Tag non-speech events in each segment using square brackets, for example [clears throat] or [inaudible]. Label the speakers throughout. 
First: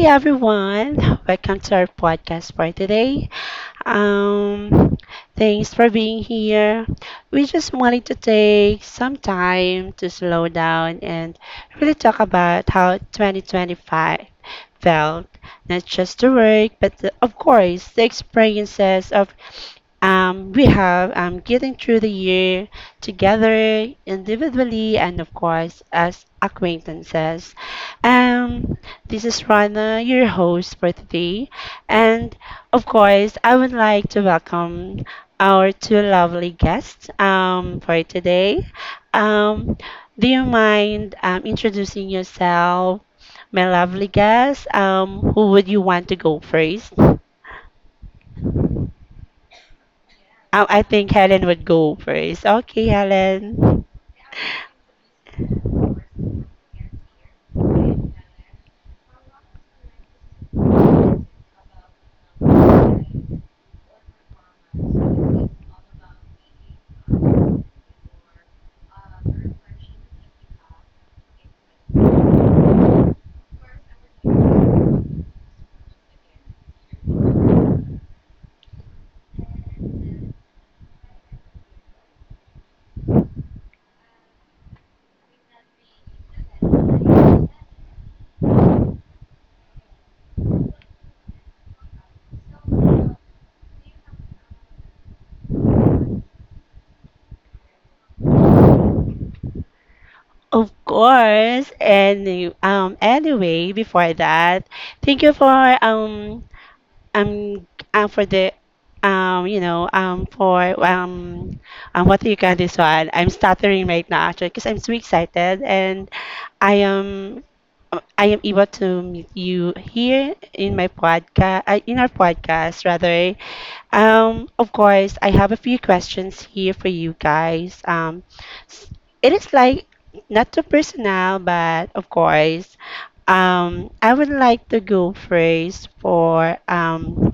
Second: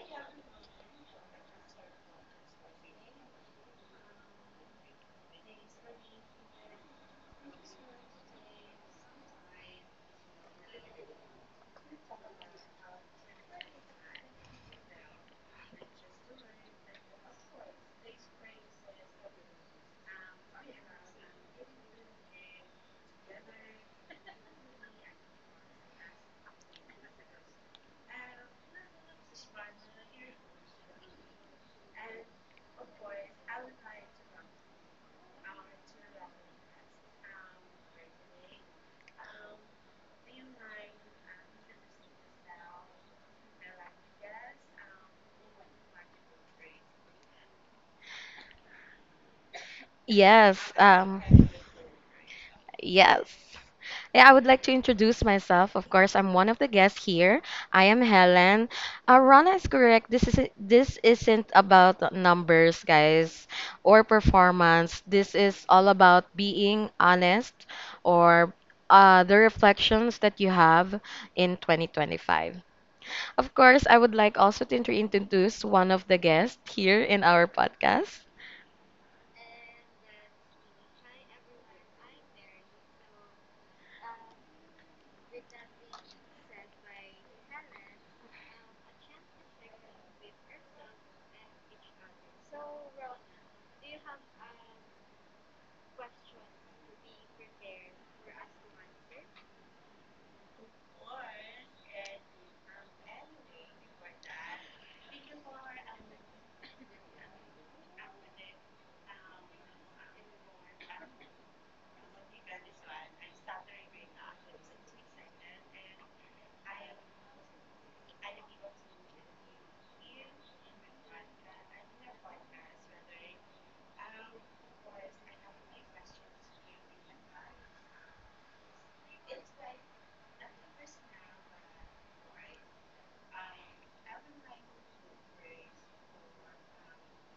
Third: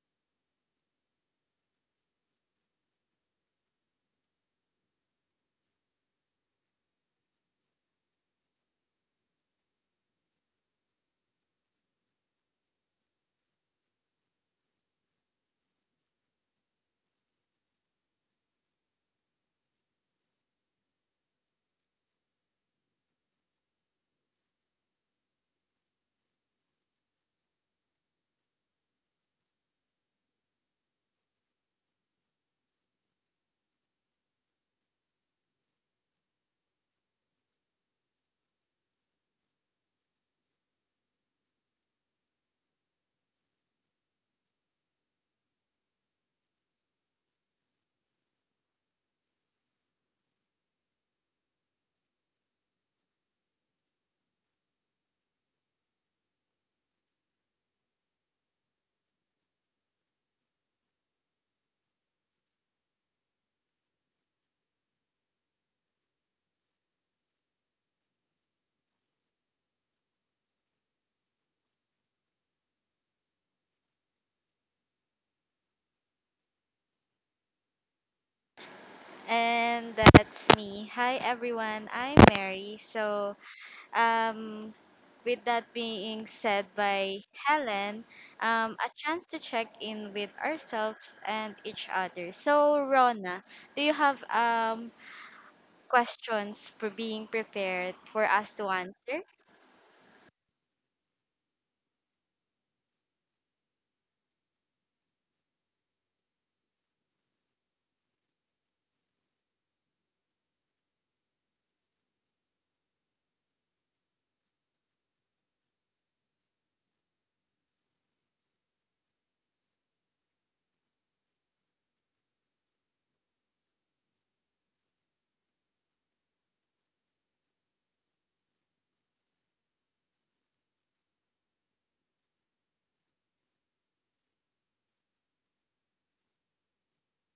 Speaker 1: everyone, welcome to our podcast for today. Um, Thanks for being here. We just wanted to take some time to slow down and really talk about how 2025 felt, not just the work, but of course the experiences of we have getting through the year together individually and of course as acquaintances. Um, this is Rana, your host for today, and of course, I would like to welcome our two lovely guests for today. Um, do you mind introducing yourself, my lovely guest? Who would you want to go first?
Speaker 2: Yes,
Speaker 1: I think
Speaker 2: um,
Speaker 1: Helen would go first. Okay,
Speaker 2: yes.
Speaker 1: Helen.
Speaker 2: Yeah, I would like to introduce myself. Of course, I'm one of the guests here. I am Helen. Rana is correct. This isn't about numbers, guys, or performance. This is all about being honest or the reflections that you have in 2025. Of course, I would like also to introduce one of the guests here in our podcast.
Speaker 3: And that's me. Hi everyone, I'm Mary. Um, with that being said by Helen, a chance to check in with ourselves and each other. So, Rona, do you have questions for being prepared for us to answer?
Speaker 1: Of course. And anyway, before that, thank you for um and for the you know for what do you call this one? I'm stuttering right now actually because I'm so excited and I am I am able to meet you here in my podcast in our podcast rather. Of course, I have a few questions here for you guys. S- it is like not too personal, but of course, I would like to go first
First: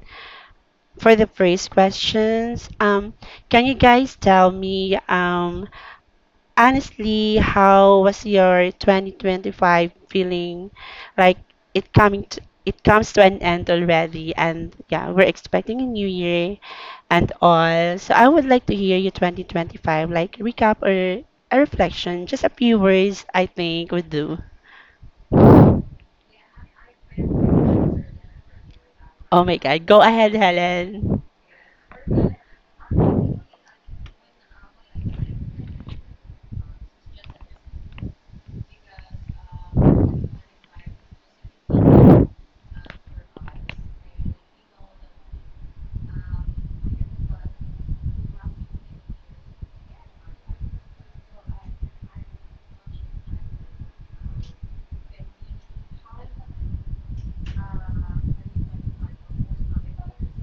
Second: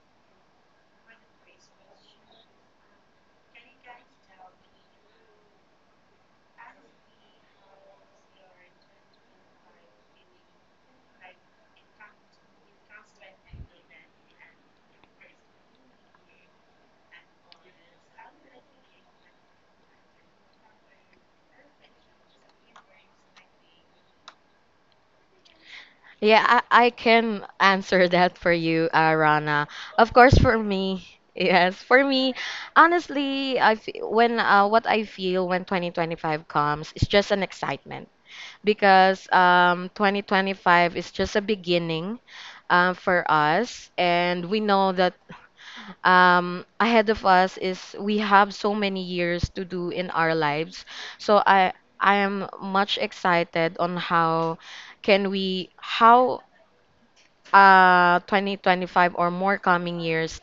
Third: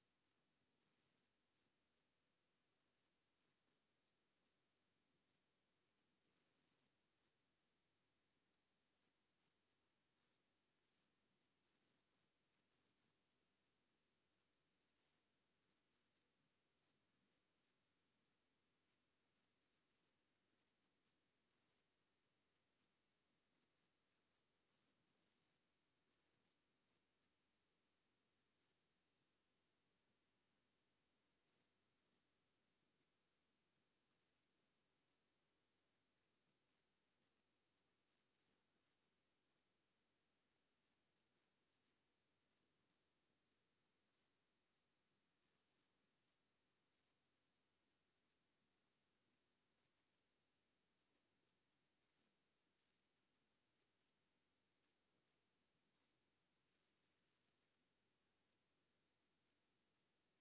Speaker 1: for the first questions. Can you guys tell me honestly how was your 2025 feeling? Like it comes to an end already, and yeah, we're expecting a new year and all. So I would like to hear your 2025 like recap or a reflection. Just a few words, I think would do.
Speaker 2: I can answer that for you,
Speaker 1: Oh my
Speaker 2: Rana.
Speaker 1: God, go
Speaker 2: Of
Speaker 1: ahead,
Speaker 2: course, for me,
Speaker 1: Helen.
Speaker 2: [laughs] yes, for me, honestly, I fe- when what I feel when 2025 comes is just an excitement because 2025 is just a beginning for us, and we know that ahead of us is we have so many years to do in our lives. So I am much excited on how can we how 2025 or more coming years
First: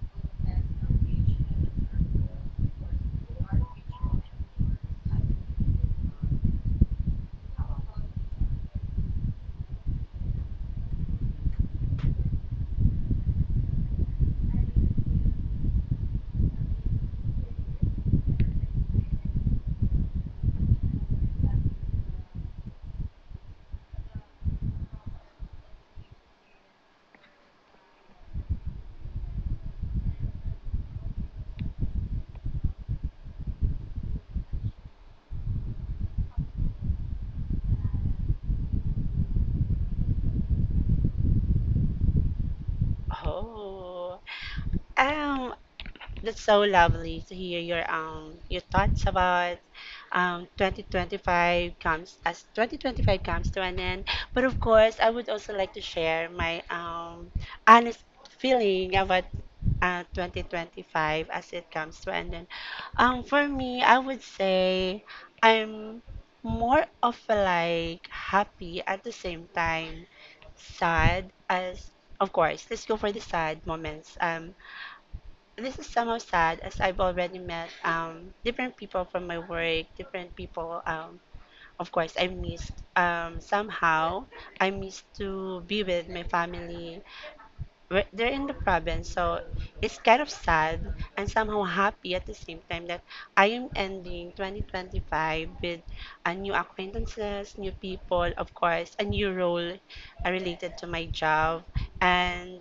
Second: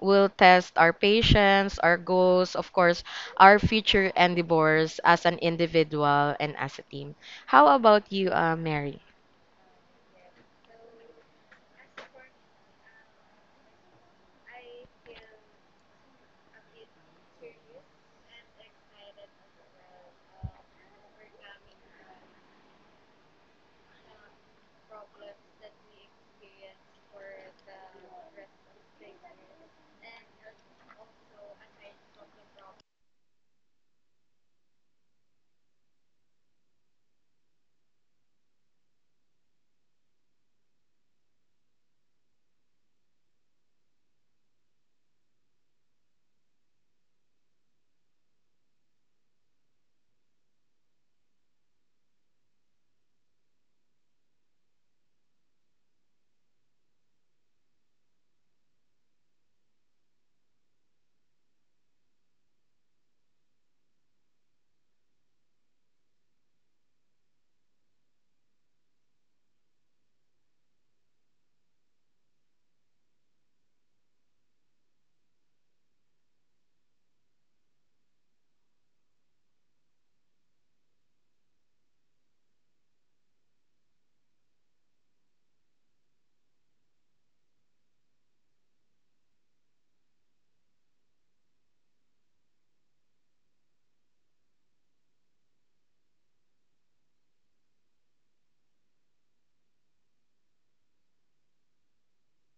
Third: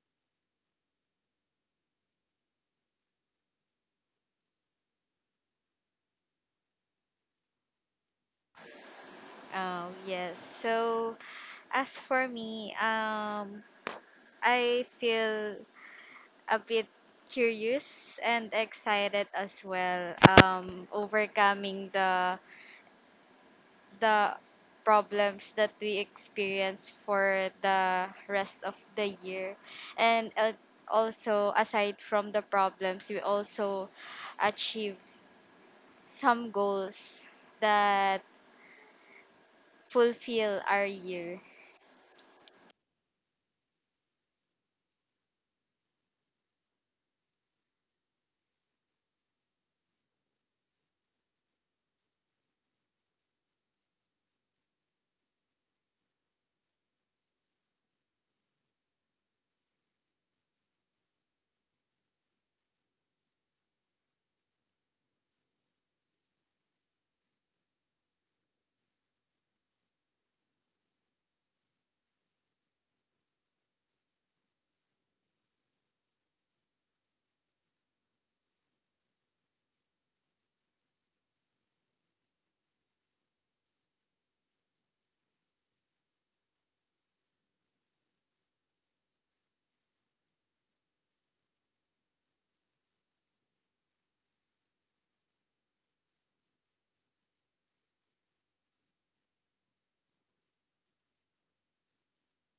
Speaker 2: will test our patience, our goals, of course, our future endeavors as an individual and as a team. How about you, Mary?
Speaker 3: Oh, yes. So, as for me, I feel a bit curious and excited as well, overcoming the problems that we experience for the rest of the year. And also, aside from the problems, we also achieve some goals that fulfill our year
Speaker 1: Oh, um, that's so lovely to hear your thoughts about 2025 comes to an end. But of course, I would also like to share my honest feeling about 2025 as it comes to an end. For me, I would say I'm more of like happy at the same time sad as of course let's go for the sad moments. This is somehow sad as I've already met different people from my work, different people. Of course I missed, somehow I missed to be with my family. They're in the province, so it's kind of sad and somehow happy at the same time that I am ending 2025 with new acquaintances, new people, of course, a new role related to my job, and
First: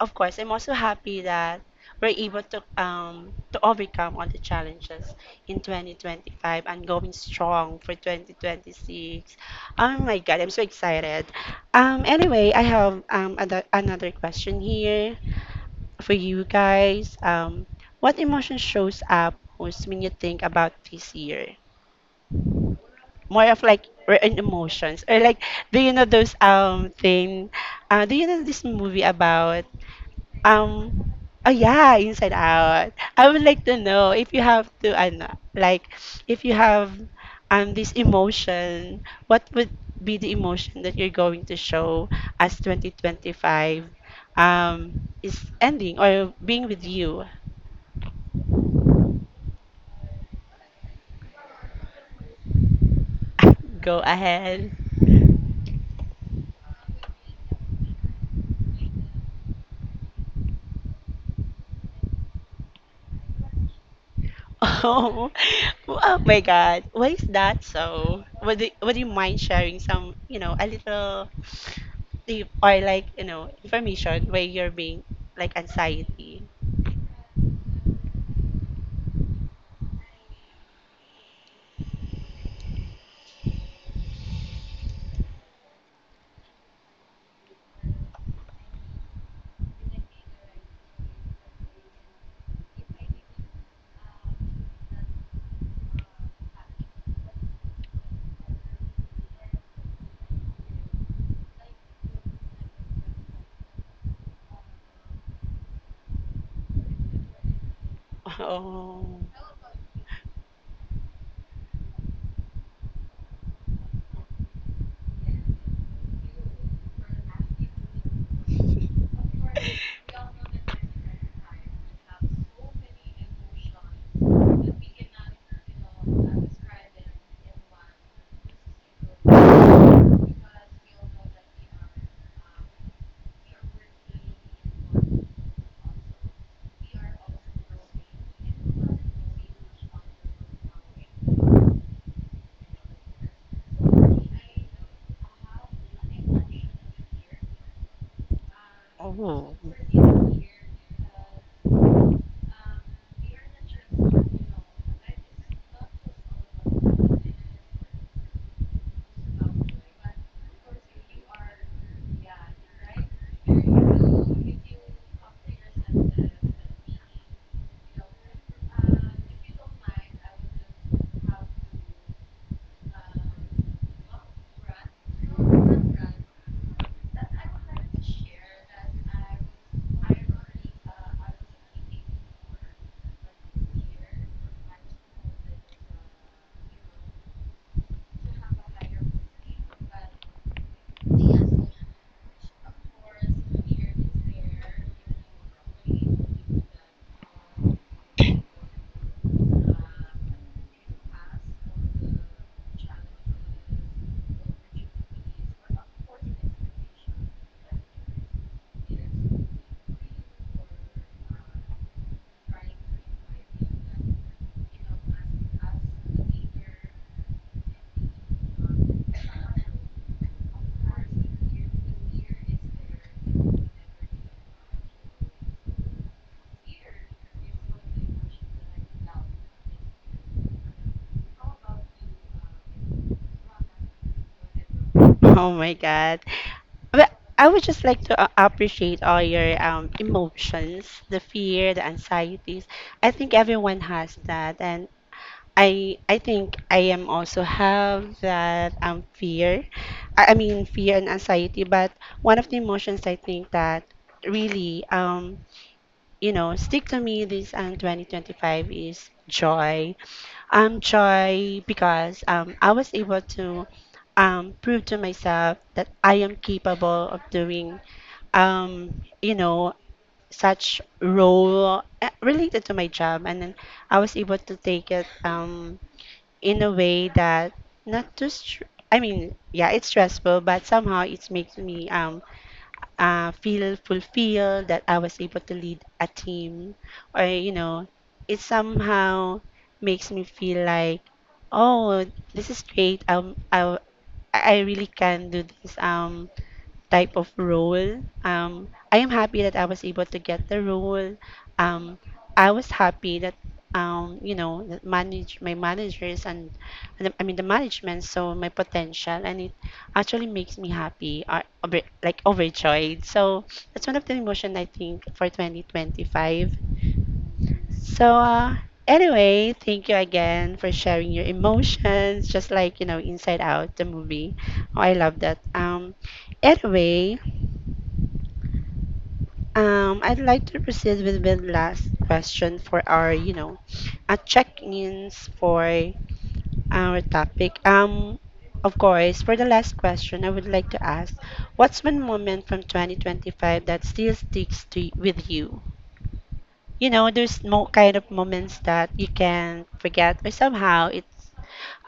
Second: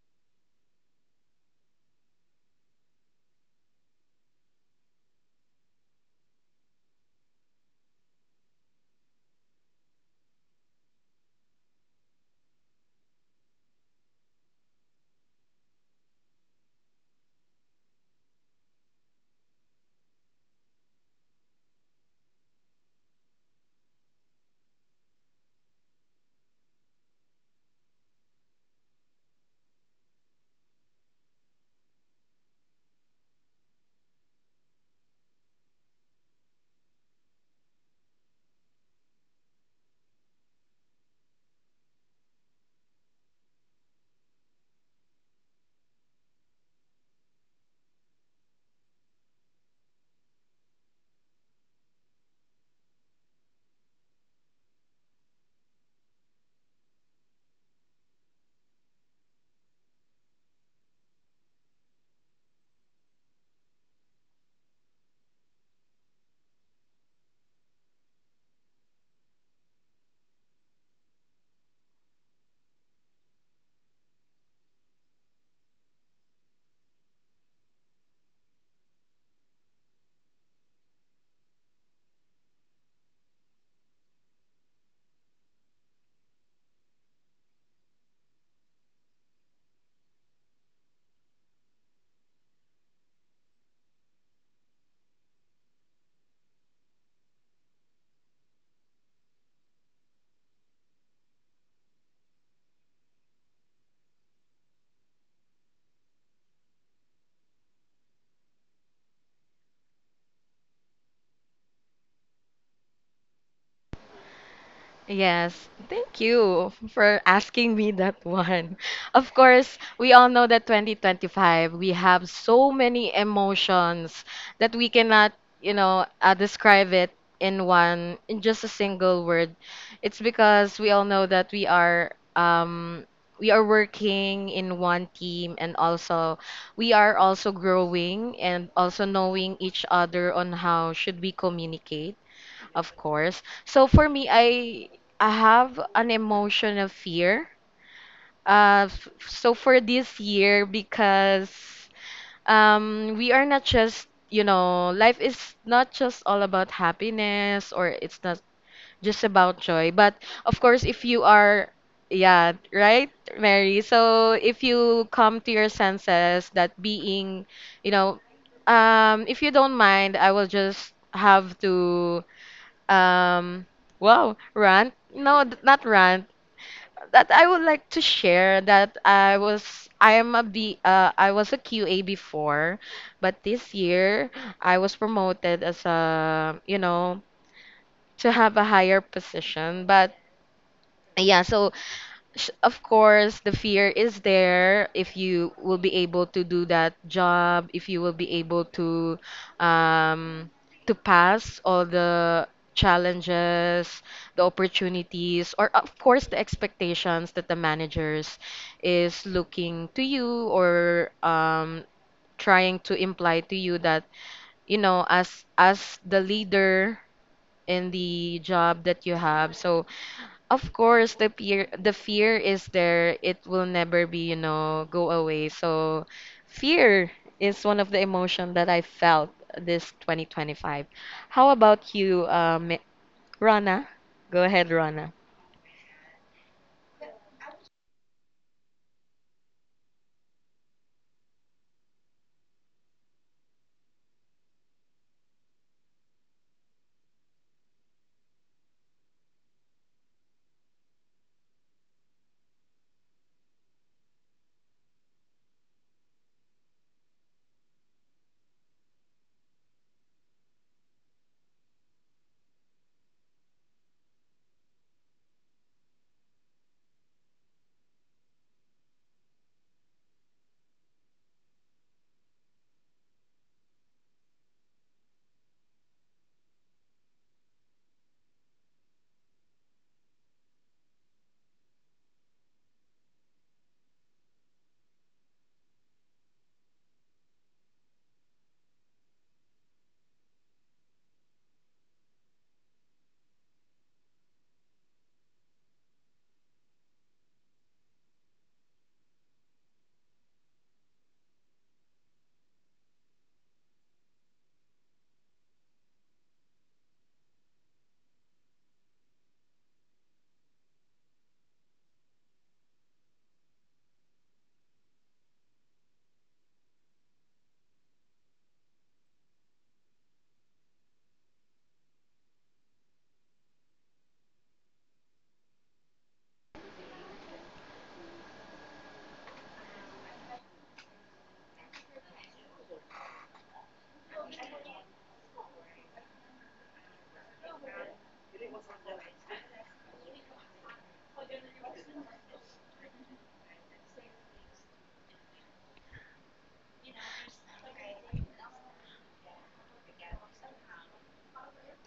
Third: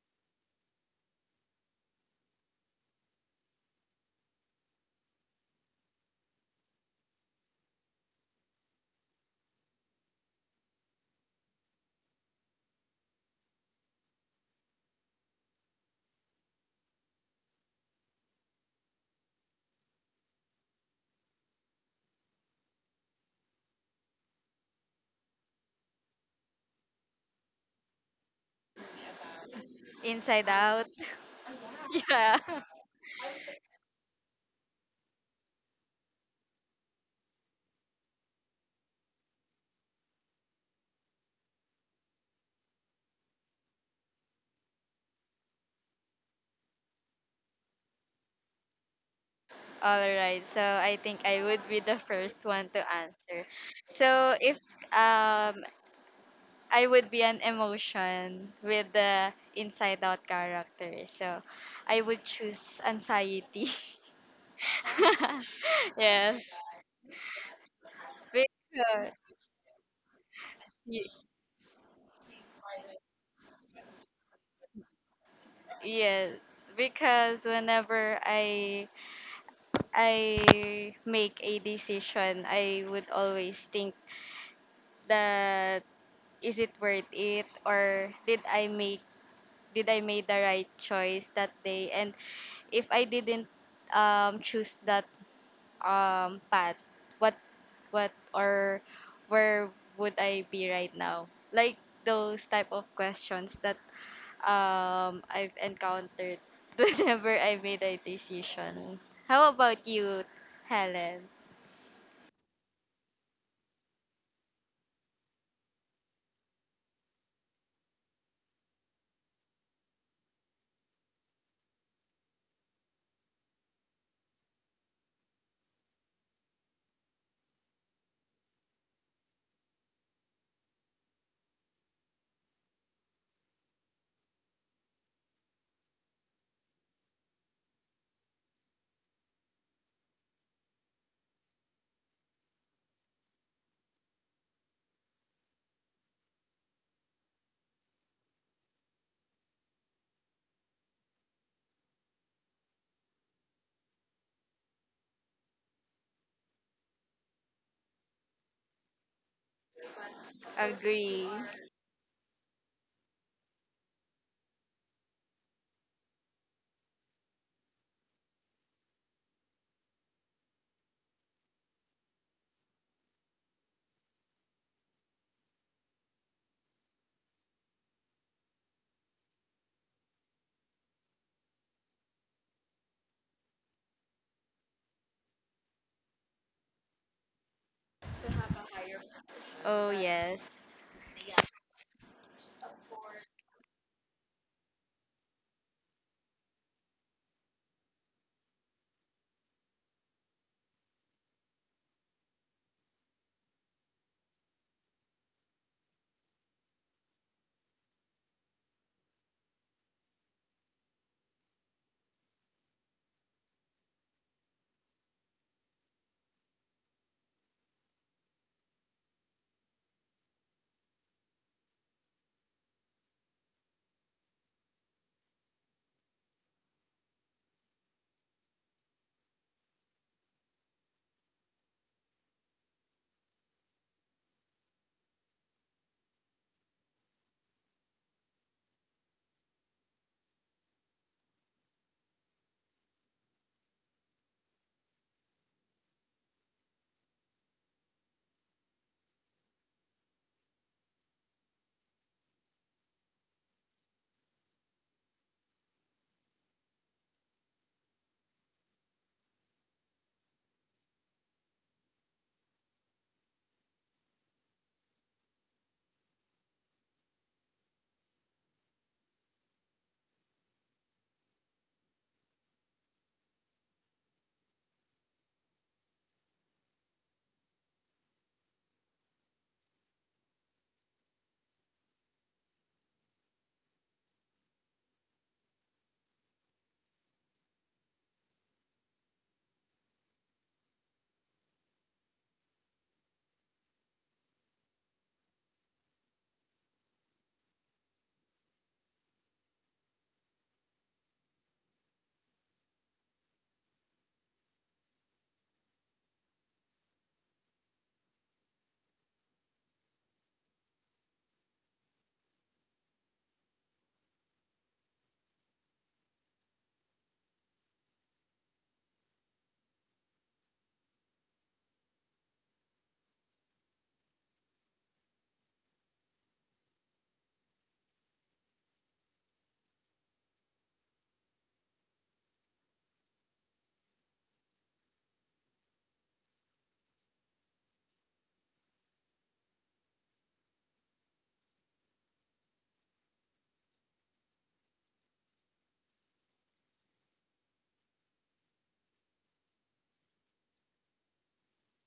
Speaker 1: of course, I'm also happy that we're able to overcome all the challenges in 2025 and going strong for 2026. Oh my God, I'm so excited. Anyway, I have another question here for you guys. What emotion shows up most when you think about this year? More of like we're in emotions or like do you know those thing? Do you know this movie about?
Speaker 3: inside out. [laughs]
Speaker 1: Um, oh yeah, Inside
Speaker 3: Yeah.
Speaker 1: Out. I would like to know if you have to, ano, like, if you have this emotion, what would be the emotion that you're going to show as 2025 is ending or being with you?
Speaker 3: All right. So I think I would be the first one to answer.
Speaker 1: [laughs] Go
Speaker 3: So if
Speaker 1: ahead.
Speaker 3: um I would be an emotion with the inside out character. So I would choose anxiety.
Speaker 1: Oh, [laughs]
Speaker 3: [laughs]
Speaker 1: oh
Speaker 3: yes.
Speaker 1: my God. Why is that so? Would you
Speaker 3: Because
Speaker 1: mind sharing some, you know, a
Speaker 3: y-
Speaker 1: little sleep or like you know information where you're being like
Speaker 3: yes,
Speaker 1: anxiety?
Speaker 3: because whenever I make a decision, I would always think that is it worth it, or did I make the right choice that day? And if I didn't choose that path, what what or where would I be right now? Like those type of questions that I've encountered [laughs] whenever I made a
Speaker 1: [laughs]
Speaker 3: decision.
Speaker 1: Oh.
Speaker 3: How about you, Helen?
Speaker 2: Yes, thank you for asking me that one. [laughs] Of course, we all know that 2025, we have so many emotions that we cannot, describe it in one, in just a single word. It's because we all know that we are working in one team, and also we are also growing and also knowing each other on how should we communicate of course. So for me, I have an emotion of fear. So
Speaker 1: Oh.
Speaker 2: for this year, because we are not just, you know, life is not just all about happiness or it's not just about joy. But of course, if you
Speaker 3: Agree.
Speaker 2: are, yeah, right, Mary. So if you come to your senses that being, you know, if you don't mind, I will just have to um, wow, rant? No, not rant. That I would like to share that I was a QA before, but this year I was promoted as, a, you know, to have a higher position.
Speaker 3: Oh
Speaker 2: But
Speaker 3: yes.
Speaker 2: yeah, so of course, the fear is there if you will be able to do that job, if you will be able um, to pass all the challenges, the opportunities, or of course the expectations that the managers is looking to you, or trying to imply to you that, you know, as the leader in the job that you have. So of course, the fear is there. It will never be, you know, go away. So, fear is one of the emotion that I felt this 2025. How about you, Rana? Go ahead, Rana.
Speaker 1: [laughs] Oh my God. But I would just like to appreciate all your emotions, the fear, the anxieties. I think everyone has that, and I think I am also have that fear. I mean fear and anxiety. But one of the emotions I think that really you know, stick to me this 2025 is joy. Joy because I was able to prove to myself that I am capable of doing, you know, such role related to my job. And then I was able to take it in a way that not too, str- I mean, yeah, it's stressful, but somehow it makes me feel fulfilled that I was able to lead a team, or you know, it somehow makes me feel like, oh, this is great. I really can do this. Type of role. I am happy that I was able to get the role. Um, I was happy that you know that manage my managers and I mean the management saw my potential and it actually makes me happy or like overjoyed. So that's one of the emotion I think for 2025. So anyway, thank you again for sharing your emotions, just like you know Inside Out the movie. Oh, I love that. Anyway, I'd like to proceed with the last question for our, you know, check-ins for our topic. Of course, for the last question, I would like to ask, what's one moment from 2025 that still sticks with you? You know, there's no kind of moments that you can forget, or somehow it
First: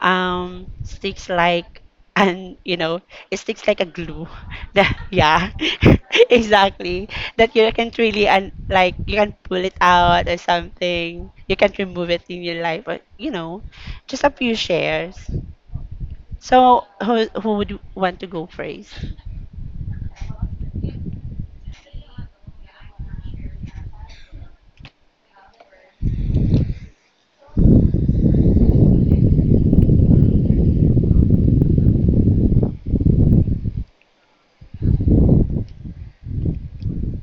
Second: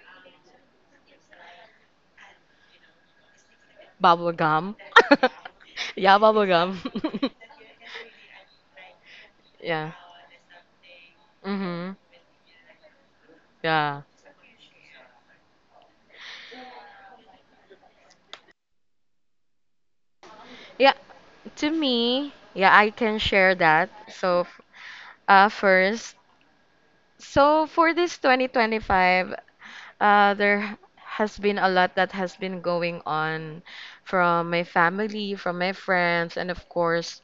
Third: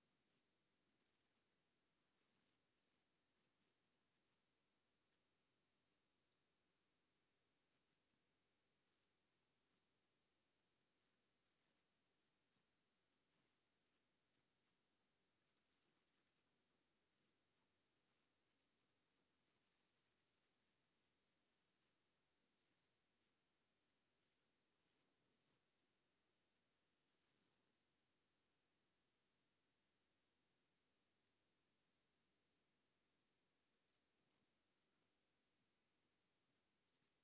Speaker 1: sticks like, and you know it sticks like a glue
Speaker 2: Bubble
Speaker 1: [laughs]
Speaker 2: gum.
Speaker 1: that
Speaker 2: [laughs]
Speaker 1: yeah. [laughs]
Speaker 2: Yeah, bubble gum.
Speaker 1: Exactly,
Speaker 2: [laughs]
Speaker 1: that you can't really and like you can pull it
Speaker 2: Yeah.
Speaker 1: out or something, you can't
Speaker 2: Mm-hmm.
Speaker 1: remove it in your life, but you know,
Speaker 2: Yeah.
Speaker 1: just a few shares. So who would want to go first?
Speaker 2: Yeah, I can share that. Uh, first, So for this 2025, there has been a lot that has been going on from my family, from my friends, and of course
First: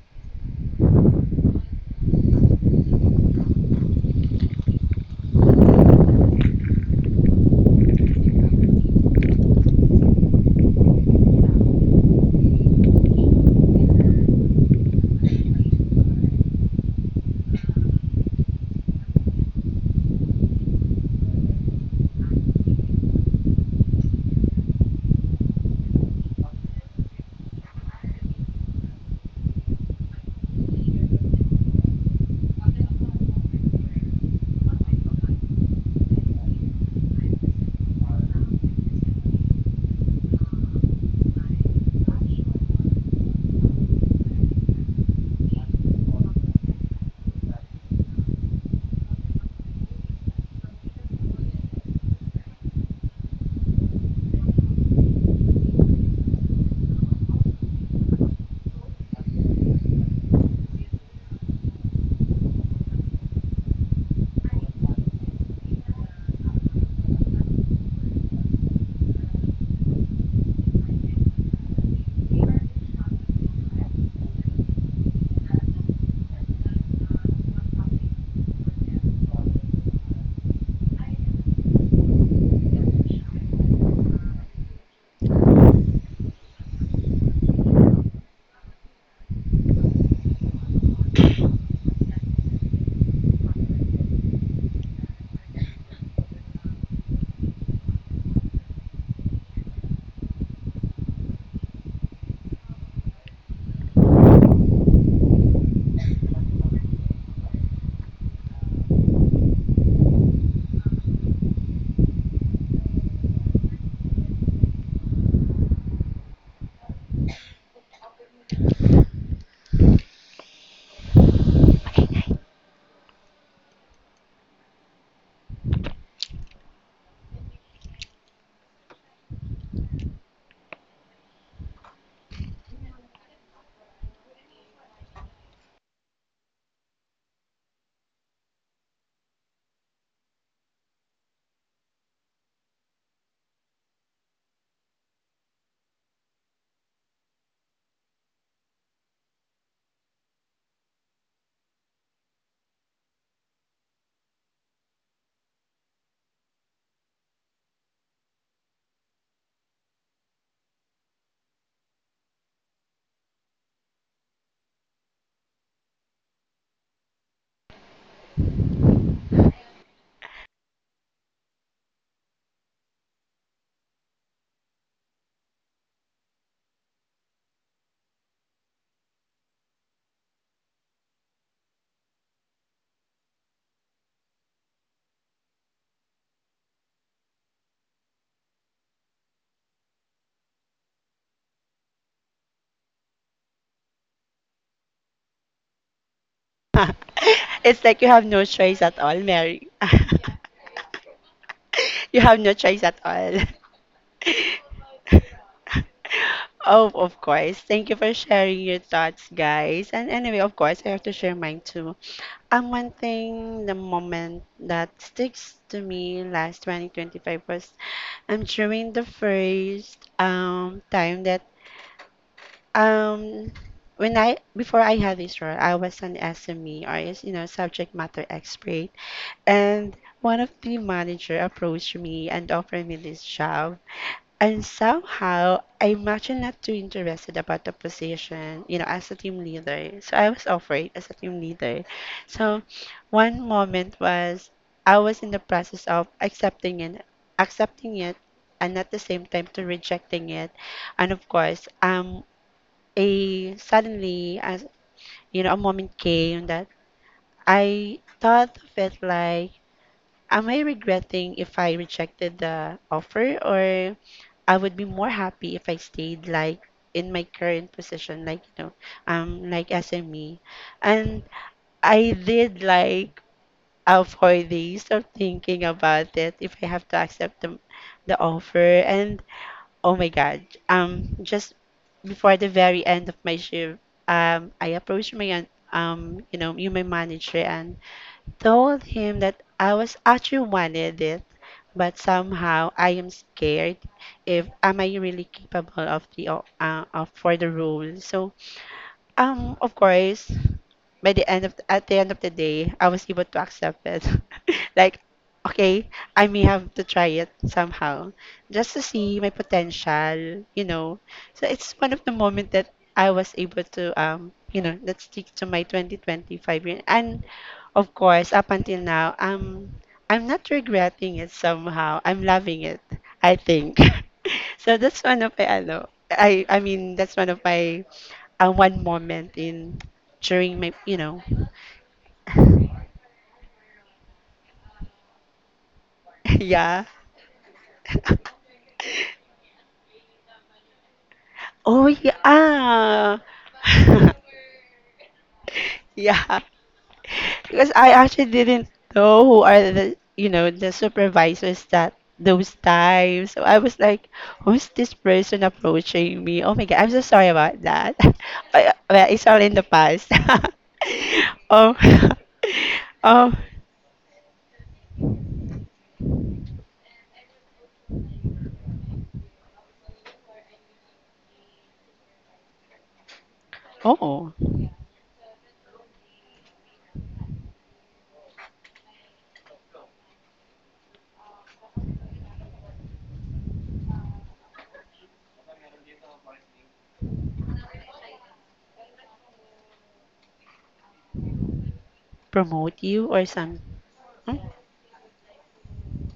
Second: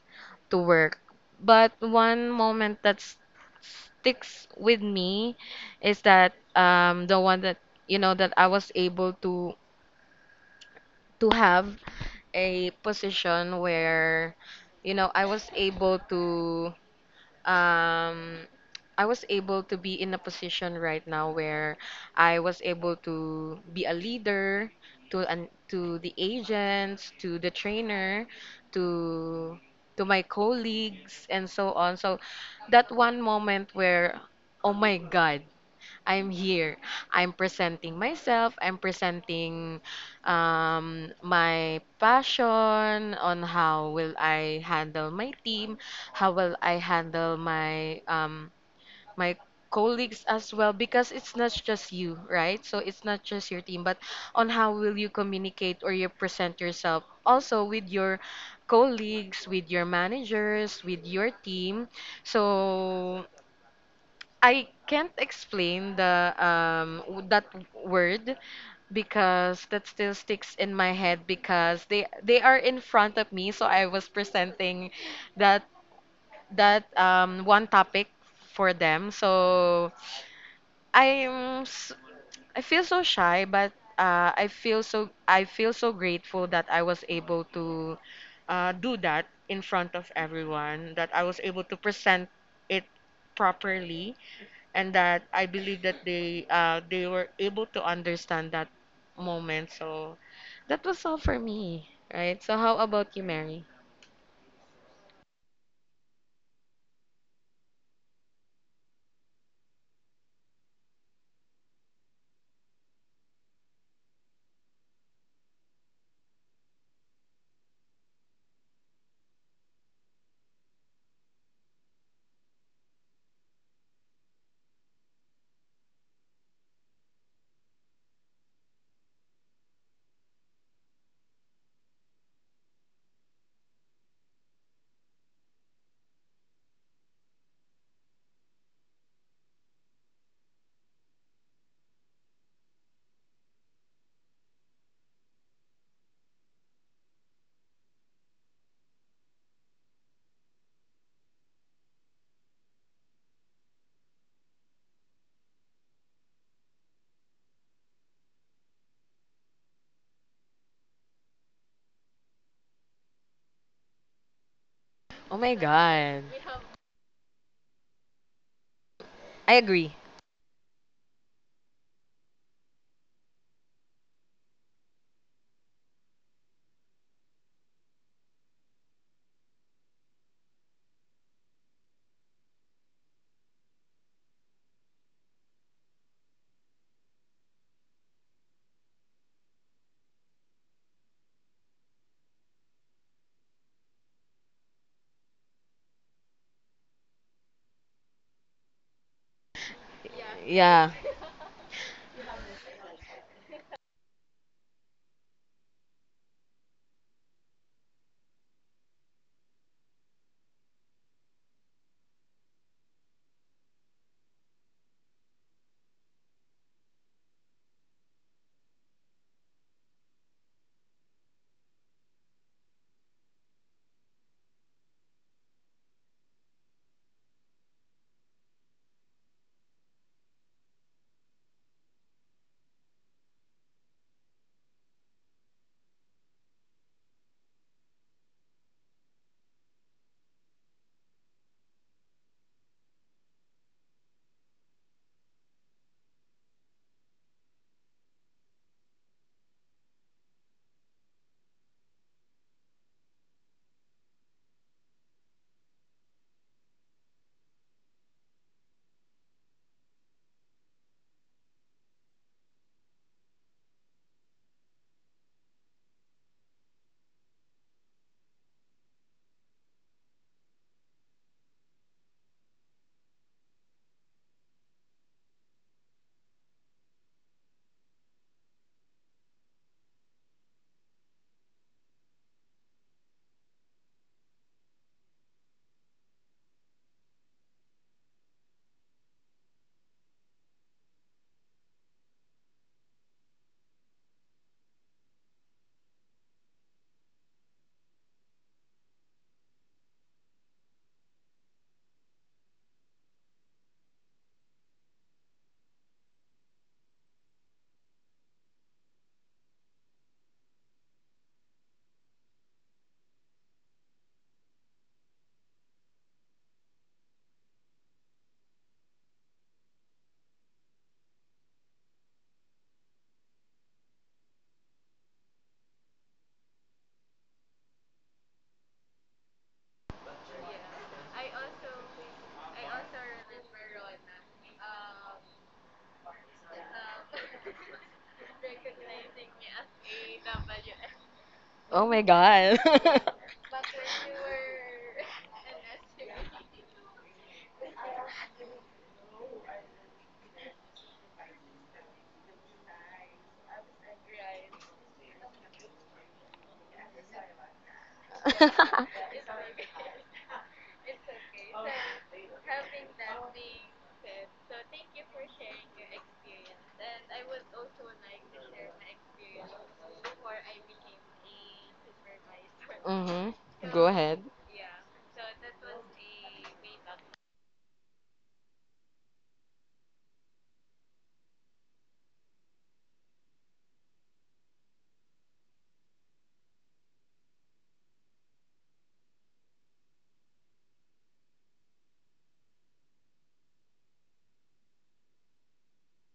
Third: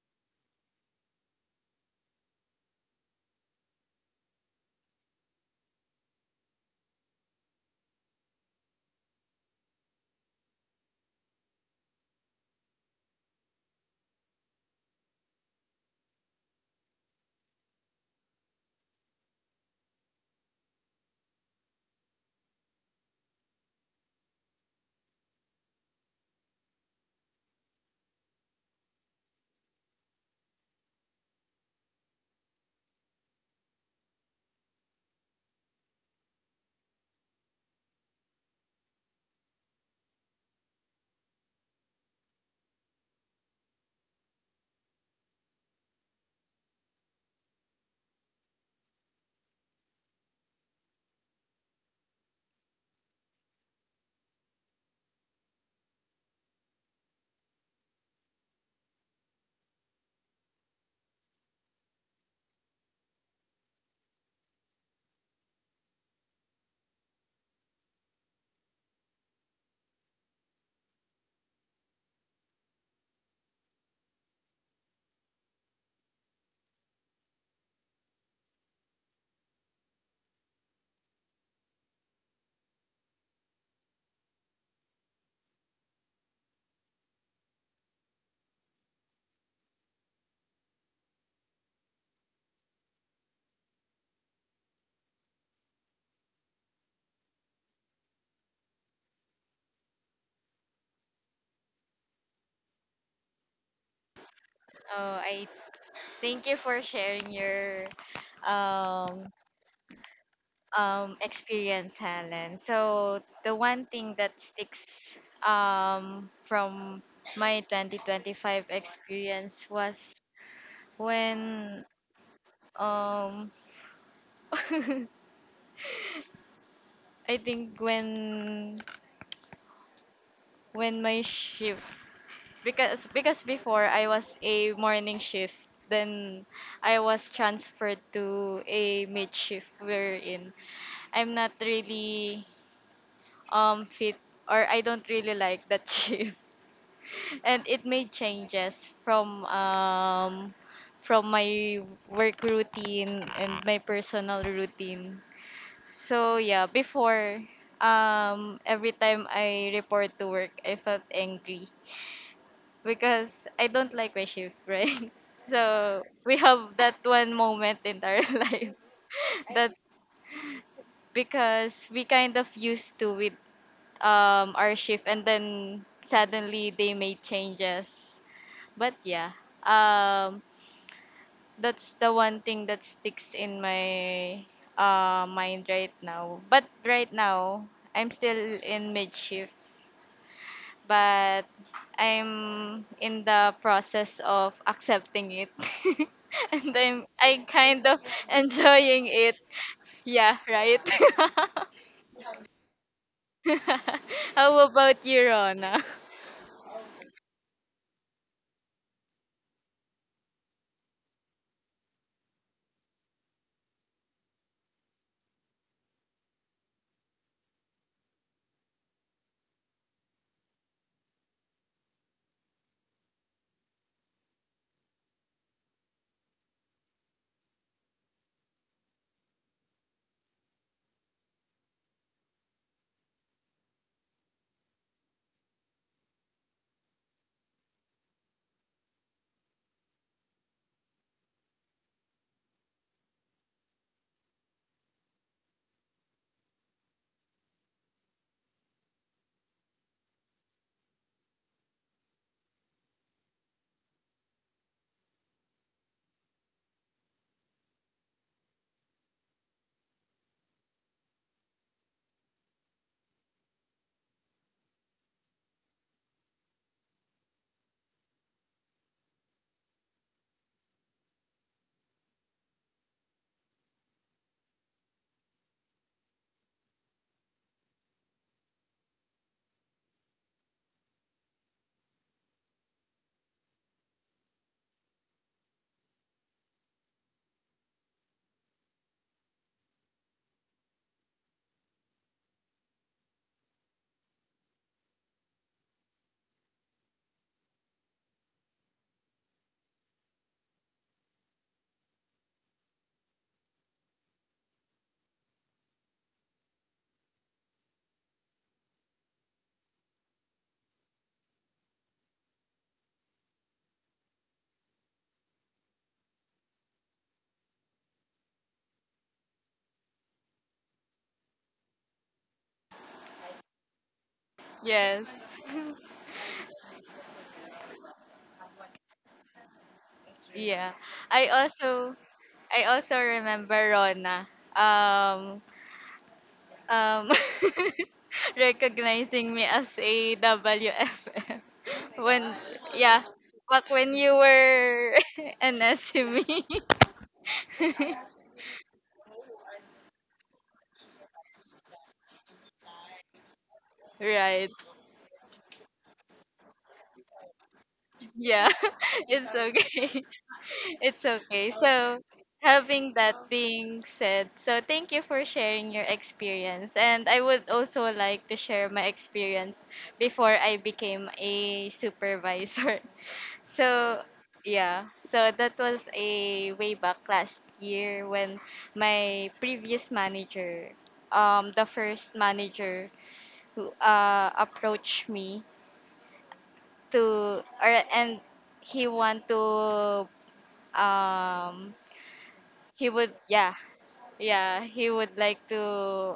Speaker 2: to work. But one moment that sticks with me is that the one that, you know, that I was able to have a position where, you know, I was able to um, I was able to be in a position right now where I was able to be a leader to to the agents, to the trainer, to to my colleagues and so on. So that one moment where, oh my god, I'm here. I'm presenting myself, I'm presenting my passion on how will I handle my team, how will I handle my colleagues as well, because it's not just you, right? So it's not just your team, but on how will you communicate or you present yourself also with your colleagues, with your managers, with your team. So I can't explain the w- that word because that still sticks in my head because they are in front of me, so I was presenting that that one topic for them. So I'm s- I feel so shy, but I feel so grateful that I was able to do that in front of everyone, that I was able to present it properly, and that I believe that they were able to understand that moment. So that was all for me, right? So how about you, Mary?
Speaker 3: Oh, I thank you for sharing your um experience, Helen. So the one thing that sticks from my 2025 experience was when um [laughs] I think when my shift, because before I was a morning shift, then I was transferred to a mid shift wherein I'm not really fit, or I don't really like that [laughs] shift, and it made changes from um from my work routine and my personal routine. So yeah, before, every time I report to work, I felt angry because I don't like my shift, right? [laughs]
Speaker 2: Oh my
Speaker 3: So
Speaker 2: god.
Speaker 3: we have that one moment in our [laughs] life
Speaker 2: I
Speaker 3: that,
Speaker 2: agree.
Speaker 3: because we kind of used to with our shift, and then suddenly they made changes. But yeah, um that's the one thing that sticks in my mind right now. But right now, I'm still in mid shift, but I'm in the process of accepting it. [laughs] And I'm I
Speaker 1: [laughs] It's
Speaker 3: kind
Speaker 1: like
Speaker 3: of
Speaker 1: you have no choice at
Speaker 3: enjoying
Speaker 1: all,
Speaker 3: it.
Speaker 1: Mary. [laughs]
Speaker 3: Yeah, right.
Speaker 2: Yeah.
Speaker 1: You have no choice at all.
Speaker 3: [laughs]
Speaker 1: [laughs]
Speaker 3: How about you, Rona? [laughs]
Speaker 1: Oh, of course. Thank you for sharing your thoughts, guys. And anyway, of course, I have to share mine too. One thing, the moment that sticks to me last 2025 was I'm during the first time that um when I before I had this role, I was an SME or is you know subject matter expert, and one of the manager approached me and offered me this job, and somehow I imagine not too interested about the position, you know, as a team leader. So I was offered as a team leader. So one moment was I was in the process of accepting it, and at the same time to rejecting it. And of course, a suddenly as you know, a moment came that I thought of it like, am I regretting if I rejected the offer? Or I would be more happy if I stayed like in my current position, like you know, like SME. And I did like four days of thinking about it if I have to accept the offer. And oh my God, just before the very end of my shift, I approached my you know, you my manager and told him that I was actually wanted it, but somehow I am scared if am I really capable of of for the role. So of course, by the end of at the end of the day, I was able to accept it. [laughs] Like, okay, I may have to try it somehow just to see my potential, you know. So it's one of the moment that I was able to you know, let's stick to my 2025 year. And of course, up until now, I'm not regretting it somehow. I'm loving it, I think. [laughs] So that's
Speaker 3: Yes.
Speaker 1: one of my ano, I mean that's one of my at one moment in during
Speaker 3: Yeah.
Speaker 1: my, you know,
Speaker 3: I also I
Speaker 1: [laughs]
Speaker 3: also remember, Rona. Um
Speaker 1: yeah.
Speaker 3: um [laughs]
Speaker 1: [laughs]
Speaker 3: recognizing me as a WFM
Speaker 1: Oh
Speaker 2: Oh my
Speaker 3: when,
Speaker 2: god.
Speaker 3: yeah,
Speaker 1: yeah.
Speaker 3: back when you
Speaker 1: [laughs]
Speaker 3: were [laughs] an
Speaker 1: Yeah.
Speaker 3: SME.
Speaker 1: Because I
Speaker 3: [laughs]
Speaker 1: actually didn't know who are the, you know, the supervisors that those times. So I was like,
Speaker 3: Right.
Speaker 1: who's this person approaching me? Oh my God, I'm so sorry about that. [laughs]
Speaker 3: Yeah.
Speaker 1: Well,
Speaker 3: [laughs]
Speaker 2: [laughs]
Speaker 1: it's
Speaker 3: It's
Speaker 1: all in the
Speaker 3: okay.
Speaker 1: past. [laughs]
Speaker 3: [laughs] It's okay. So,
Speaker 1: Oh,
Speaker 3: having
Speaker 1: [laughs]
Speaker 3: that
Speaker 1: oh,
Speaker 3: being said, so thank you for sharing your experience. And I would also like to share my experience before I became a supervisor. [laughs]
Speaker 2: Mm-hmm.
Speaker 3: So,
Speaker 2: Go ahead.
Speaker 1: oh,
Speaker 3: yeah. So that was a way back last year when my previous manager, the first manager who approached me to or and he want to um
Speaker 1: promote
Speaker 3: he
Speaker 1: you
Speaker 3: would
Speaker 1: or
Speaker 3: yeah,
Speaker 1: some. Hmm?
Speaker 3: yeah he would like to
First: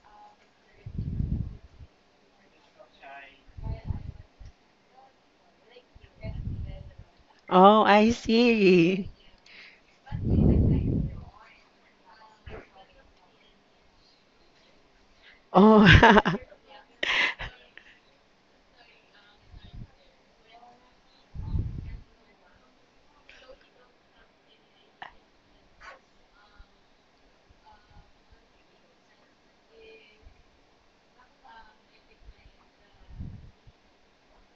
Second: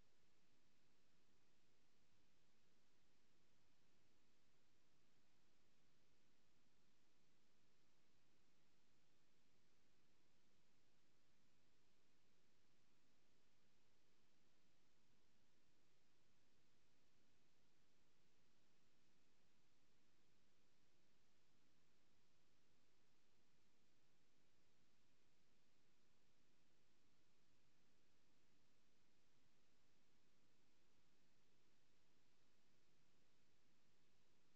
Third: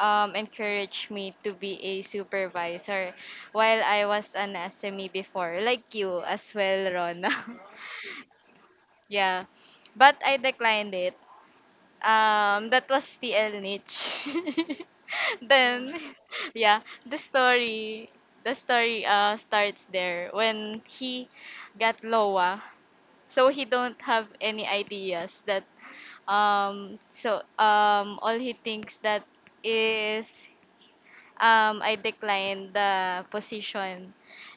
Speaker 3: encourage me to be a supervisor while I was an SME before, like you as well, Rona.
Speaker 1: Oh, I
Speaker 3: [laughs]
Speaker 1: see.
Speaker 3: Yeah, but I declined it. That was TL niche. [laughs]
Speaker 1: Oh,
Speaker 3: Then
Speaker 1: [laughs]
Speaker 3: yeah, the story the story starts there when he got lowa. So he don't have any ideas that all he thinks that is, I decline the position.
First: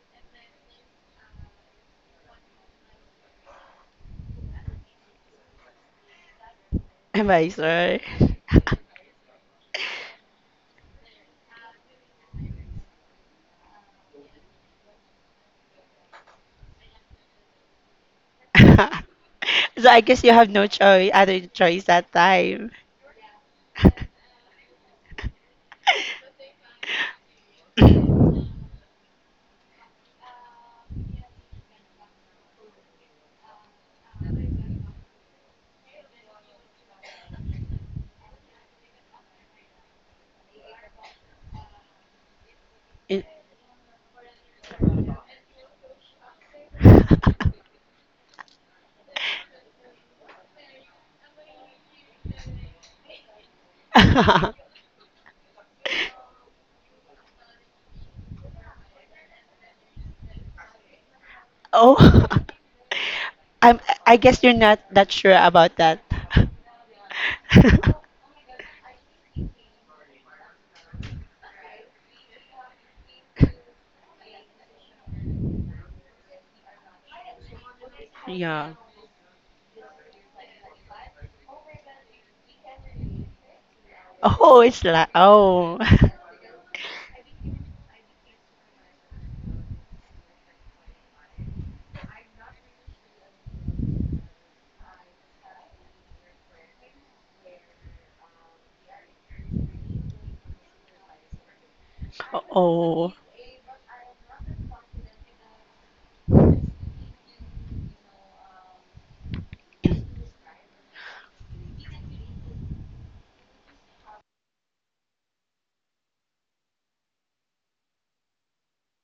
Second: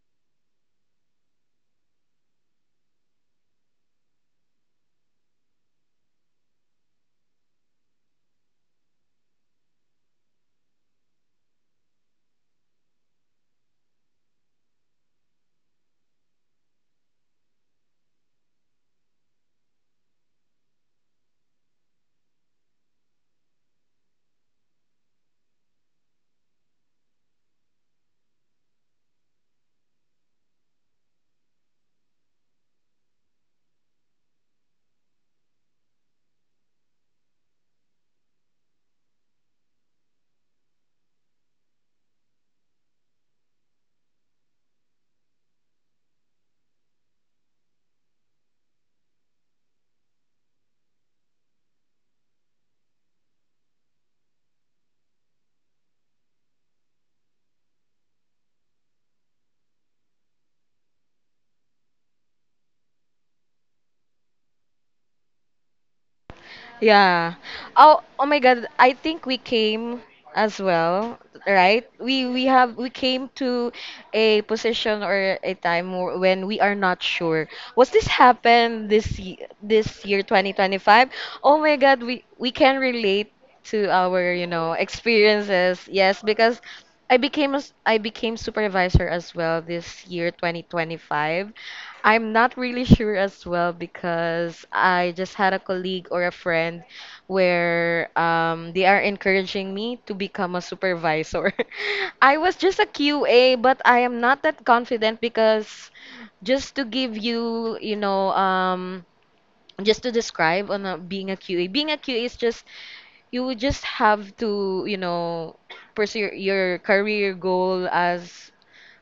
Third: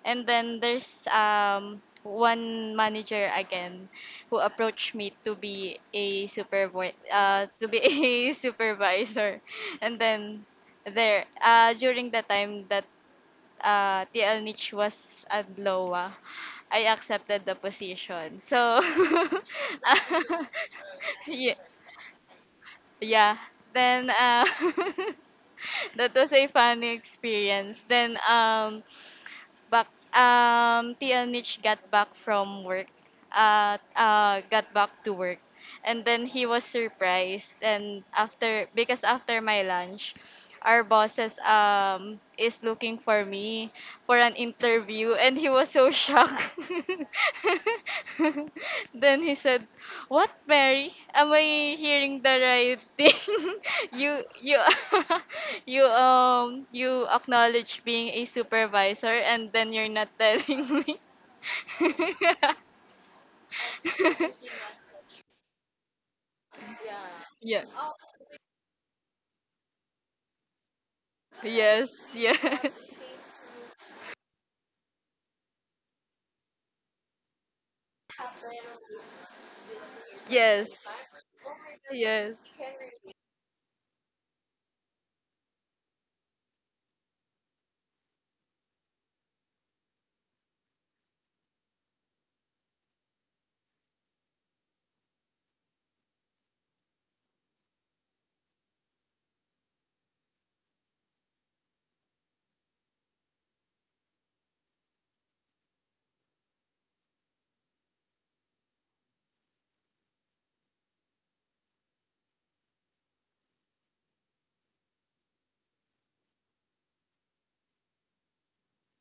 Speaker 3: And then there's one manager again who approached me to be a supervi to be
Speaker 1: advisor.
Speaker 3: [laughs] a supervisor. And then there, during the time that TL Niche was at Loa, I accepted the position. So, [laughs]
Speaker 1: [laughs] So I guess you have no choice, other
Speaker 3: yeah,
Speaker 1: choice that time.
Speaker 3: yeah. Then, [laughs] that was a
Speaker 1: [laughs]
Speaker 3: fun experience. Then, back TNH got back from work got back to work, and then he was surprised. And after, because after my lunch, our bosses is looking
Speaker 1: It-
Speaker 3: for me for an interview, and he was so shocked. [laughs] Then he said, what, Mary? Am I hearing the right thing? [laughs] you
Speaker 1: [laughs]
Speaker 3: [laughs] you acknowledge being a supervisor and then you're not telling me.
Speaker 1: Oh, [laughs] I'm, I guess
Speaker 3: [laughs]
Speaker 1: you're not that sure about that.
Speaker 2: Yeah.
Speaker 3: yeah. Yes.
Speaker 1: [laughs]
Speaker 2: Oh my God. I think we came as well, right?
Speaker 3: Yes.
Speaker 2: We we have
Speaker 3: [laughs]
Speaker 2: we came to a position or a time when we are not sure. Was this
Speaker 1: Yeah.
Speaker 2: happen this this year
Speaker 3: Yes.
Speaker 2: 2025? Oh my God, we
Speaker 3: Yes.
Speaker 2: we can relate to our, you
Speaker 1: Oh,
Speaker 2: know,
Speaker 1: it's like, oh,
Speaker 2: experiences. Yes, because I became supervisor as well this year 2025. I'm not really sure as well because I just had a colleague or a friend where they are encouraging me to become a supervisor. [laughs] I
Speaker 1: [laughs]
Speaker 2: was just a
Speaker 1: oh,
Speaker 2: QA, but I am not that confident because just to give you, you know, just to describe on a, being a QA, being a QA is just you would just have to, you know, pursue your career goal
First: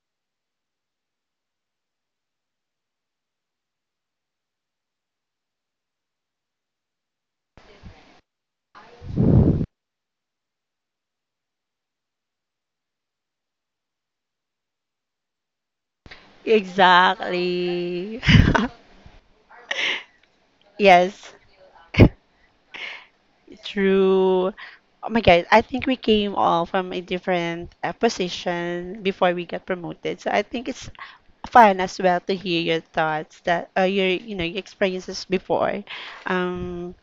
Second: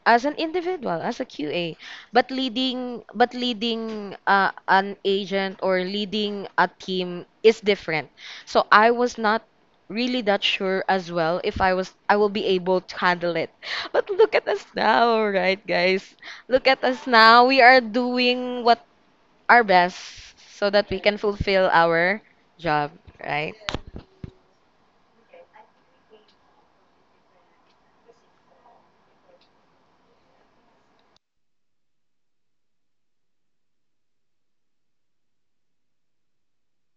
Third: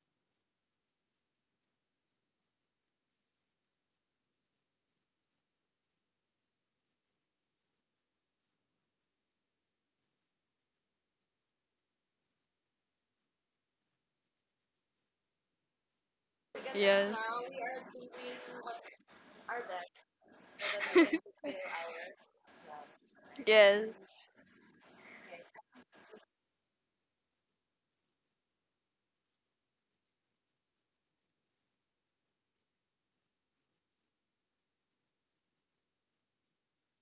Speaker 2: as an individual, as a QA, but leading an agent or leading a team is different. So I was not really that sure as well if I will be able to handle it. [laughs] But look at us now, right guys? Look at us
Speaker 3: Yes.
Speaker 2: now. We are
Speaker 3: [laughs]
Speaker 1: exactly.
Speaker 2: doing what our best so
Speaker 1: [laughs]
Speaker 2: that we can
Speaker 1: Yes.
Speaker 2: fulfill
Speaker 1: [laughs]
Speaker 2: our job, right?
Speaker 3: Yes.
Speaker 1: True. Oh my God, I think we came all from a different position before we got promoted. So I think it's fun as well to hear your thoughts that your you know your experiences before um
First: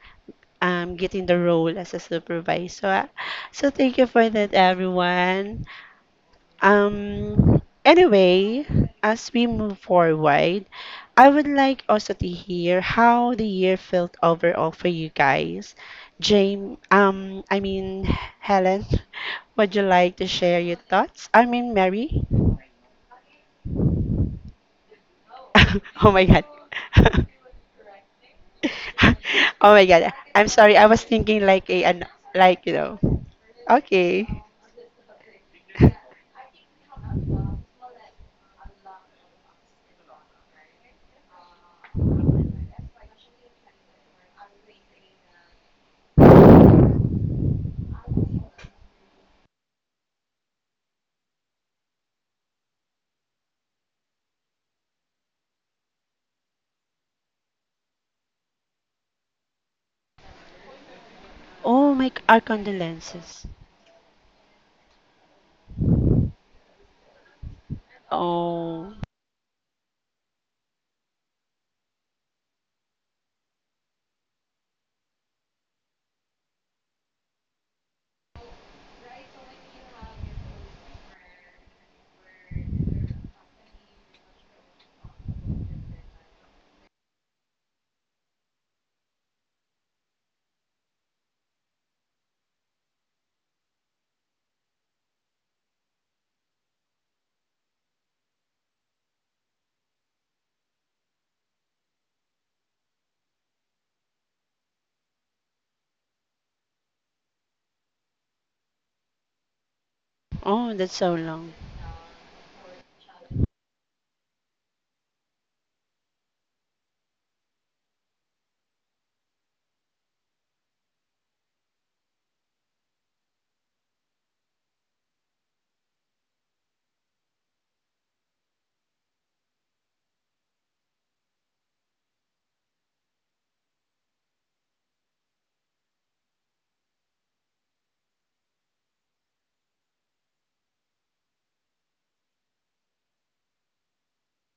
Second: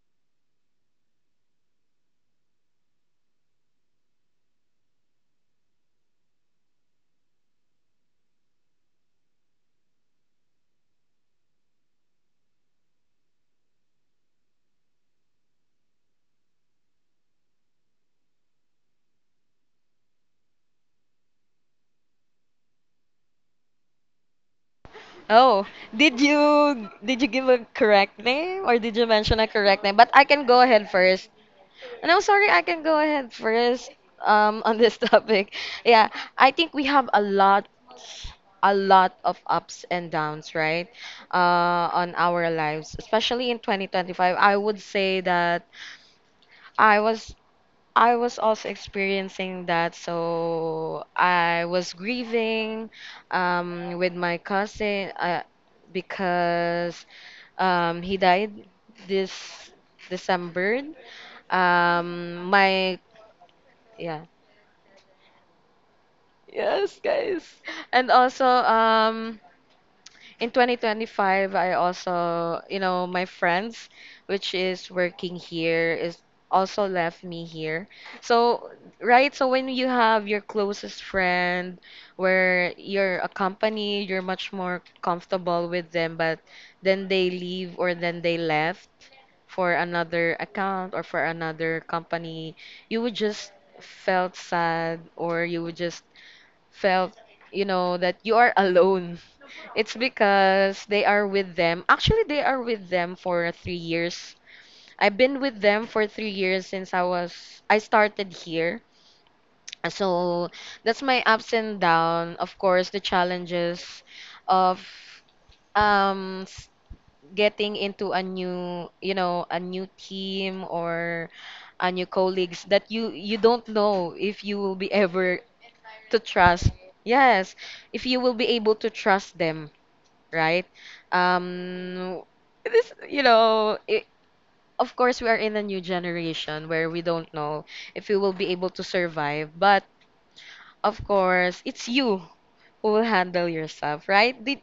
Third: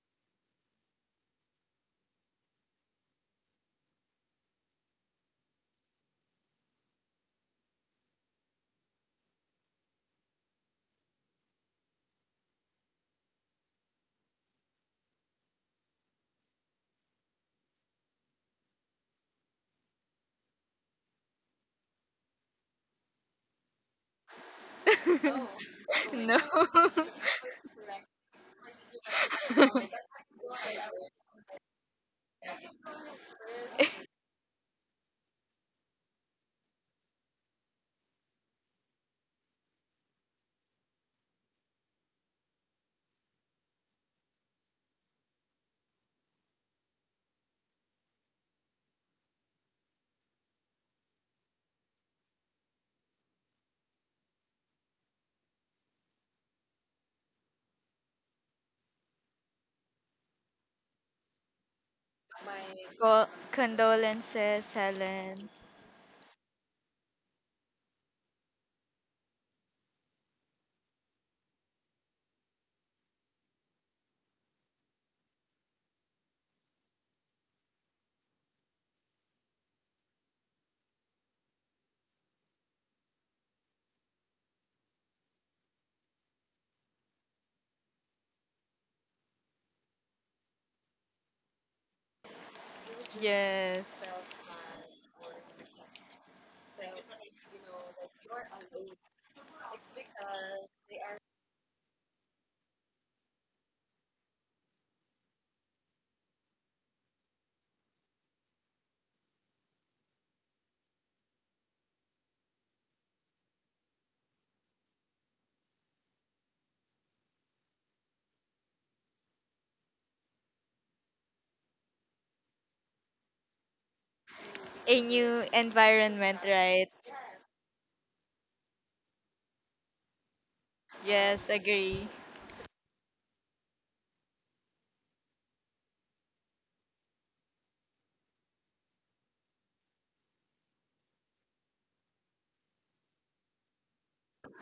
Speaker 1: getting the role as a supervisor. So so thank you for that, everyone. Anyway, as we move forward, I would like also to hear how the year felt overall for you guys. I mean, Helen, [laughs] would you like to share your thoughts? I mean, Mary?
Speaker 2: Oh,
Speaker 3: [laughs]
Speaker 1: [laughs] Oh
Speaker 2: did
Speaker 1: my
Speaker 3: No.
Speaker 1: God.
Speaker 2: you
Speaker 3: [laughs]
Speaker 2: did you
Speaker 1: [laughs]
Speaker 2: give a correct name, or did you mention a
Speaker 1: [laughs] Oh
Speaker 2: correct
Speaker 1: my
Speaker 2: name? But
Speaker 1: God.
Speaker 2: I can
Speaker 1: I'm
Speaker 2: go
Speaker 1: sorry. I
Speaker 2: ahead
Speaker 1: was
Speaker 2: first.
Speaker 1: thinking like a an
Speaker 2: And I'm sorry, I
Speaker 1: like, you
Speaker 2: can go
Speaker 1: know.
Speaker 2: ahead first
Speaker 1: Okay.
Speaker 2: on this [laughs] topic. Yeah, I think we have a lot of ups and downs, right? On our lives, especially in 2025. I would say that I was I was also experiencing that, so I was grieving with my cousin because he died this December.
Speaker 1: Oh my, our
Speaker 2: My
Speaker 3: Co-
Speaker 1: condolences.
Speaker 2: yeah.
Speaker 3: condolences, Helen.
Speaker 2: Yes, guys. And also,
Speaker 1: Oh,
Speaker 2: in 2025, I also, you know, my friends, which is working here, is also left me here. So, right, so when you have your closest friend where you're a company, you're much more comfortable with them, but then they leave, or then they left for another account or for another company, you would just
Speaker 3: Yes.
Speaker 2: felt sad, or you would just felt, you know, that you are alone. It's because they are with them actually, they are with them for 3 years. I've been with them for 3 years since I started here. So
Speaker 1: oh,
Speaker 2: that's
Speaker 1: that's so
Speaker 2: my ups
Speaker 1: long.
Speaker 2: and down. Of course, the challenges of um s- getting into a new, you know, a new team, or a new colleagues, that you don't know if you will be
Speaker 3: A
Speaker 2: ever
Speaker 3: new
Speaker 2: to
Speaker 3: environment,
Speaker 2: trust,
Speaker 3: right?
Speaker 2: yes, if you will be able to trust them, right?
Speaker 3: Yes, agree.
Speaker 2: um this, you know, it, of course we are in a new generation where we don't know if we will be able to survive, but of course it's you who will handle yourself, right? Did,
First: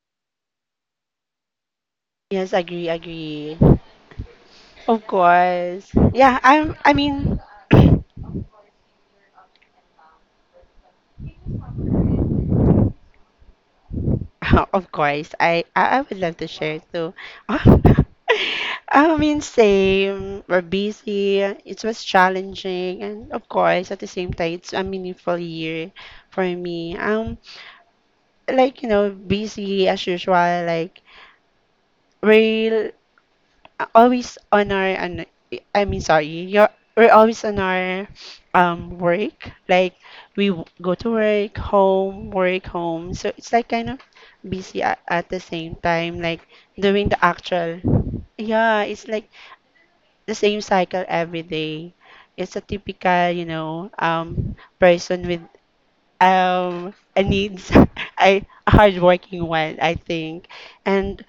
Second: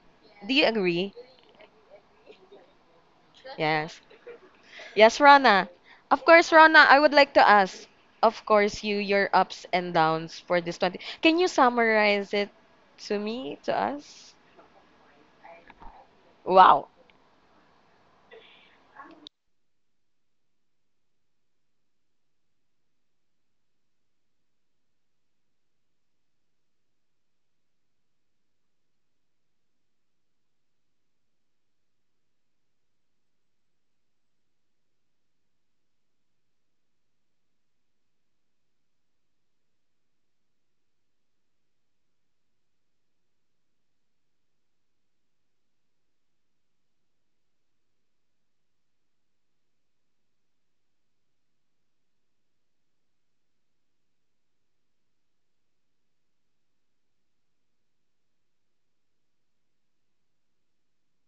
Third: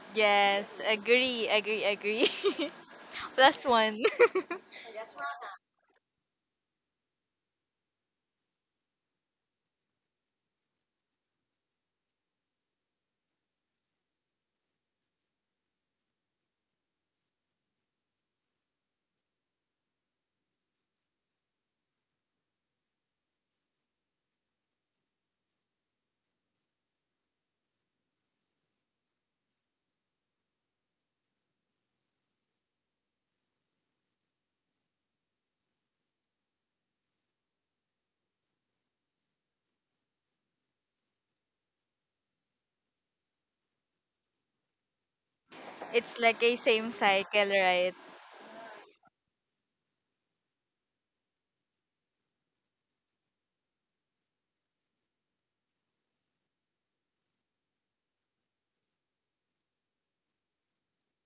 Speaker 2: do you
Speaker 3: Yes,
Speaker 2: agree?
Speaker 3: agree, agree, agree.
Speaker 1: Yes,
Speaker 3: [laughs]
Speaker 1: agree, agree.
Speaker 3: Plus
Speaker 2: Yes.
Speaker 3: one. [laughs]
Speaker 1: Of
Speaker 2: Yes, Rana.
Speaker 1: course.
Speaker 2: Of course, Rana,
Speaker 1: I
Speaker 2: I would like
Speaker 1: mean,
Speaker 2: to ask,
Speaker 1: [clears throat]
Speaker 2: of course, you, your ups and downs for this 20, can you summarize it to me, to us?
Speaker 1: [laughs] Of course, I would love to share
Speaker 2: Wow.
Speaker 1: too. [laughs] I mean, same. We're busy. It was challenging, and of course, at the same time, it's a meaningful year for me. Like you know, busy as usual. Like we always on our. And I mean sorry, you're we're always on our work. Like we go to work, home, work, home. So it's like kind of busy at the same time,
Speaker 3: It's like
Speaker 1: like
Speaker 3: a same
Speaker 1: doing the
Speaker 3: cycle,
Speaker 1: actual.
Speaker 3: right?
Speaker 1: Yeah, it's like the same cycle every day. It's a typical, person with a needs. [laughs] I a hardworking one, I think. And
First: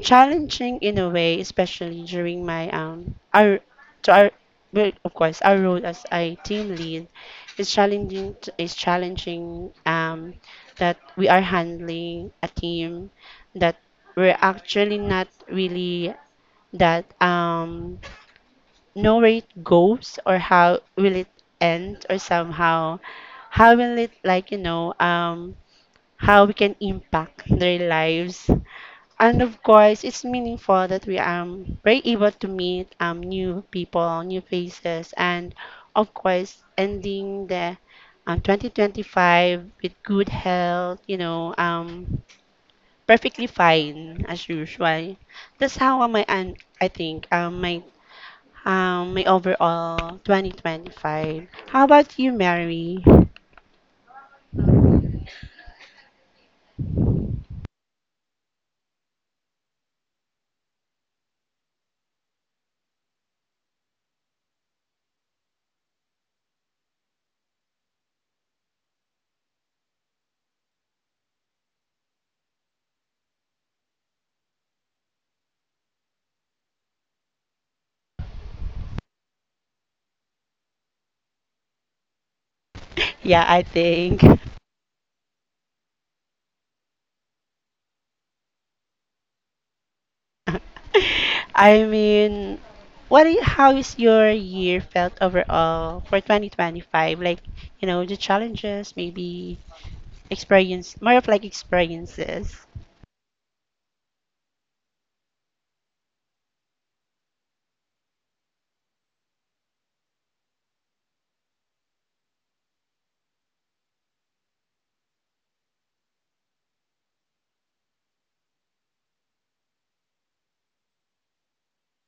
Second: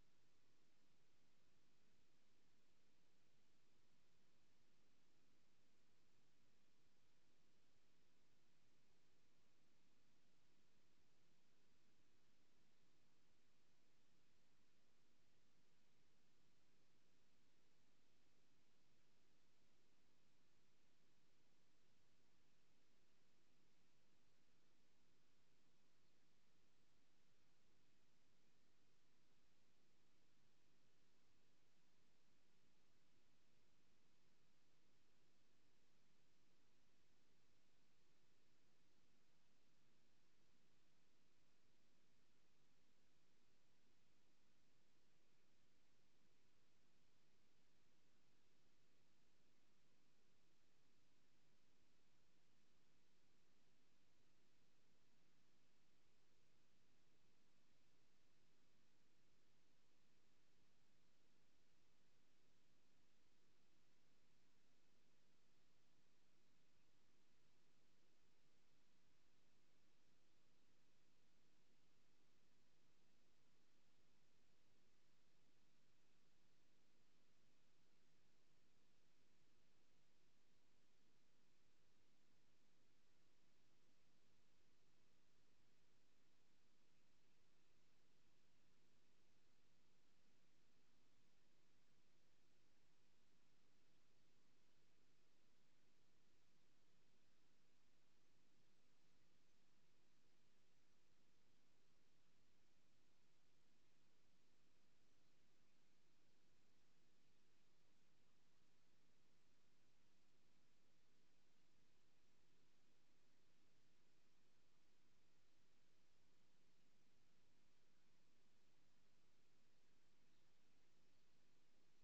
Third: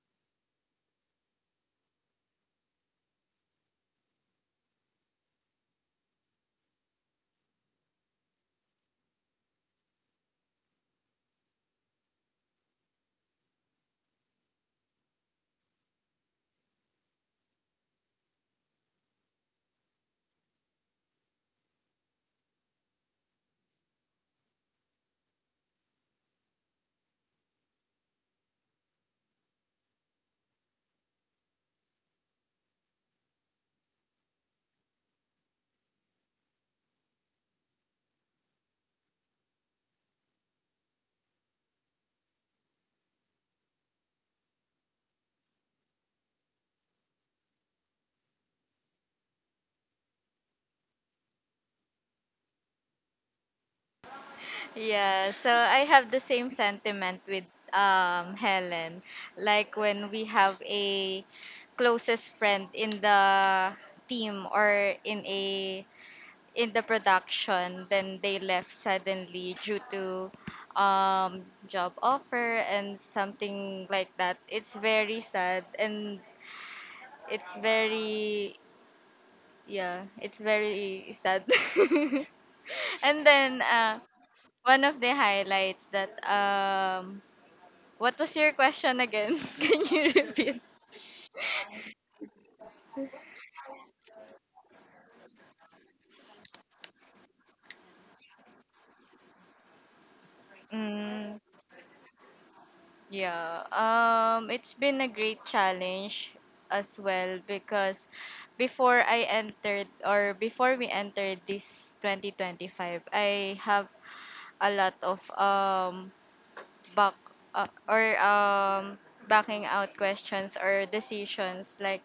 Speaker 1: challenging in a way, especially during my our to our well, of course our role as a team lead is is challenging that we are handling a team that we're actually not really that know where it goes or how will it end, or somehow how will it, how we can impact their lives. And of course it's meaningful that we were able to meet new people, new faces, and of course ending the 2025 with good health, perfectly fine as usual. That's how my, and I think my my overall 2025. How about you, Mary?
Speaker 3: Yeah, so I have the same sentiment with Helen. Like when we have a closest friend in the team, or in a in the production, then they left suddenly due to job offer and something like that. It's very sad, and it's very, yeah, it's very sad. [laughs]
Speaker 1: [laughs]
Speaker 3: And
Speaker 1: yeah i
Speaker 3: then
Speaker 1: think
Speaker 3: one of the highlights that, what was your question again? [laughs] Can you repeat?
Speaker 1: [laughs] I mean, what is, how is your year felt overall for 2025? Like, you know, the challenges, maybe experience, more of
Speaker 3: Mm.
Speaker 1: like experiences.
Speaker 3: Yeah, it's been a great challenge as well, because before I entered, or before we entered this 2025, I have a lot of back uh, or um backing out questions or decisions. Like,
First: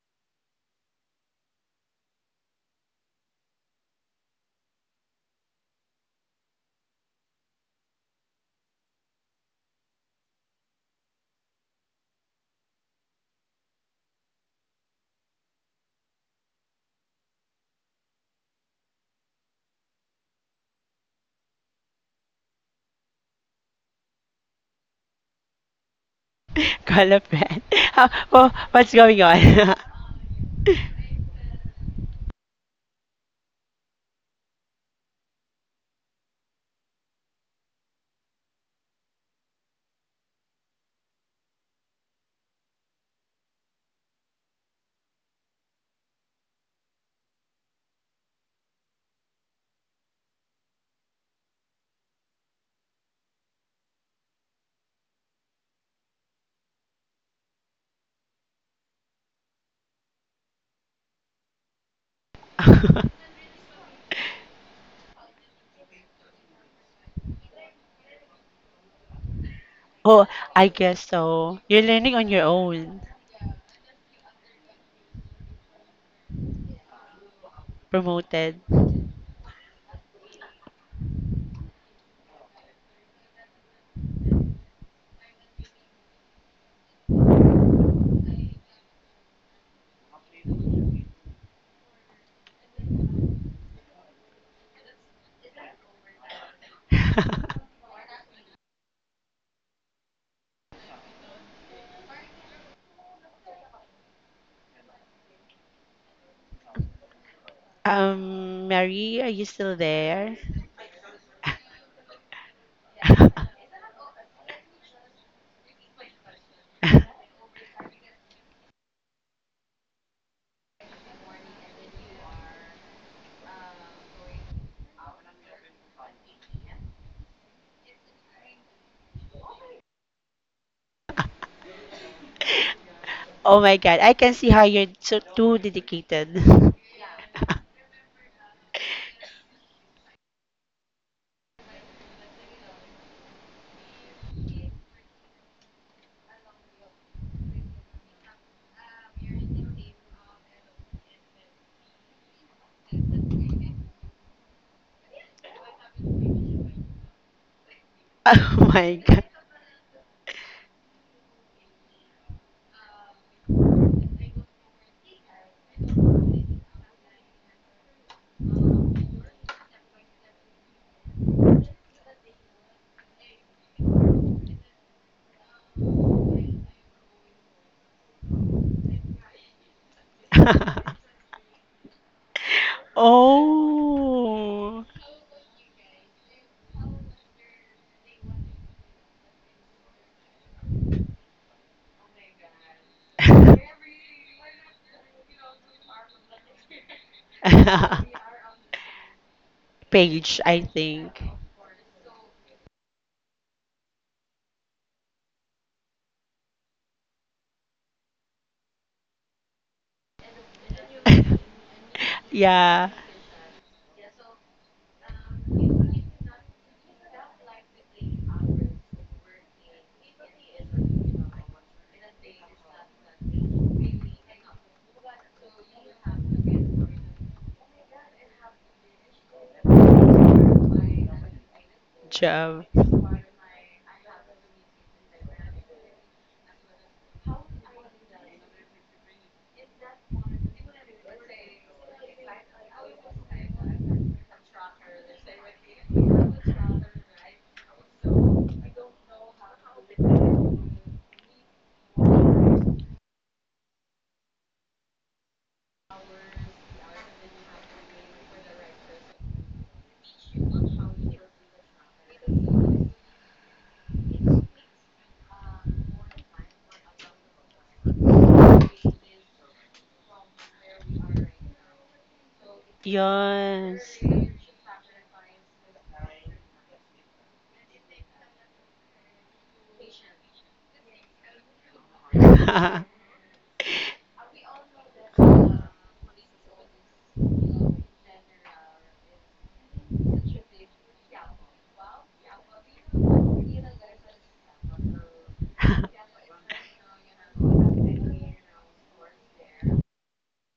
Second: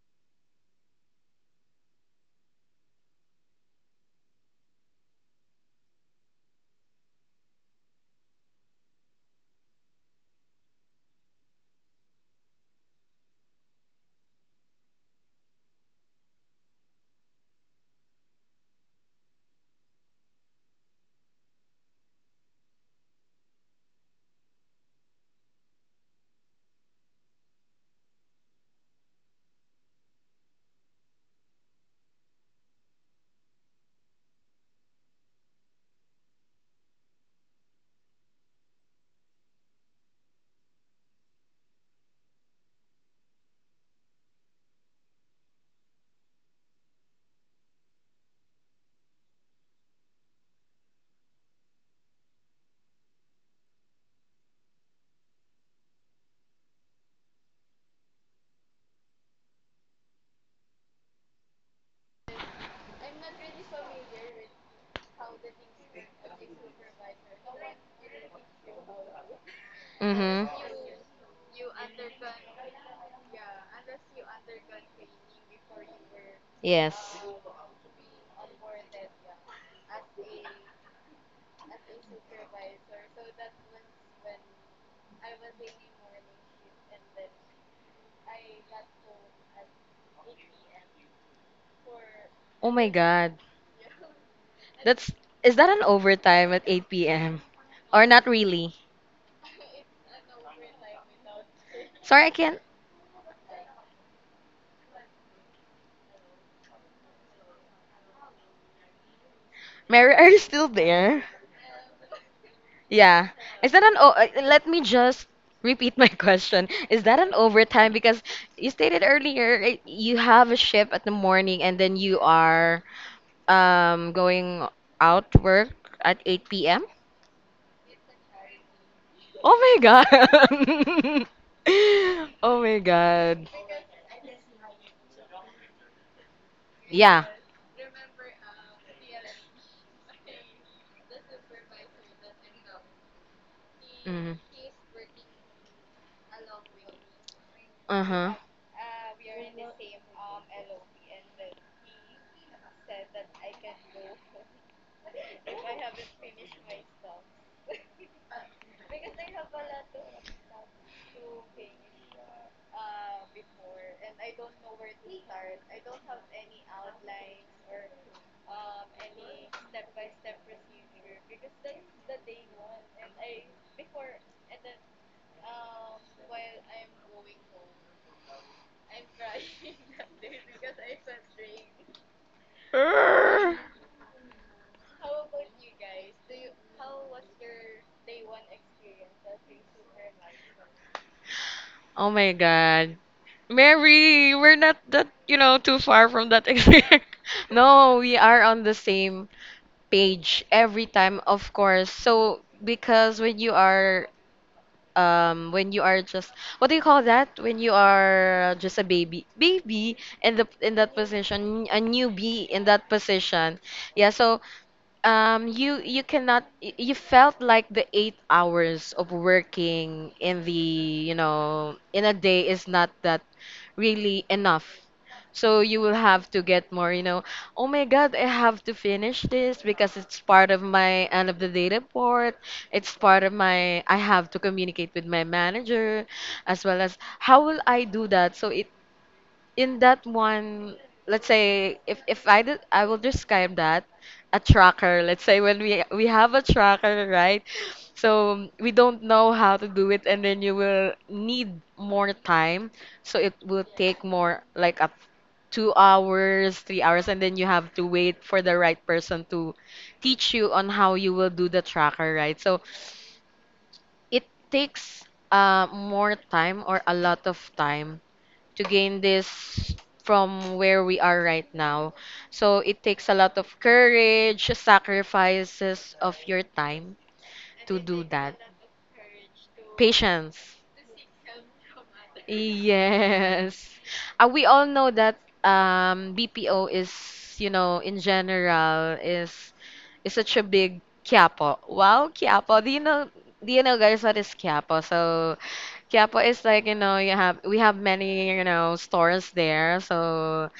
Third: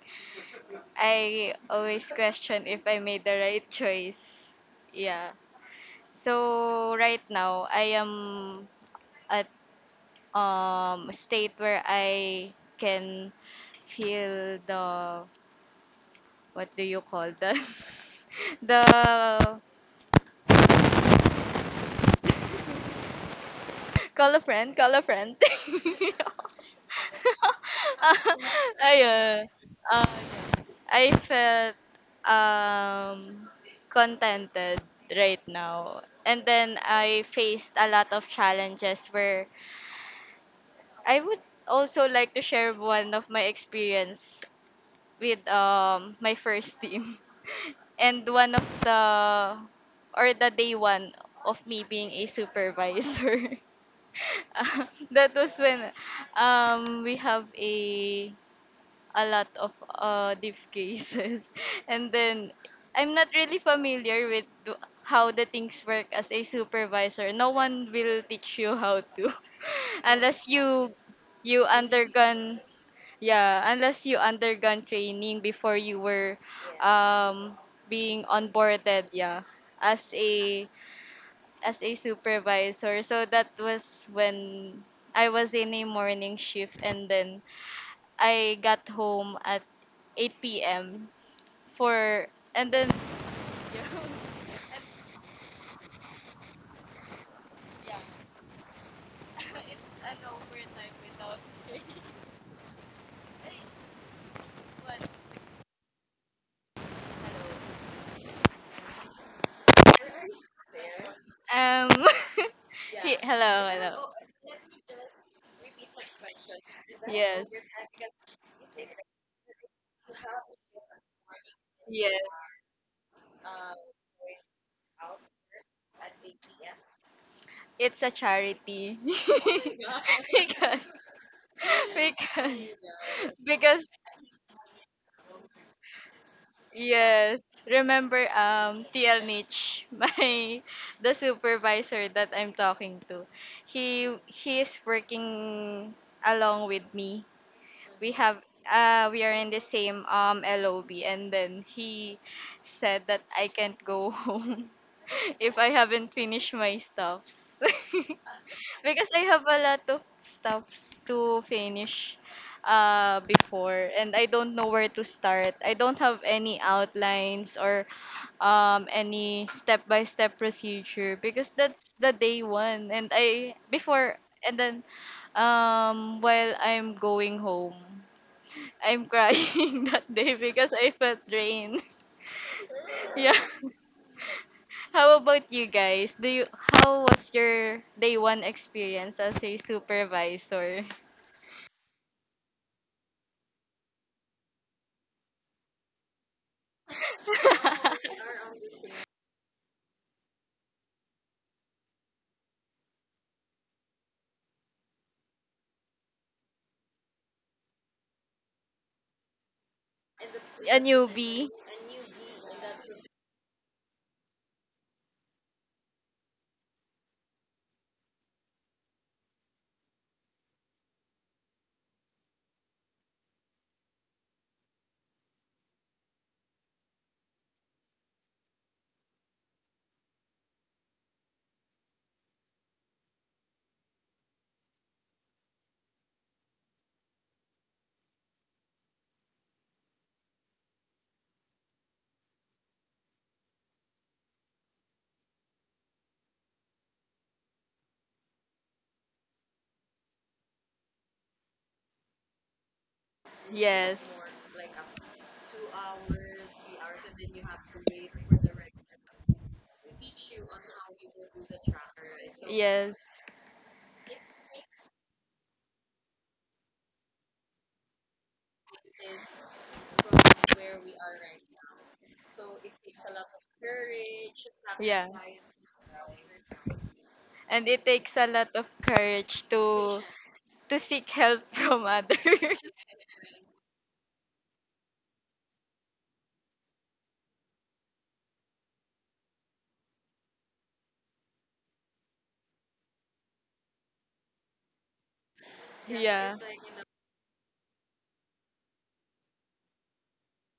Speaker 3: I always question if I made the right choice. Yeah. So right now I am at state where I can feel the, what do you call the, [laughs] the call a friend, call a friend. [laughs]
Speaker 1: [laughs] Call a friend. [laughs] How, oh, what's going
Speaker 3: Ayun.
Speaker 1: on?
Speaker 3: Um, I felt um contented right now. And then I faced a lot of challenges where I would also like to share one of my experience with my first team. [laughs] And one of the, or the day one of me being a supervisor. [laughs] Uh, that was when we have a lot of diff cases. [laughs] And then I'm not really familiar with how the things work as a supervisor. No one will teach you how to [laughs]
Speaker 1: [laughs] Oh,
Speaker 2: Mm-hmm.
Speaker 3: unless
Speaker 1: I
Speaker 3: you
Speaker 1: guess so.
Speaker 3: you
Speaker 1: You're learning on your
Speaker 3: undergone
Speaker 1: own.
Speaker 3: yeah, unless you undergone training before you were
Speaker 2: Yes.
Speaker 3: um being
Speaker 1: Promoted.
Speaker 3: onboarded, yeah, as a supervisor. So that was when I was in a morning shift, and then I got home at 8 p.m. for
Speaker 2: Oh
Speaker 3: and
Speaker 2: my
Speaker 3: then
Speaker 2: God. That's is that an overtime at 8 p.m.
Speaker 1: [laughs]
Speaker 2: or not really? Sorry, I can't.
Speaker 1: Mary, are you still
Speaker 2: Mary, [laughs] are you
Speaker 1: there?
Speaker 2: still there?
Speaker 3: um [laughs] he-
Speaker 2: Yeah.
Speaker 3: hello,
Speaker 2: Is that an
Speaker 3: hello.
Speaker 2: let me just repeat my [laughs] question. Is that an
Speaker 3: Yes.
Speaker 2: overtime because you stated earlier you have a shift at the morning, and then you
Speaker 3: Yes.
Speaker 2: are going out to work at 8 p.m.?
Speaker 3: It's a charity. [laughs]
Speaker 2: Oh my
Speaker 3: because
Speaker 2: God. [laughs] Oh
Speaker 3: because
Speaker 2: my
Speaker 1: [laughs]
Speaker 2: God.
Speaker 1: Oh my
Speaker 3: because
Speaker 1: God, I can see how you're so too dedicated.
Speaker 2: Yeah.
Speaker 3: Yes.
Speaker 1: [laughs]
Speaker 3: Remember TL Nitch, [laughs] my the supervisor that I'm talking to. He
Speaker 2: Mm.
Speaker 3: he is working along with me. We
Speaker 2: Uh-huh.
Speaker 3: have we are in the same LOB, and then he said that I can't go [laughs] home if I haven't finished my stuffs. [laughs]
Speaker 1: Oh my
Speaker 3: Because I
Speaker 1: God.
Speaker 3: have a lot of stuffs to finish before, and I don't know where to start. I don't have any outlines or any step-by-step procedure, because that's the day one. And then while I'm going home, I'm crying [laughs] that day because
Speaker 1: [laughs]
Speaker 3: I felt drained. [laughs] Yeah.
Speaker 2: Urgh.
Speaker 1: Oh.
Speaker 3: How about you guys? Do you How was your day one experience as a supervisor?
Speaker 2: Oh my God. Mary, we're not that, you know, too far from that [laughs] experience. No, we
Speaker 3: [laughs]
Speaker 2: are on the
Speaker 1: [laughs]
Speaker 2: same page
Speaker 1: Page, I
Speaker 2: every time,
Speaker 1: think.
Speaker 2: of course. So because when you are just, what do you call that? When you are just a baby. Baby in the in
Speaker 3: A
Speaker 2: that
Speaker 3: newbie.
Speaker 2: position, a
Speaker 1: [laughs]
Speaker 2: newbie in that
Speaker 1: Yeah,
Speaker 2: position. Yeah, so you you cannot y- you felt like the 8 hours of working in the, you know, in a day is not that really enough. So you will have to get more, you know, oh my God, I have to finish this because it's part of my end of the day report.
Speaker 1: job.
Speaker 2: It's part of my I have to communicate with my manager as well as how will I do that? So it in that one, let's say if I did, I will describe that a tracker. Let's say when we have a tracker, right? So we don't know how to do it, and then you will need more time. So it will
Speaker 3: Yes.
Speaker 2: take more like a 2 hours, 3 hours, and then you have to wait for the right person to teach you on how you will do the tracker, right? So
Speaker 3: Yes.
Speaker 2: it takes more time or a lot of time to gain this from where we are right now. So it takes a lot of
Speaker 1: Yes.
Speaker 2: courage,
Speaker 3: Yeah.
Speaker 2: sacrifices of your time
Speaker 3: And
Speaker 2: to
Speaker 3: it
Speaker 2: do
Speaker 3: takes a
Speaker 2: that.
Speaker 3: lot of courage to
Speaker 2: Patience.
Speaker 3: seek help from others. [laughs]
Speaker 2: Yes. We all know that BPO is, in general is such a big quiapo. Wow, quiapo. Do you know guys what is quiapo? So quiapo
Speaker 3: Yeah.
Speaker 2: is like, you know,
Speaker 1: [laughs]
Speaker 2: you have we have many, you know, stores
Speaker 1: [laughs]
Speaker 2: there. So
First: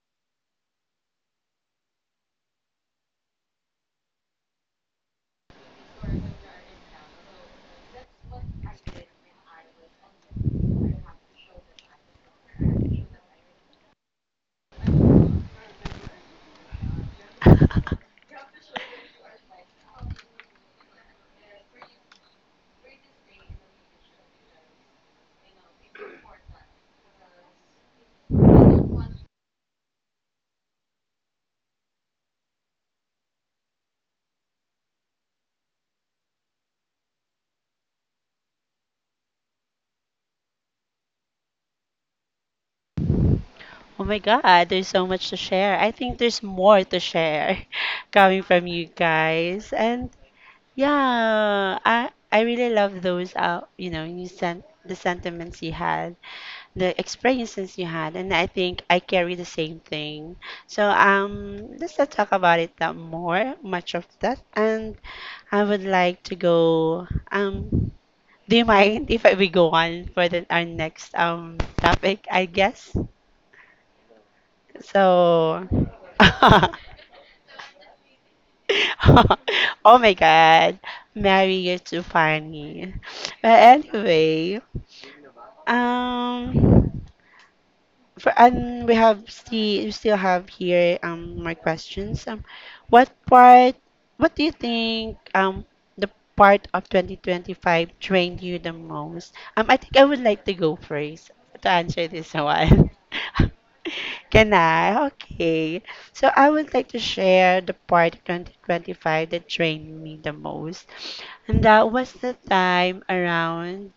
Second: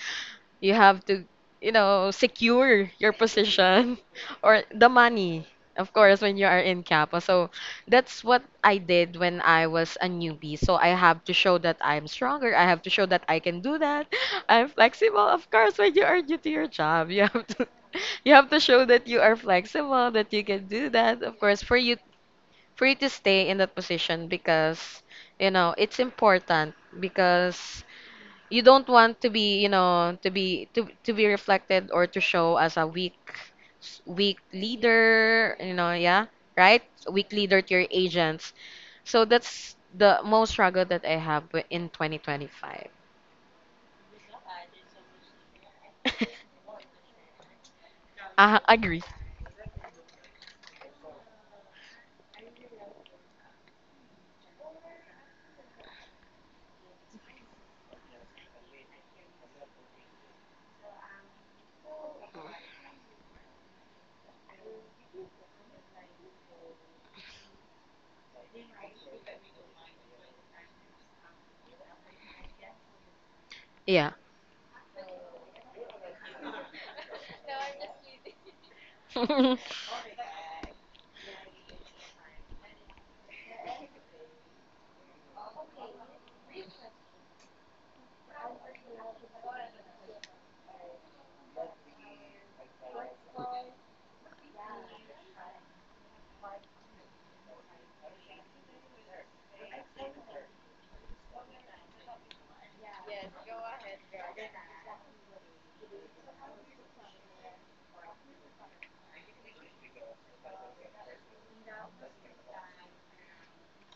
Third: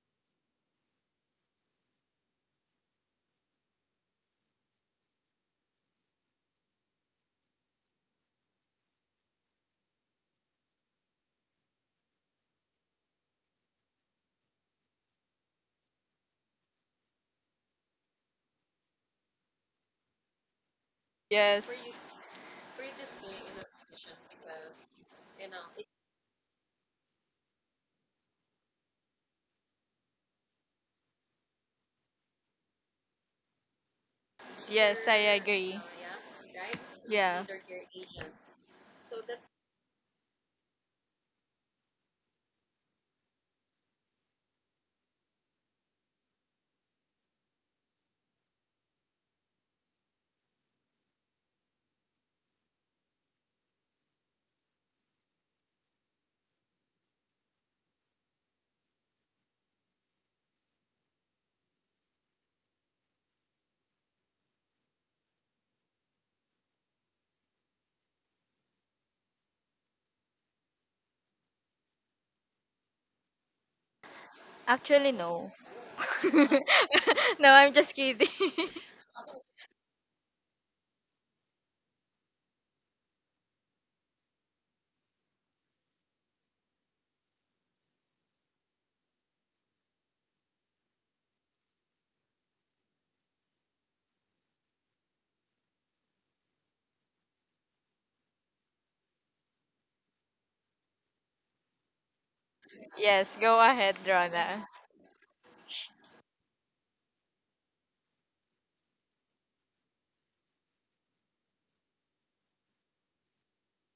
Speaker 2: you have to, you know, secure your position [laughs] or the money, of course, when you are in Kappa. So that's what I did when I was a newbie. So I have to show that I'm stronger. I have to show that I can do that. [laughs] I'm flexible. Of course, when you are new to your job, you have to [laughs] you have to show that you are flexible, that you can do that. Of course,
Speaker 3: Yes.
Speaker 2: for you to stay in that position because you know it's important because you don't want to be, you know, to be to be reflected or to show as a weak
Speaker 3: Yes, I
Speaker 2: leader, you
Speaker 3: agree.
Speaker 2: know. Yeah, right, weak
Speaker 3: Yeah.
Speaker 2: leader to your agents. So that's the most struggle that in 2025.
Speaker 1: Oh my God, there's so much to share. I think there's
Speaker 2: [laughs]
Speaker 1: more to share [laughs] coming from you
Speaker 2: Agree.
Speaker 1: guys. And yeah, I really love those you know, you sent the sentiments you had, the experiences you had, and I think I carry the same thing. So let's not talk about it that more, much of that. And I would like to go. Do you mind if we go on for the, our next topic, I guess?
Speaker 2: Yeah.
Speaker 3: Actually, no.
Speaker 1: So,
Speaker 3: [laughs] No,
Speaker 1: [laughs]
Speaker 3: I'm just kidding. [laughs]
Speaker 2: [laughs]
Speaker 1: oh my God, Mary, you're too funny. But anyway, um, for, and we have see we still have here my questions. What part? What do you think the part of 2025 trained you the most? I think I would like to go first to answer this one.
Speaker 3: Yes,
Speaker 1: [laughs]
Speaker 3: go ahead,
Speaker 1: Can
Speaker 3: Rona.
Speaker 1: I? Okay. So I would like to share the part of 2025 that trained me the most. And that was the time around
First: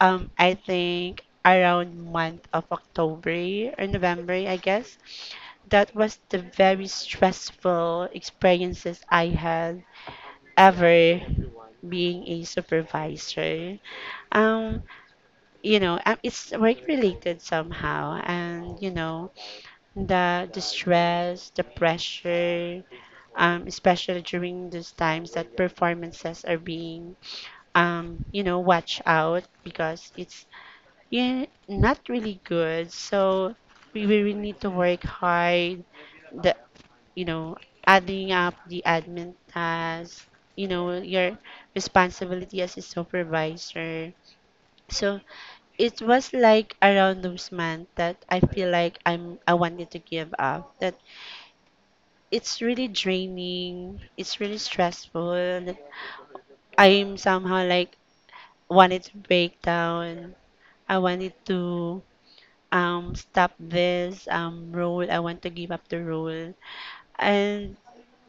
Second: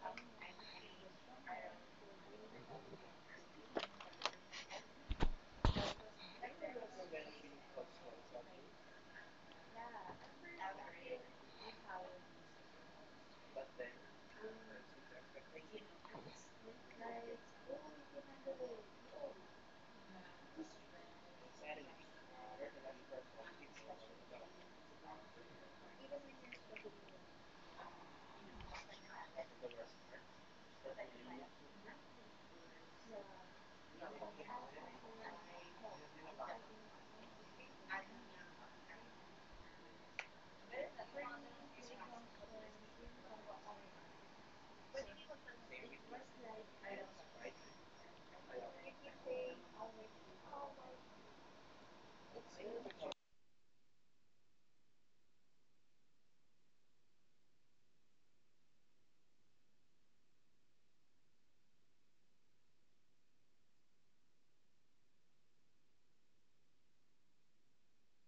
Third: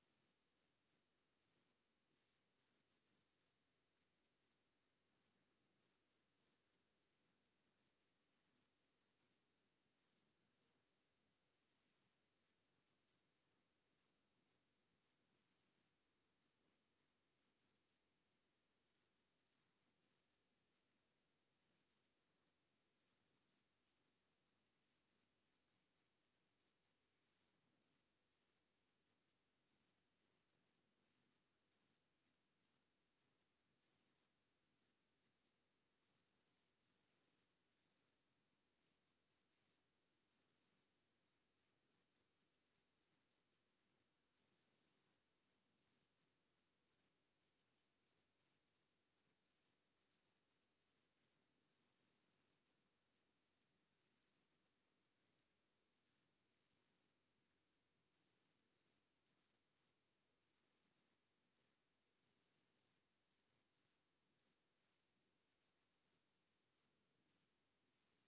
Speaker 1: I think around month of October or November, I guess. That was the very stressful experiences I had ever being a supervisor. Um, um, it's work related somehow, and you know, the stress, the pressure, especially during those times that performances are being, you know, watch out because it's, yeah, not really good. So we really need to work hard. The, you know, adding up the admin tasks, you know, your responsibility as a supervisor. So it was like around those months that I feel like I wanted to give up. That it's really draining. It's really stressful, that I'm somehow like wanted to break down. I wanted to stop this role. I want to give up the role. And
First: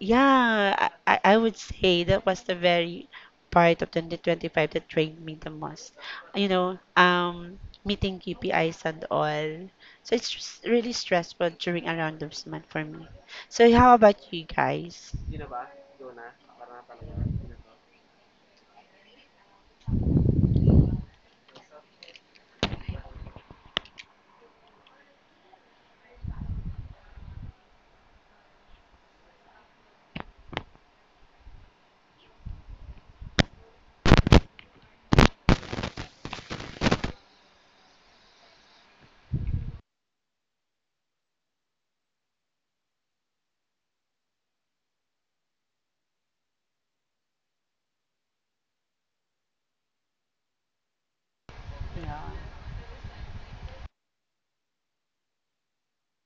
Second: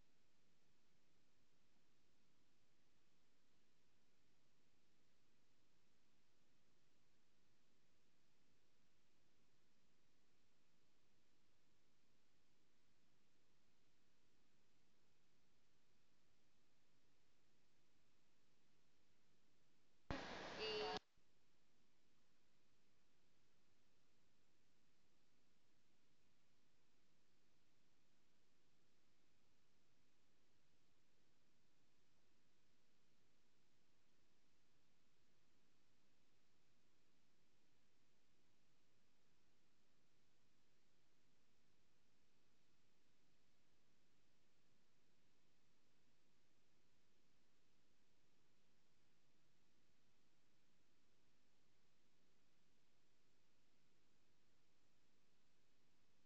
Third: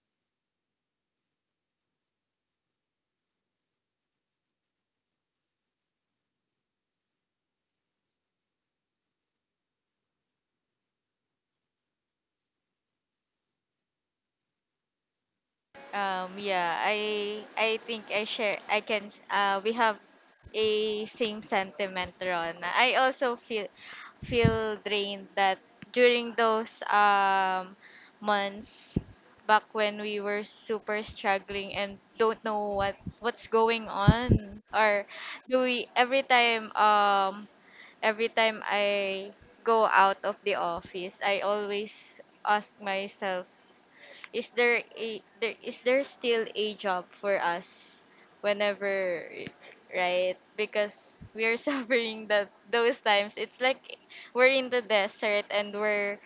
Speaker 1: yeah, I would say that was the very part of 2025 that trained me the most, you know um meeting KPIs and all. So it's just really stressful during around this month for me. So how about you guys?
Speaker 3: Yeah, I think I share I can we have a same sentiment, Rona. I also feel drained that during those months back when we were super struggling and don't know what's going on. Or do we Every time every time I go out of the office, I always ask myself, is there a there is there still a job for us whenever, right? Because we are [laughs]
Speaker 1: Yeah,
Speaker 3: suffering that those times. It's like we're in the desert, and we're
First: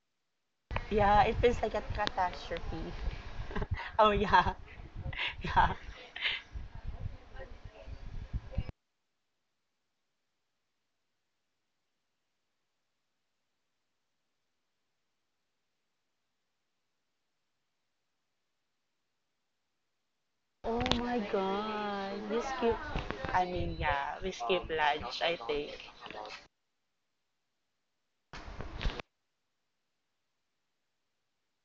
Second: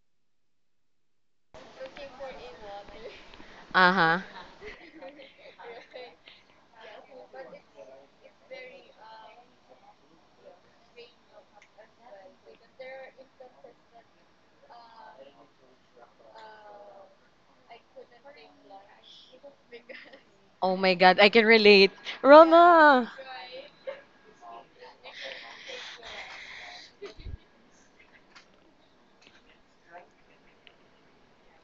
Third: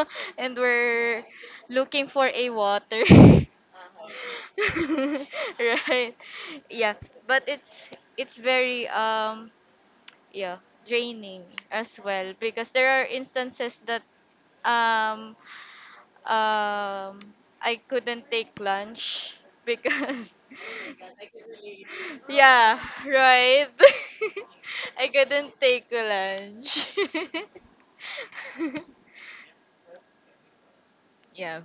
Speaker 3: [laughs] and
Speaker 1: yeah,
Speaker 3: we're
Speaker 1: it feels like a
Speaker 3: looking for a
Speaker 1: catastrophe.
Speaker 3: water.
Speaker 1: [laughs] Oh
Speaker 2: Uh-huh.
Speaker 1: yeah.
Speaker 3: [laughs]
Speaker 1: Yeah.
Speaker 3: Right. Yeah. But it's very yeah, draining as well, because there are instances that um um, I couldn't take lunch because
Speaker 2: Oh
Speaker 1: Oh
Speaker 2: my god,
Speaker 1: my
Speaker 2: I can relate,
Speaker 1: god,
Speaker 3: [laughs]
Speaker 1: we skip,
Speaker 3: yeah,
Speaker 2: Rona!
Speaker 1: I
Speaker 3: right.
Speaker 1: mean, yeah, we skip
Speaker 3: [laughs] I
Speaker 1: lunch, I
Speaker 3: couldn't take
Speaker 1: think.
Speaker 3: lunch. [laughs] Yeah.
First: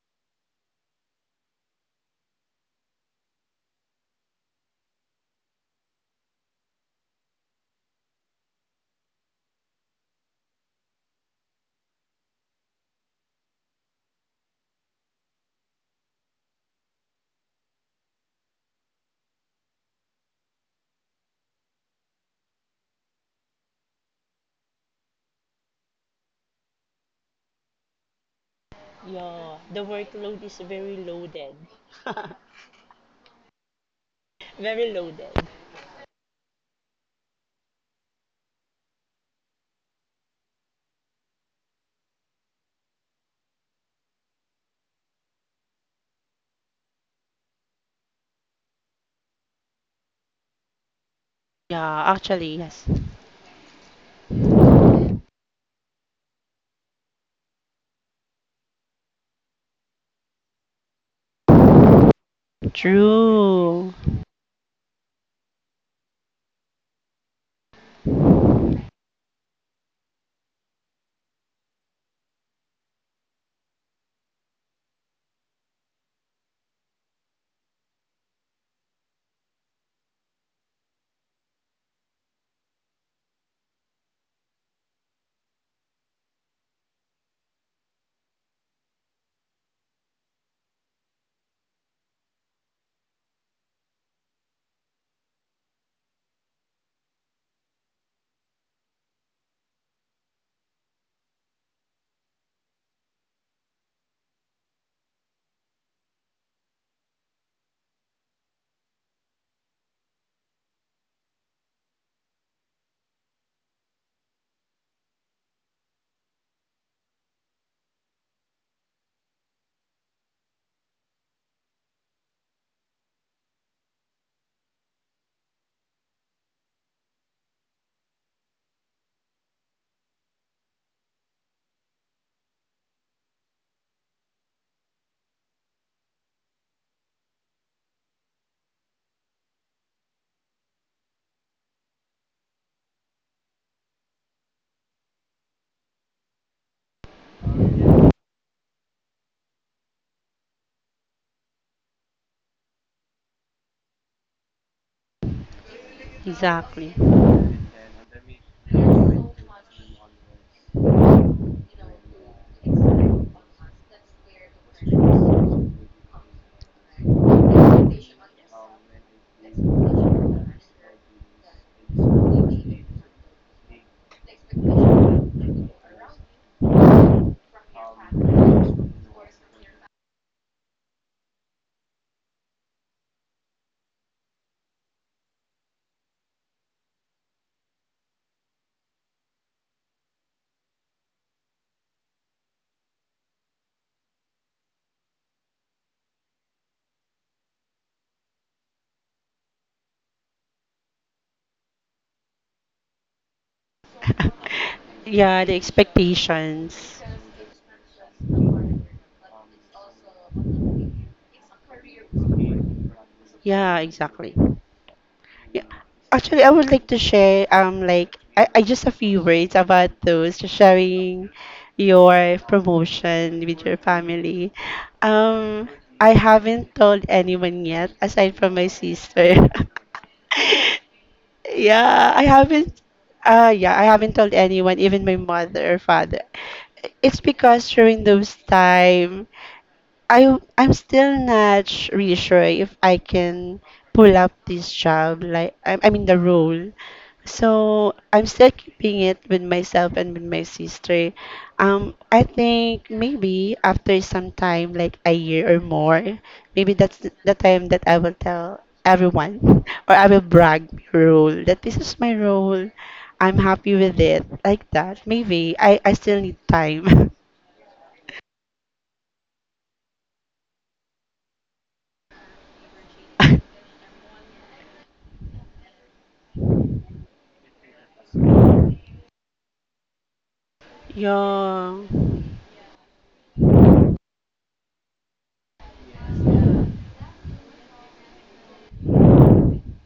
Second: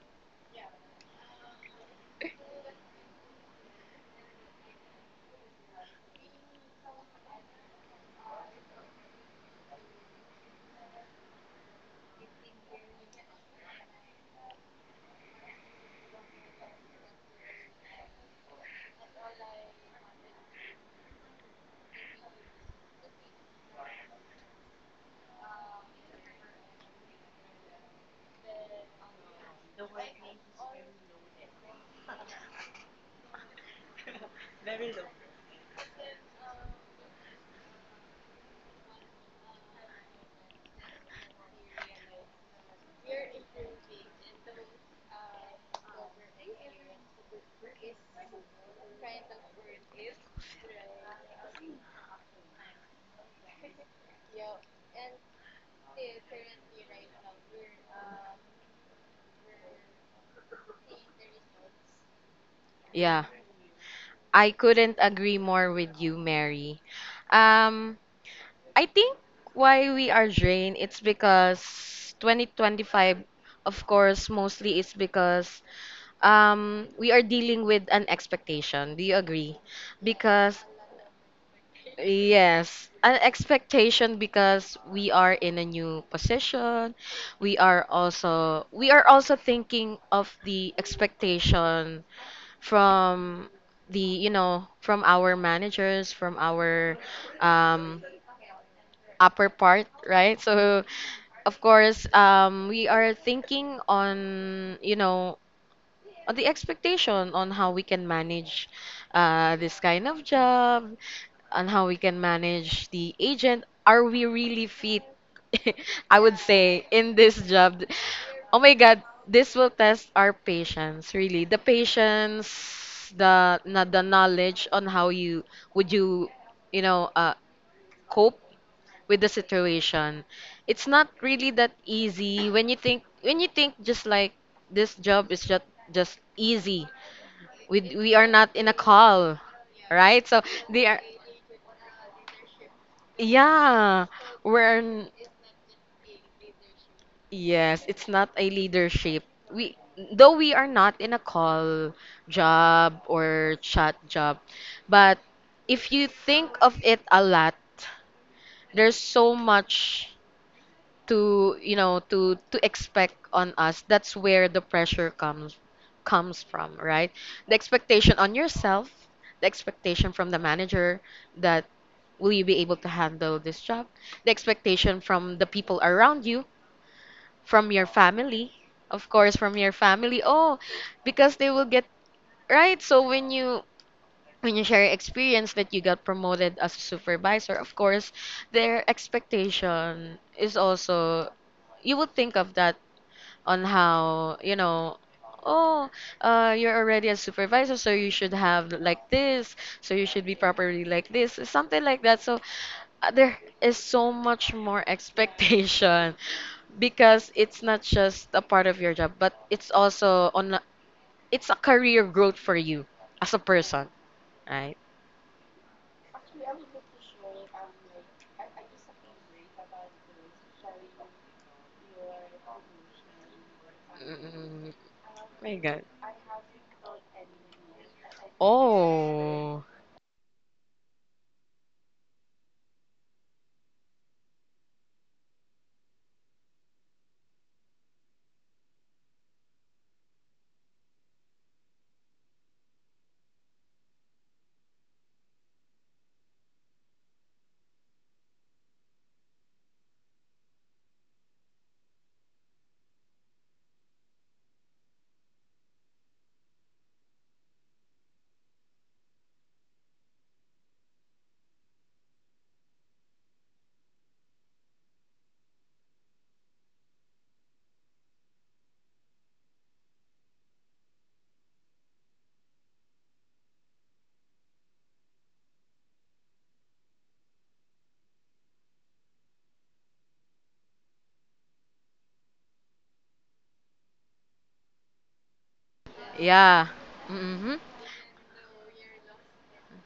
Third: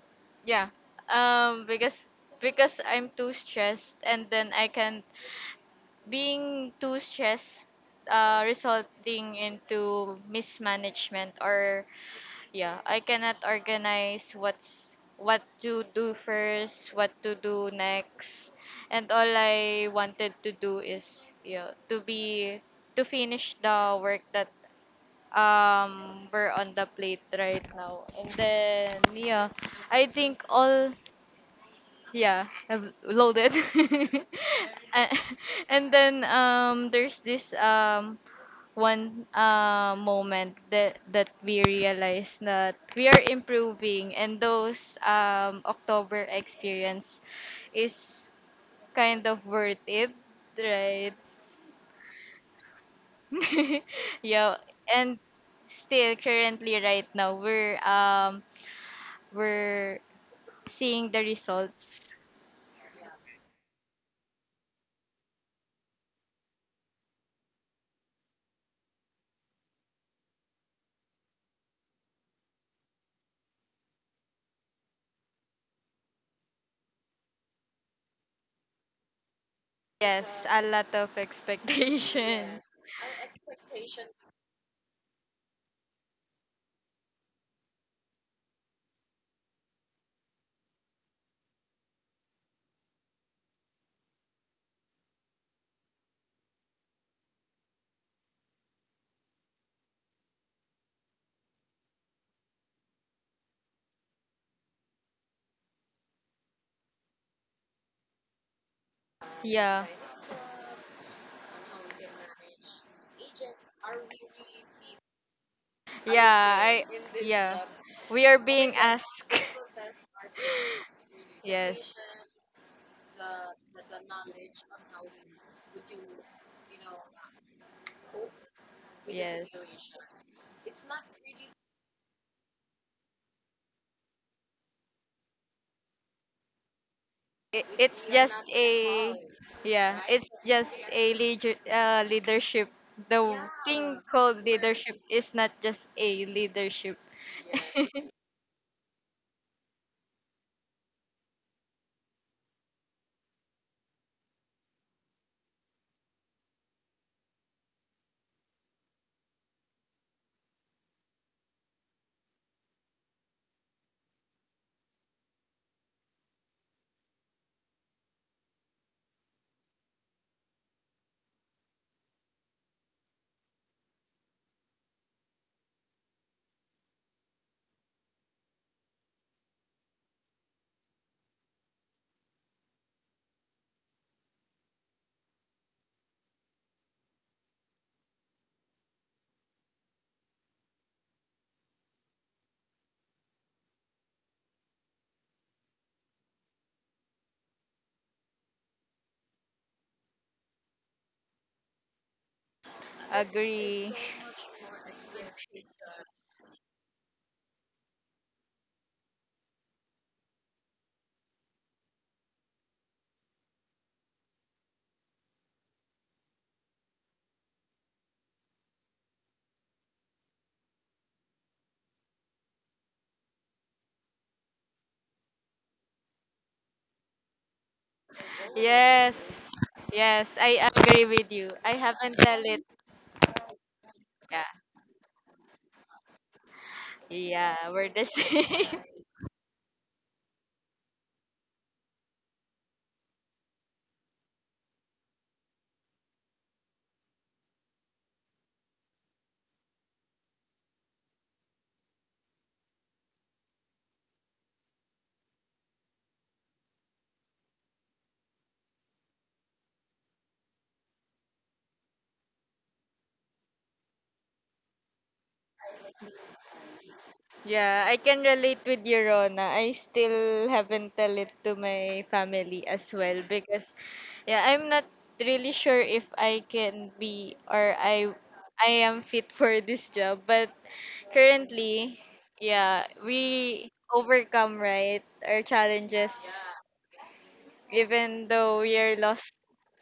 Speaker 3: Yeah. Because I'm too stressed, and then I can, being too stressed, resulting into mismanagement. Or yeah, I cannot organize what's, what to do first, what to do next. And all I wanted to do is, yeah, to be, to finish the work that we're on the plate right now. And then yeah,
Speaker 1: Yeah, the
Speaker 3: I think
Speaker 1: workload is
Speaker 3: all
Speaker 1: very loaded.
Speaker 3: yeah, I've loaded. [laughs]
Speaker 1: [laughs] Very
Speaker 3: A-
Speaker 1: loaded.
Speaker 3: and then there's this one moment that we realize that we are improving, and those October experience is kind of worth it, right?
Speaker 1: Yeah, actually, yes.
Speaker 3: [laughs] Yeah, and still currently right now we're seeing the results.
Speaker 2: Yeah,
Speaker 1: True.
Speaker 2: I couldn't agree more with you, Mary. um I think why we are drained, it's because 2025, of course, mostly it's because we are dealing with an expectation. Do you agree?
Speaker 3: Yes,
Speaker 2: Because,
Speaker 3: a lot of expectations.
Speaker 2: yes, an expectation because we are in a new position. We are also thinking of the expectation from the you know, from our managers, from our um, upper part, right? So, of course, we are thinking on, you know, on the expectation on how we can manage this
Speaker 3: Yeah.
Speaker 2: kind of job, on how we can manage the agent. Are we really fit? [laughs] I would
Speaker 3: Yeah,
Speaker 2: say
Speaker 3: I
Speaker 2: in this
Speaker 3: yeah.
Speaker 2: job.
Speaker 3: We are
Speaker 2: Oh my
Speaker 3: being
Speaker 2: God,
Speaker 3: asked.
Speaker 2: this
Speaker 3: [laughs]
Speaker 2: will test our patience, really. The
Speaker 3: Yes.
Speaker 2: patience, the the knowledge on how you, you know, cope with the
Speaker 3: Yes.
Speaker 2: situation. It's not really that easy when you think just like this job is just easy.
Speaker 3: It, it's
Speaker 2: We are
Speaker 3: just
Speaker 2: not in a
Speaker 3: a
Speaker 2: call,
Speaker 3: yeah,
Speaker 2: right?
Speaker 3: it's
Speaker 2: So
Speaker 3: just
Speaker 2: they are,
Speaker 3: a leadership. The thing
Speaker 2: yeah,
Speaker 3: called
Speaker 2: we're
Speaker 3: leadership
Speaker 2: n-
Speaker 3: is not just a leadership.
Speaker 2: yes, it's not a leadership. We, though we are not in a call job or chat job, but if you think of
Speaker 1: Exactly.
Speaker 2: it a lot, there's so much to, you know, to expect on us. That's where the pressure comes from, right? The expectation on yourself, the expectation from the manager, that will you be able to handle this job, the expectation from the people around you, from your family, of course, from your family. Oh, because they will get right. So when you share your experience that you got promoted as a supervisor, of course their expectation is also you will think of that on how, you know, oh, you're already a supervisor, so you should have like this, so you should be properly like this, something like that. So there is
Speaker 3: Agree.
Speaker 2: so much more [laughs]
Speaker 1: [laughs] Yeah, the
Speaker 2: expectation
Speaker 1: expectations.
Speaker 2: because it's not just a part of your job, but it's also on it's a career growth for you as a
Speaker 1: Yeah,
Speaker 2: person,
Speaker 1: exactly.
Speaker 2: right?
Speaker 1: Yeah. Actually, I would like to share like I just a few words about those sharing your promotion with your family.
Speaker 2: mm my
Speaker 1: Um,
Speaker 2: god.
Speaker 1: I haven't told anyone yet aside from my
Speaker 3: Yes.
Speaker 1: sister.
Speaker 2: Oh
Speaker 3: Yes, I
Speaker 1: [laughs]
Speaker 3: agree with you. I
Speaker 1: Yeah,
Speaker 3: haven't
Speaker 1: I
Speaker 3: tell it.
Speaker 1: haven't. Yeah, I haven't told
Speaker 3: Yeah.
Speaker 1: anyone, even my mother or father. It's
Speaker 3: Yeah,
Speaker 1: because
Speaker 3: we're
Speaker 1: during
Speaker 3: the [laughs]
Speaker 1: those
Speaker 3: same.
Speaker 1: time I'm still not sh- really sure if I can pull up this job, like I mean the role. So I'm still keeping it with myself and with my sister. I think maybe after some time, like a year or more, maybe that's the time that I will tell everyone [laughs] or I will brag my role, that this is my role. I'm happy with it. Like that. Maybe I still need time.
Speaker 3: Yeah, I can relate with you, Rona. I still haven't tell it to my family as well, because yeah, I'm not really sure if I can be, or I am fit for this job. But
Speaker 1: [laughs] Yeah.
Speaker 3: currently, yeah, we overcome, right, our challenges.
Speaker 2: yeah. Mm-hmm.
Speaker 3: Even though we are lost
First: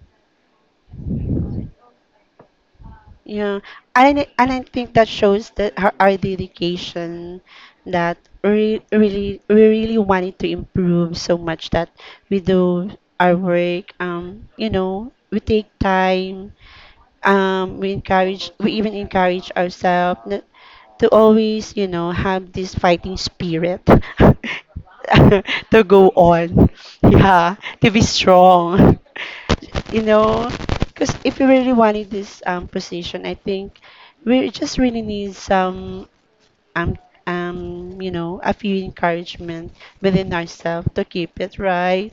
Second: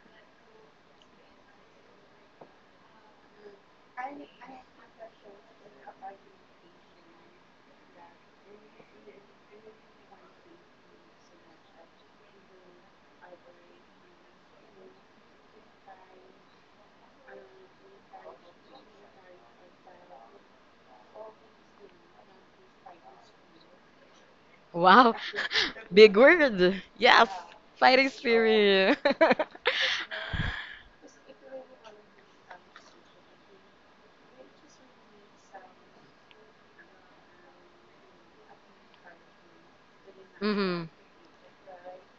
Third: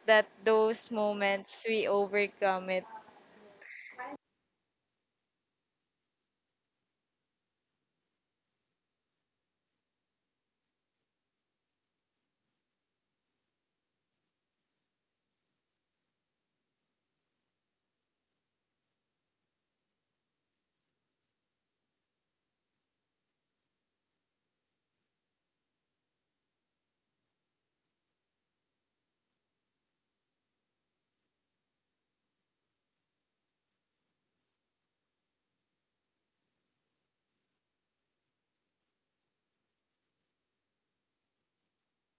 Speaker 3: that those moments, we overcome it.
Speaker 1: Yeah, and I think that shows that her, our dedication, that really we really wanted to improve so much that we do our work. You know, we take time, we encourage, we even encourage to always, you know, have this fighting spirit
Speaker 2: Wow,
Speaker 1: [laughs] to
Speaker 2: [laughs] big
Speaker 1: go on.
Speaker 2: word. Yes,
Speaker 1: Yeah, to be
Speaker 2: fighting spirit.
Speaker 1: strong.
Speaker 2: [laughs]
Speaker 1: You know, because if we really wanted this, position, I think we just really need some um, you know, a few encouragement within
Speaker 2: Mm-hmm.
Speaker 1: ourselves to keep it right.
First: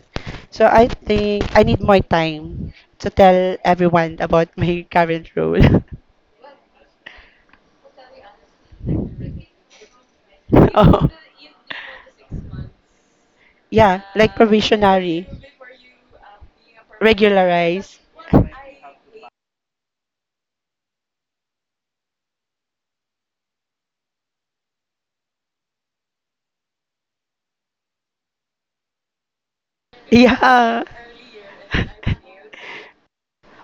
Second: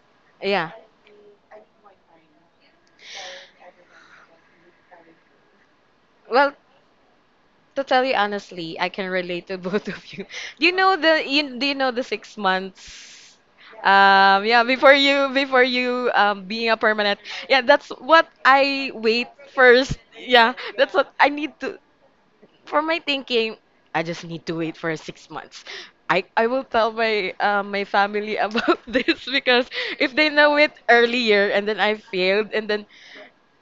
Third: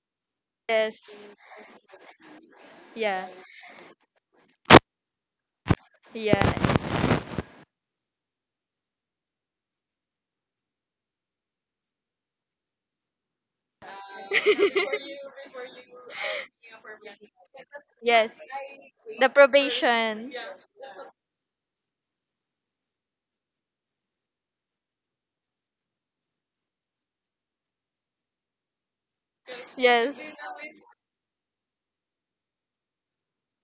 Speaker 1: So
Speaker 2: Yeah.
Speaker 1: I
Speaker 3: Yes.
Speaker 1: think I need more time to
Speaker 3: Yeah.
Speaker 1: tell everyone about my [laughs] current role.
Speaker 2: Well,
Speaker 3: Yeah.
Speaker 2: to tell you honestly, I can relate to [laughs] both of you. Do you
Speaker 1: [laughs]
Speaker 2: know
Speaker 1: Oh,
Speaker 2: the do you know the 6 months?
Speaker 1: yeah, like
Speaker 2: Yeah, before
Speaker 1: provisionary,
Speaker 2: you
Speaker 3: [laughs]
Speaker 2: being a permanent. Yeah, that's
Speaker 1: regularize.
Speaker 2: what
Speaker 3: Yes.
Speaker 2: I
Speaker 3: The
Speaker 2: wait first.
Speaker 3: probation.
Speaker 2: Yeah, that's what I need to, for my thinking. I just need to wait for 6 months. I will tell my my family about [laughs] this because
Speaker 3: Yes.
Speaker 2: if they know it
Speaker 1: Yeah.
Speaker 2: earlier and then I
Speaker 1: [laughs]
Speaker 2: failed and then,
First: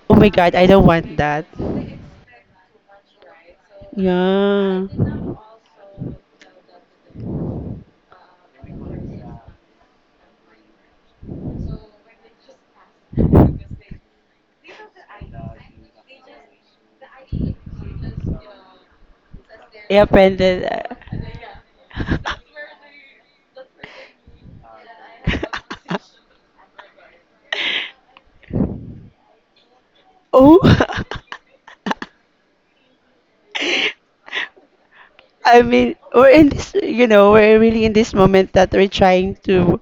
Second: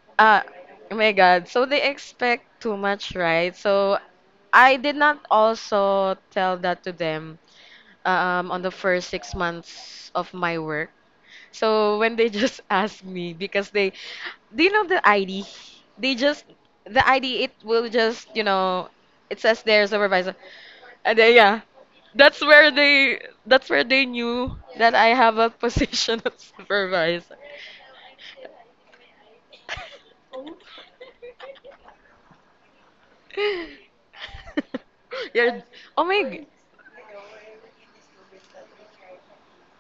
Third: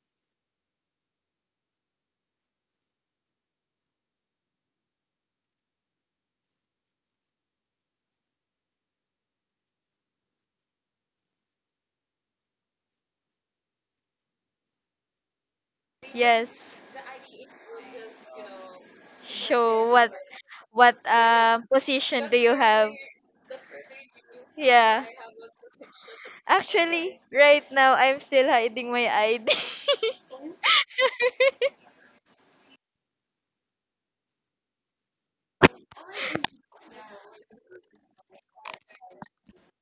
Speaker 1: Oh my
Speaker 2: ah,
Speaker 1: God, I don't
Speaker 2: oh my
Speaker 1: want that.
Speaker 2: God. So they expect too much, right? So I
Speaker 1: Yeah.
Speaker 2: did not also tell that to them on the first 6 months of my work. So [laughs] when they just [laughs] asked me, because they, do you know the ID? They just,
Speaker 3: Yes.
Speaker 2: the ID, it will just, you know, it says there
Speaker 3: Show
Speaker 1: Yeah,
Speaker 3: what
Speaker 2: supervisor.
Speaker 1: Brendan.
Speaker 3: what
Speaker 2: And then, yeah,
Speaker 1: Uh,
Speaker 3: position do you have?
Speaker 2: that's where they knew that
Speaker 3: Yeah.
Speaker 2: I have a position [laughs] of
Speaker 3: Actually,
Speaker 2: supervisor. [laughs]
Speaker 3: right now I'm still hiding my ID.
Speaker 1: [laughs] oh.
Speaker 3: [laughs]
Speaker 1: [laughs] I
Speaker 2: You're,
Speaker 1: mean,
Speaker 2: oh my,
Speaker 1: we're in this, you know, we're really in this moment that we're trying to,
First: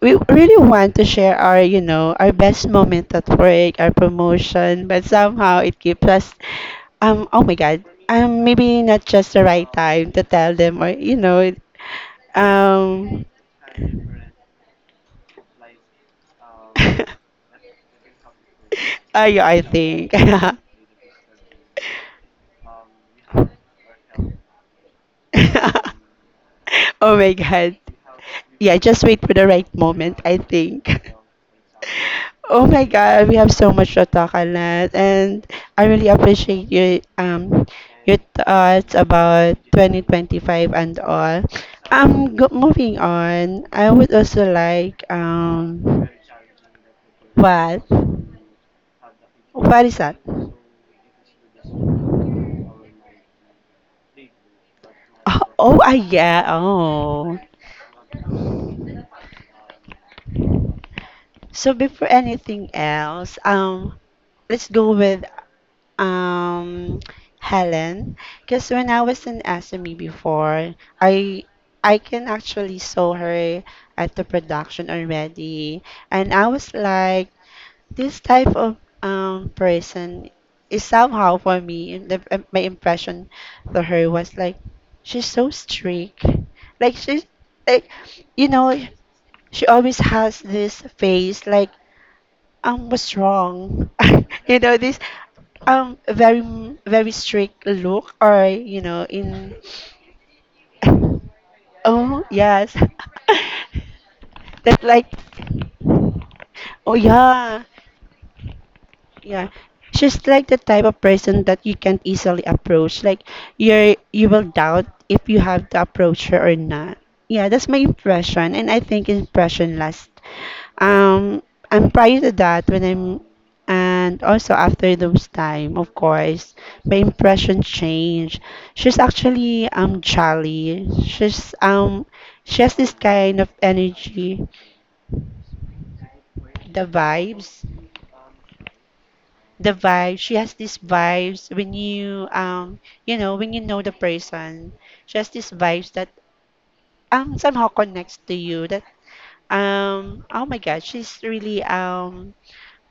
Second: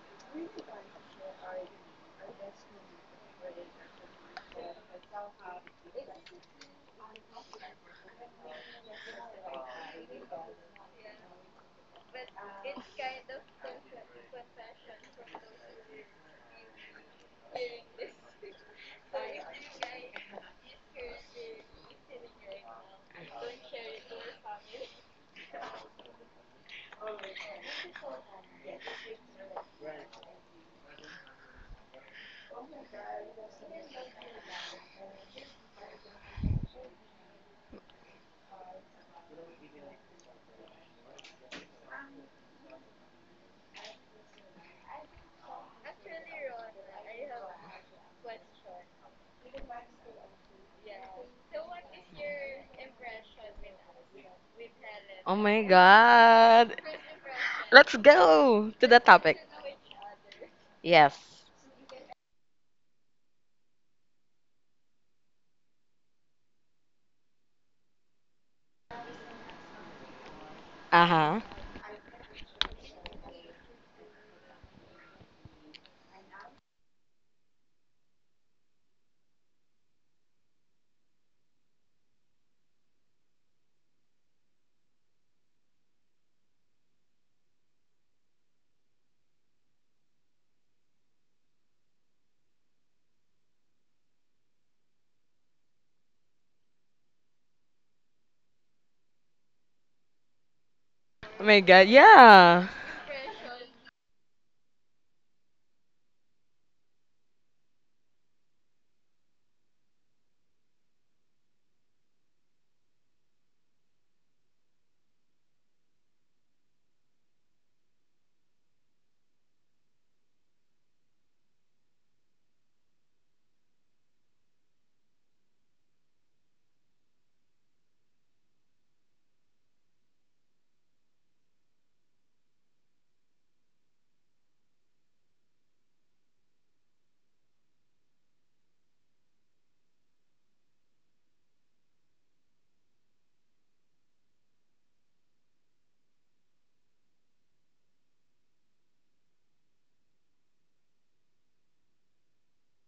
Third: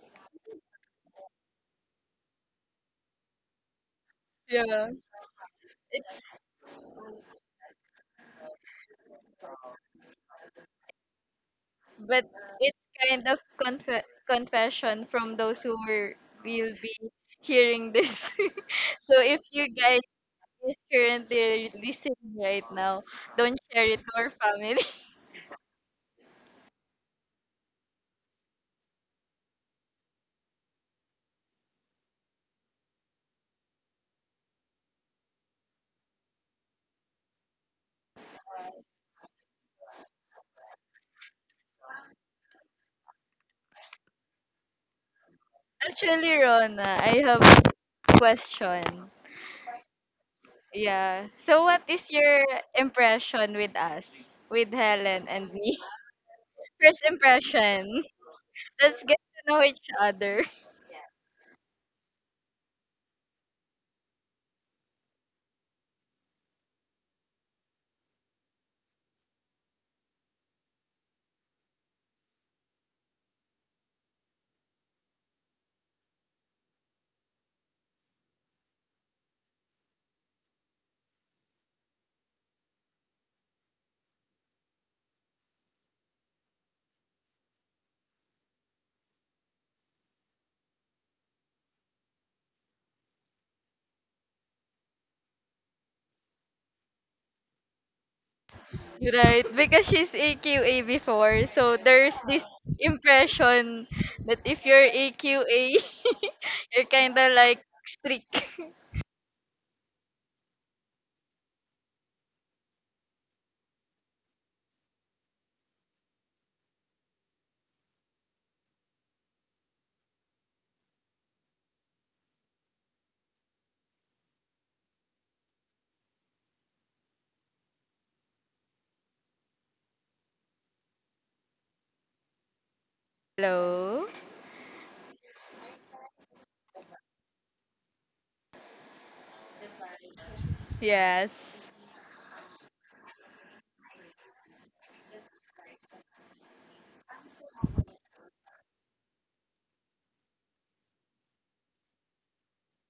Speaker 1: we really want to share our, you know, our best moment at work, our promotion,
Speaker 3: Yeah.
Speaker 1: but somehow it keeps
Speaker 3: It's
Speaker 1: us, oh my God, maybe not just the right time to tell them, or you know,
Speaker 3: but it's
Speaker 1: um,
Speaker 3: kind of confession from those who were will be
Speaker 1: [laughs]
Speaker 3: hearing this. [laughs] So if
Speaker 1: I
Speaker 3: you guys
Speaker 1: think.
Speaker 3: is currently
Speaker 1: [laughs]
Speaker 3: listening right now, don't share it to our family. [laughs]
Speaker 1: Oh my god. Yeah, just wait for the right moment, I think. [laughs] Oh my god, we have so much to talk on that, and I really appreciate your thoughts about 2025 and all. Moving on, I would also like
Speaker 3: Actually, Rona, I have
Speaker 1: what
Speaker 3: a question.
Speaker 1: what is that?
Speaker 3: Yeah. So, what is your impression with us, with Helen
Speaker 2: oh
Speaker 1: Oh,
Speaker 3: and
Speaker 2: my
Speaker 3: me?
Speaker 1: oh, ah, yeah.
Speaker 3: [laughs]
Speaker 2: god.
Speaker 3: First
Speaker 1: Oh.
Speaker 3: impression.
Speaker 2: Let's go to the
Speaker 3: Let's get to
Speaker 2: topic.
Speaker 3: know each other. [laughs]
Speaker 2: Yes.
Speaker 1: So before anything else, let's go with um Helen, because when I was in SME before,
Speaker 2: Uh huh.
Speaker 1: I can actually saw her at the production already, and I was like, this type of person is somehow for me, in the, my impression to her was like, she's so strict. Like she's like, you know, she always has this face like, what's wrong? [laughs] You know, this very strict look, or you know,
Speaker 3: Right,
Speaker 1: in
Speaker 3: because she's AQA
Speaker 1: [laughs]
Speaker 2: Oh
Speaker 3: before,
Speaker 2: my
Speaker 3: so
Speaker 2: god,
Speaker 3: there's
Speaker 1: oh
Speaker 3: this
Speaker 2: yeah.
Speaker 1: yes,
Speaker 3: impression that
Speaker 1: [laughs]
Speaker 3: if
Speaker 1: that's
Speaker 3: you're
Speaker 1: like,
Speaker 3: AQA, [laughs] you're
Speaker 1: oh
Speaker 3: kind of
Speaker 1: yeah.
Speaker 3: like strict.
Speaker 1: Yeah. She's like the type of person that you can't easily approach. Like you're, you will doubt if you have to approach her or not. Yeah, that's my impression and I think impression lasts. Um, and prior to that when I'm, and also after those time, of course, my impression changed. She's actually jolly. She's she has this
Speaker 3: [laughs]
Speaker 1: kind of
Speaker 3: Hello?
Speaker 1: energy, the vibes. The vibe. She has these
Speaker 3: Yes.
Speaker 1: vibes when you you know, when you know the person. She has these vibes that somehow connects to you. That oh my God, she's really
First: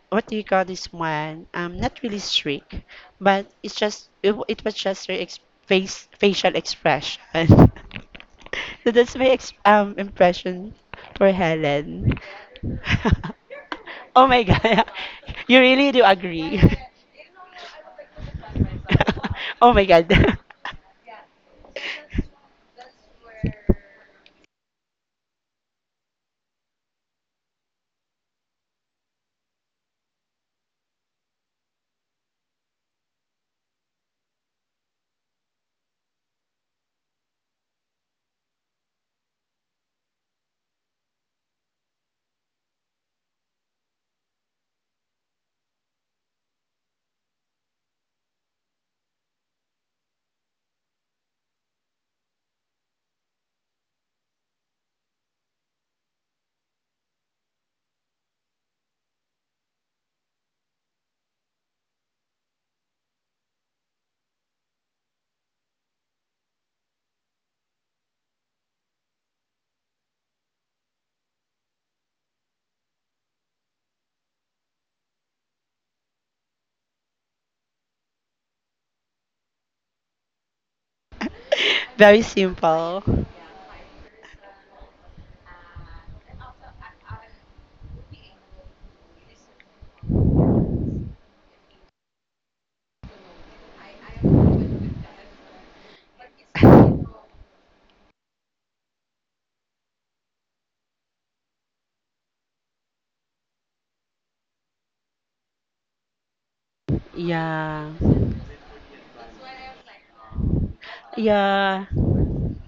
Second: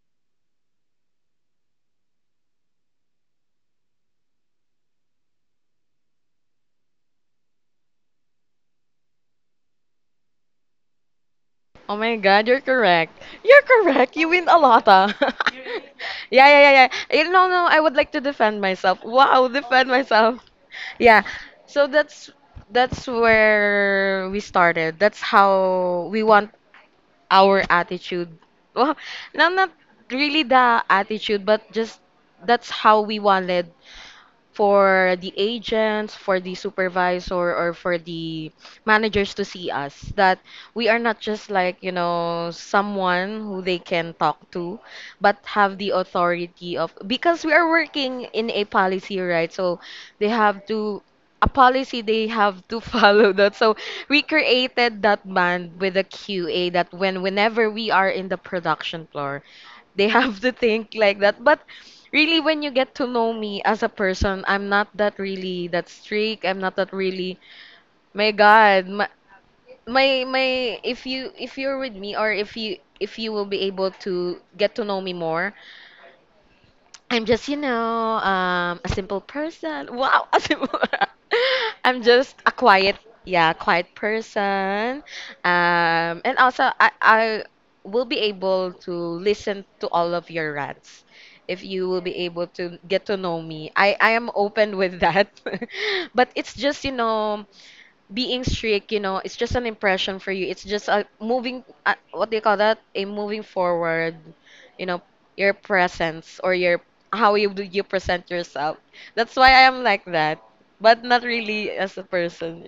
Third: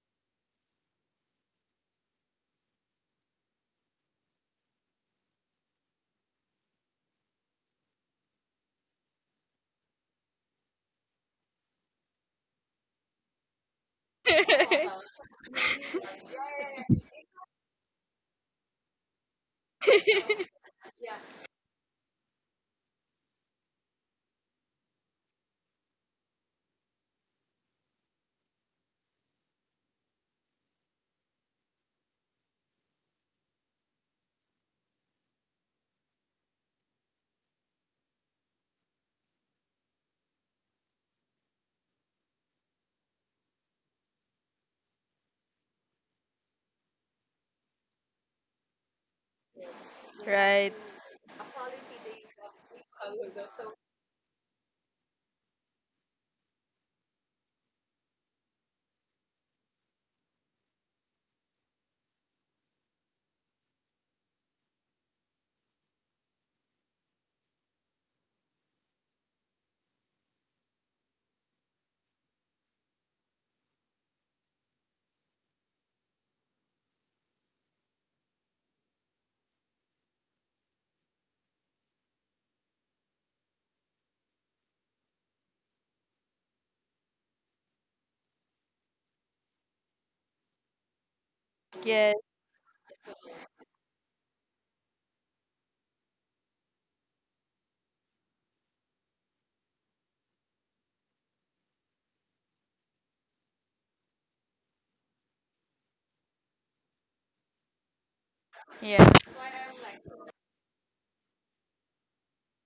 Speaker 1: what do you call this one? Not really strict, but it's just it was just her face facial expression. [laughs] So that's my impression for
Speaker 2: Oh
Speaker 1: Helen.
Speaker 2: my god, you're
Speaker 1: [laughs]
Speaker 2: correct. You're correct.
Speaker 1: Oh
Speaker 2: You
Speaker 1: my
Speaker 2: win a lot.
Speaker 1: God,
Speaker 2: Ah.
Speaker 3: [laughs]
Speaker 1: [laughs] you
Speaker 2: [laughs]
Speaker 1: really do
Speaker 2: Yeah, yeah,
Speaker 1: agree.
Speaker 2: yeah, yeah.
Speaker 1: [laughs]
Speaker 2: Eh, no, no, I would like to defend myself. Wow,
Speaker 1: [laughs] Oh my
Speaker 2: defend
Speaker 1: god.
Speaker 2: myself. Yeah. So that's where we started. That's how we want our attitude. Well, no, not really the attitude, but just that's how we wanted for the agents, for the supervisor, or for the managers to see us, that we are not just like, you know, someone who they can talk to, but have the authority of, because we are working in a policy, right? So they have
Speaker 3: Right.
Speaker 2: to, a policy they have to [laughs] follow that. So we created that band with a QA that when whenever we are in the production floor, they have to think like that. But really, when you get to know me as a person, I'm not that strict. I'm not that really. My God, my, my, if you if you're with me, or if you will be able to get to know me more, I'm just, you know, a simple person. Wow, [laughs] a simple.
Speaker 1: [laughs]
Speaker 2: I'm
Speaker 1: Very
Speaker 2: just a quiet,
Speaker 1: simple.
Speaker 2: yeah, quiet person. And also, I will be able to listen to all of your rants. If you will be
Speaker 3: Yes.
Speaker 2: able to get to know me, I am open with that. [laughs] But it's just, you know, being strict, you know, it's just an impression for you. It's just a moving, what do you call that? A moving forward, you know, your presence or your how you
Speaker 1: Yeah.
Speaker 2: present yourself.
Speaker 3: Yeah.
Speaker 2: That's why I am like that, but not really
Speaker 1: Yeah.
Speaker 2: as a person.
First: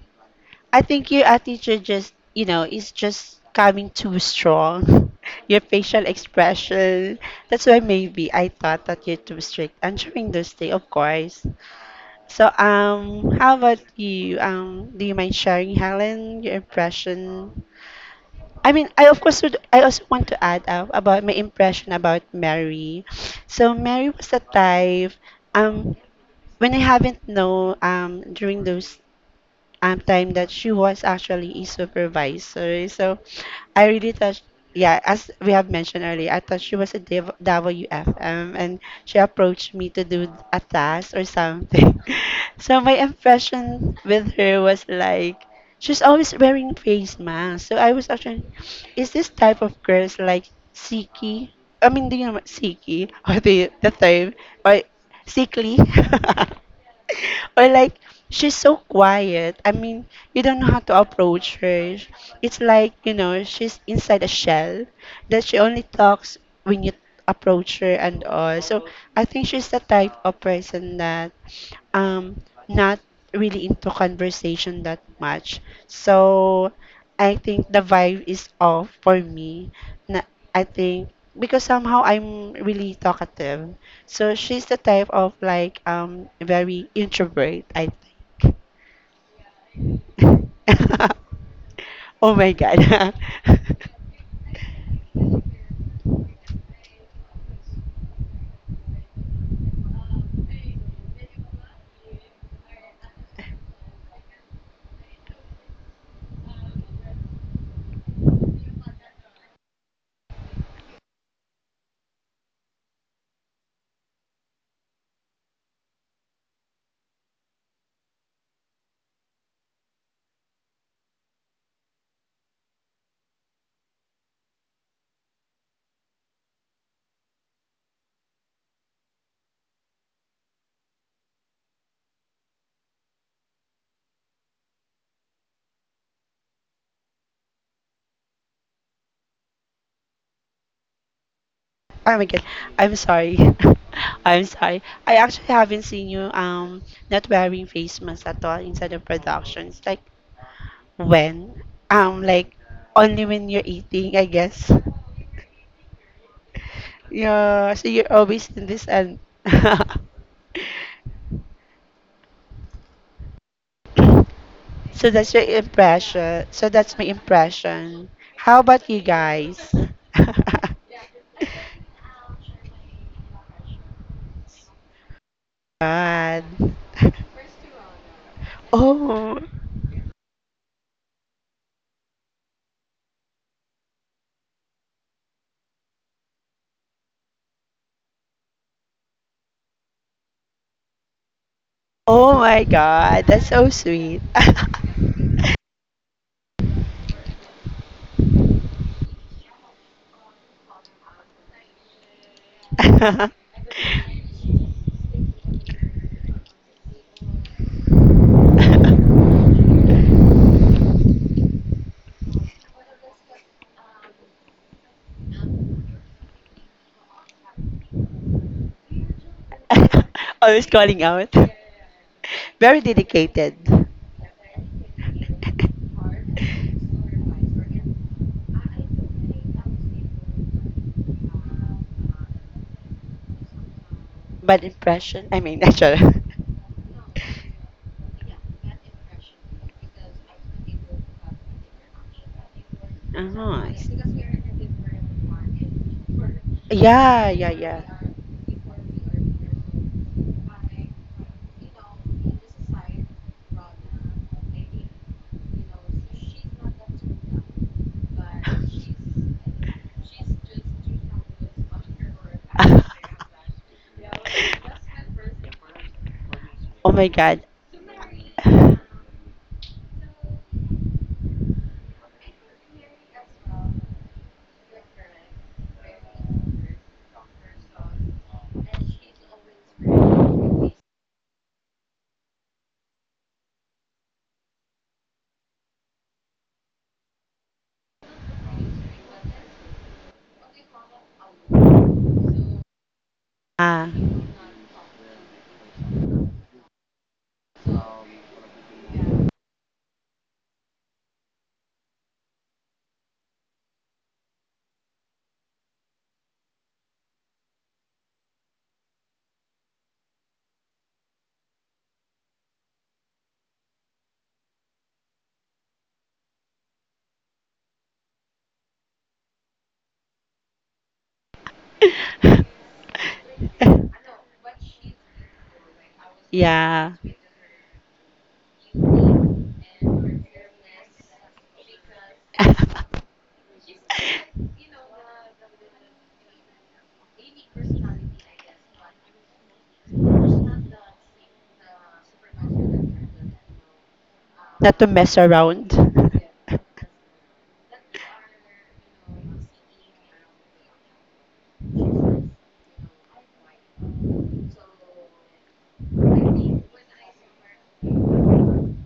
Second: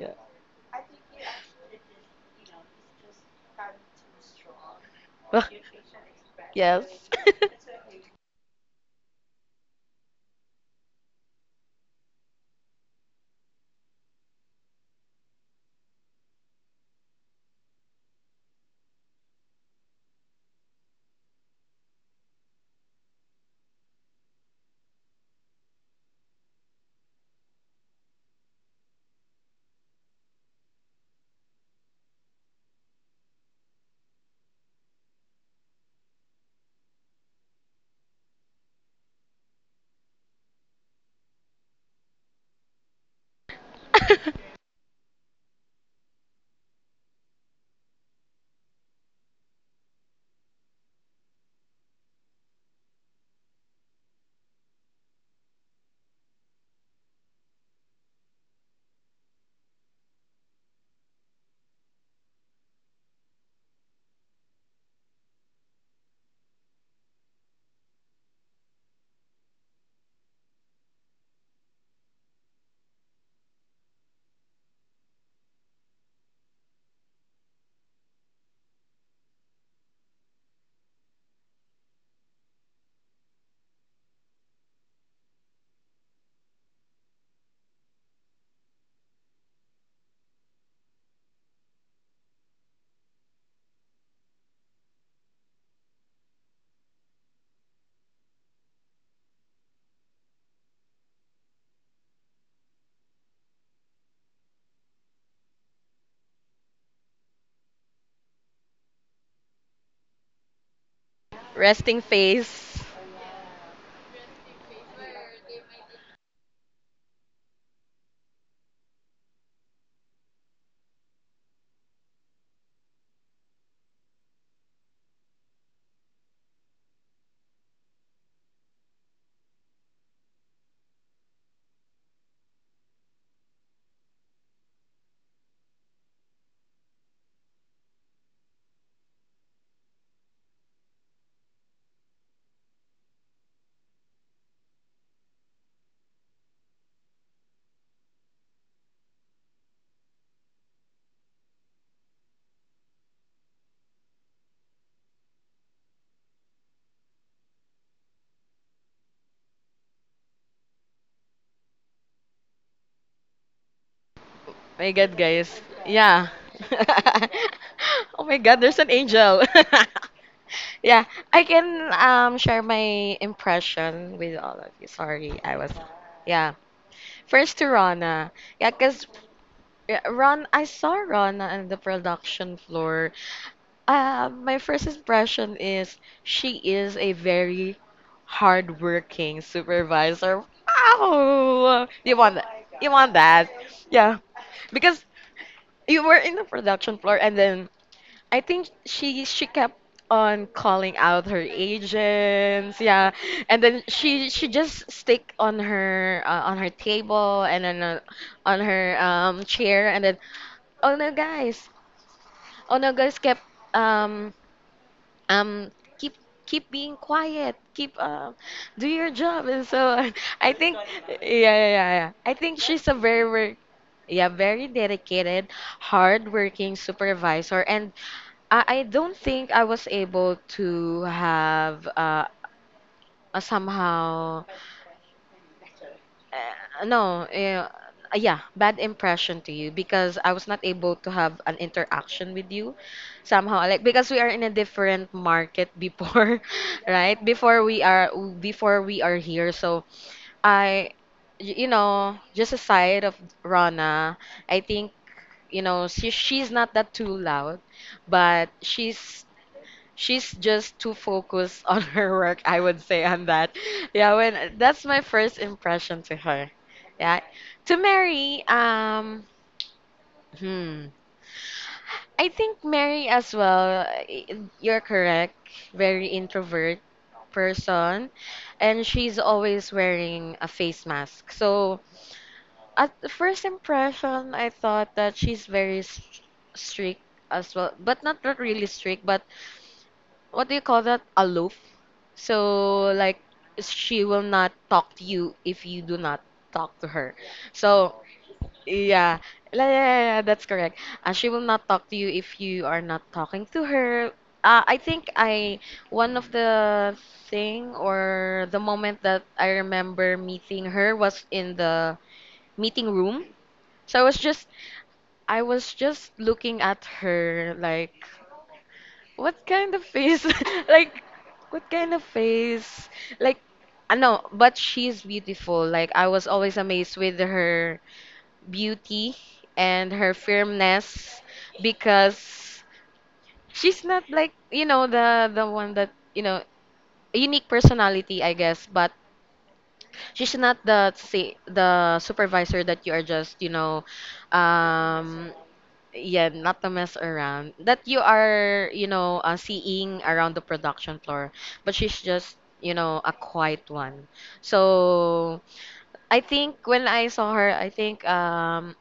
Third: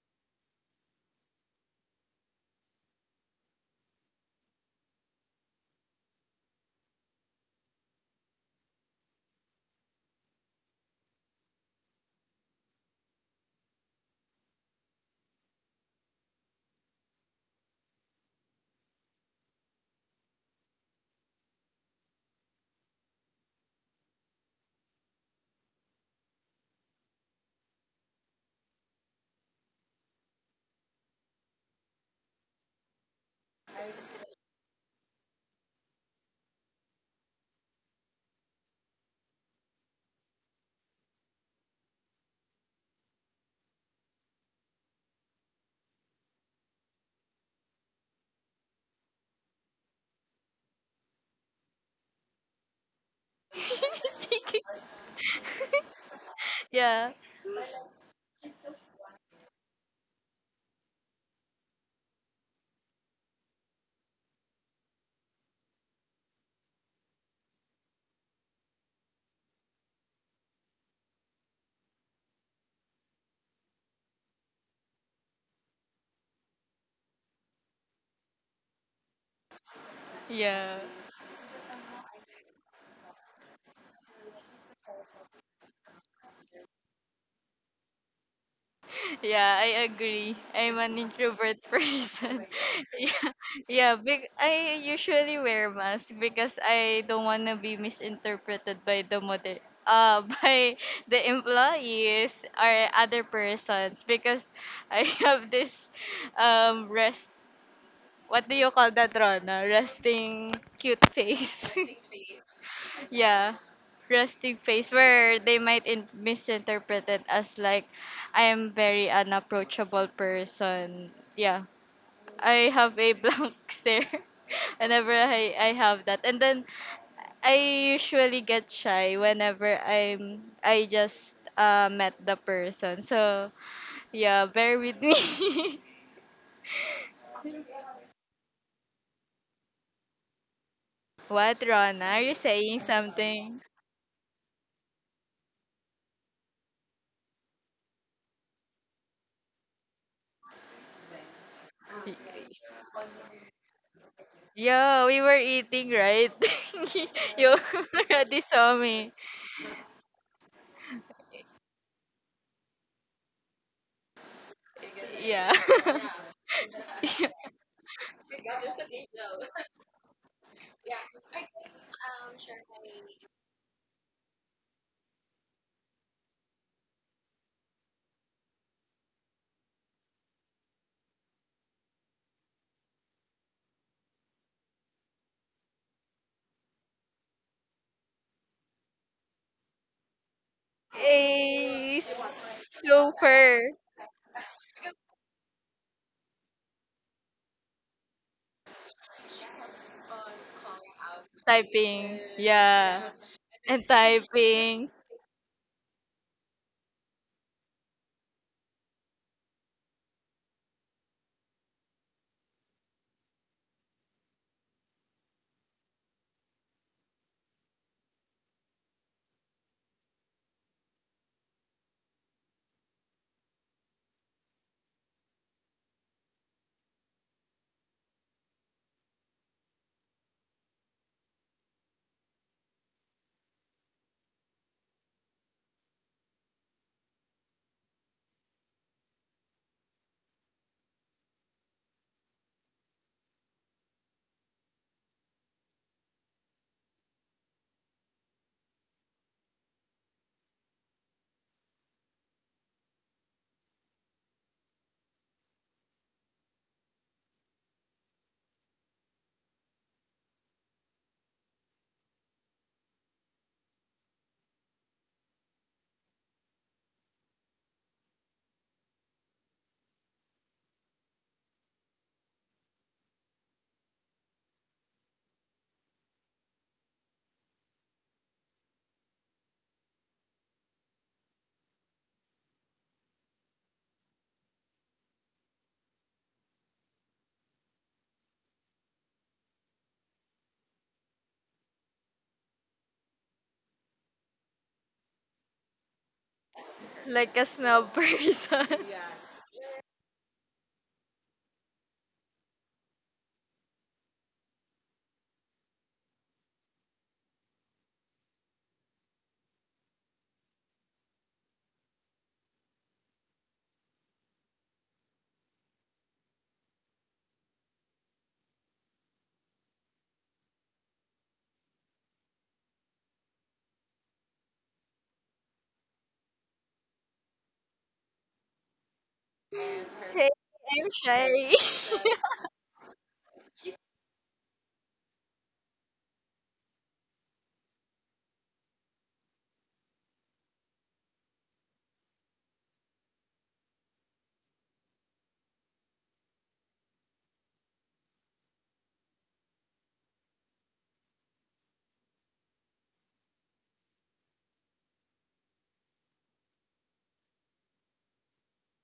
Speaker 1: I think your attitude just, you know, is just coming too strong. [laughs] Your facial
Speaker 2: Yeah. [laughs]
Speaker 1: expression.
Speaker 2: Yes.
Speaker 1: That's why maybe I thought that you're too strict, I'm answering those things, of course. So, how about you? Do you mind sharing, Helen, your impression? I mean, I of course would, I also want to add up about my impression about Mary. So Mary was the type um when I haven't know, um, during those time that she was actually a supervisor. So I really thought, yeah, as we have mentioned earlier, I thought she was a WFM and she approached me to do a task or something. [laughs] So my impression with
Speaker 2: [laughs]
Speaker 1: her was like, she's always wearing face mask. So I was actually, is this type of girls like Siki? I mean, do you know what Siki? [laughs] Or the term? Or
Speaker 3: [laughs]
Speaker 1: Sickly? [laughs]
Speaker 3: yeah.
Speaker 1: Or like, she's so quiet. I mean, you don't know how to approach her. It's like, you know, she's inside a shell, that she only talks when you approach her and all. So I think she's the type of person that um not really into conversation that much. So I think the vibe is off for me. Na, I
Speaker 3: Yeah.
Speaker 1: think because somehow I'm really talkative. So she's the type of like very introvert, I think.
Speaker 3: Yeah, I agree. I'm an
Speaker 1: [laughs]
Speaker 3: introvert
Speaker 1: Oh
Speaker 3: person.
Speaker 1: my
Speaker 3: [laughs]
Speaker 1: god.
Speaker 3: yeah. Yeah, big I usually wear mask because I don't want to be misinterpreted by the mother [laughs] by the employees or other persons because I [laughs] have this rest.
Speaker 1: [laughs]
Speaker 3: What do you call that, Rona? Resting cute face.
Speaker 2: Resting face.
Speaker 3: [laughs] yeah. Resting face where they might misinterpret it as like I am very unapproachable person. Yeah. I have a [laughs] blank stare [laughs] whenever I have that. And then I usually get shy whenever I just met the person. So yeah, bear with me. [laughs] What, Rona?
Speaker 1: Oh
Speaker 3: Are
Speaker 1: my
Speaker 3: you
Speaker 1: god,
Speaker 3: saying
Speaker 1: I'm sorry.
Speaker 3: something?
Speaker 1: [laughs] I'm sorry. I actually haven't seen you not wearing face masks at all inside of productions. Like when? Um like only when you're eating, I guess.
Speaker 3: Yeah, we were eating, right? [laughs] You
Speaker 1: Yeah, so you're
Speaker 3: already
Speaker 1: always in
Speaker 3: saw
Speaker 1: this
Speaker 3: me.
Speaker 1: and [laughs]
Speaker 2: My
Speaker 1: so
Speaker 2: God,
Speaker 1: that's your
Speaker 2: guys.
Speaker 3: Yeah.
Speaker 2: Yeah.
Speaker 1: impression. So
Speaker 2: [laughs]
Speaker 1: that's my
Speaker 3: [laughs]
Speaker 1: impression.
Speaker 2: Oh my
Speaker 1: How
Speaker 2: God, there's
Speaker 1: about
Speaker 2: an
Speaker 1: you
Speaker 2: angel. [laughs]
Speaker 1: guys? [laughs]
Speaker 2: Yeah, I can share my impression with all of you. Sorry, I was,
Speaker 1: God.
Speaker 2: yeah. First to Rana. Yeah, cuz
Speaker 1: Oh.
Speaker 2: Ron I saw Rana on the production floor. My first impression is she is a very hardworking supervisor. Wow.
Speaker 3: A
Speaker 2: You
Speaker 1: Oh
Speaker 2: want
Speaker 1: my
Speaker 2: that? You want
Speaker 1: god, that's
Speaker 2: that?
Speaker 3: super
Speaker 1: so
Speaker 2: Yeah.
Speaker 1: sweet.
Speaker 2: Because you were in the production floor, and then I think she kept on calling out her
Speaker 3: typing.
Speaker 2: agents,
Speaker 3: Yeah.
Speaker 2: yeah, and then
Speaker 3: And
Speaker 2: she
Speaker 3: typing
Speaker 2: just stick on her table, and then on her
Speaker 1: [laughs]
Speaker 2: chair, and then, oh no guys, kept um um keep being quiet, keep do your job and so [laughs] I
Speaker 1: Always
Speaker 2: think
Speaker 1: calling out.
Speaker 2: yeah yeah. I think
Speaker 1: Very
Speaker 2: she's a very
Speaker 1: dedicated.
Speaker 2: yeah, very dedicated, hardworking supervisor, and I don't think I was able to have a somehow
Speaker 1: Bad impression. I mean, [laughs] actually.
Speaker 2: no yeah, bad impression to you because I was not able to have an interaction with you
Speaker 1: Oh,
Speaker 2: somehow,
Speaker 1: I
Speaker 2: like,
Speaker 1: see.
Speaker 2: because we are in a different market before [laughs] right
Speaker 1: Yeah,
Speaker 2: before we are here. So I you know, just aside of Rana, I think, you know, she's not that too loud, but she's just too focused [laughs] on her work, I would say, on that. Yeah, when that's my first impression
Speaker 1: [laughs]
Speaker 2: to her.
Speaker 1: oh my
Speaker 2: Yeah.
Speaker 1: god.
Speaker 2: To Mary, hmm. I think Mary as well, you're correct, very introvert person, and she's always wearing a face mask. So, at the first impression, I thought that she's very strict as well, but not, not really strict, but what do you call that? Aloof. So like
Speaker 1: Ah.
Speaker 2: she will not talk to you if you do not talk to her.
Speaker 3: like a snob
Speaker 2: So
Speaker 3: person.
Speaker 2: yeah,
Speaker 3: [laughs]
Speaker 2: yeah, that's correct. She will not talk to you if you are not talking to her. I think I one of the thing or the moment that I remember meeting her was in the meeting room. So I was just looking at her like, what kind of face? [laughs] Like, what kind of face? Like, I
Speaker 1: [laughs]
Speaker 2: know, but she's beautiful. Like, I was always
Speaker 1: yeah.
Speaker 2: amazed with her beauty and her
Speaker 3: I'm
Speaker 2: firmness
Speaker 3: shy. [laughs]
Speaker 2: because she's not like, you know, the one that, you know, unique personality, I guess, but she's not the, say,
Speaker 1: [laughs]
Speaker 2: the supervisor that you are just, you know,
Speaker 1: Not to mess
Speaker 2: um,
Speaker 1: around.
Speaker 2: yeah,
Speaker 1: [laughs]
Speaker 2: not to mess around. That you are, you know, seeing around the production floor, but she's just, you know, a quiet one. So I think when I saw her, I think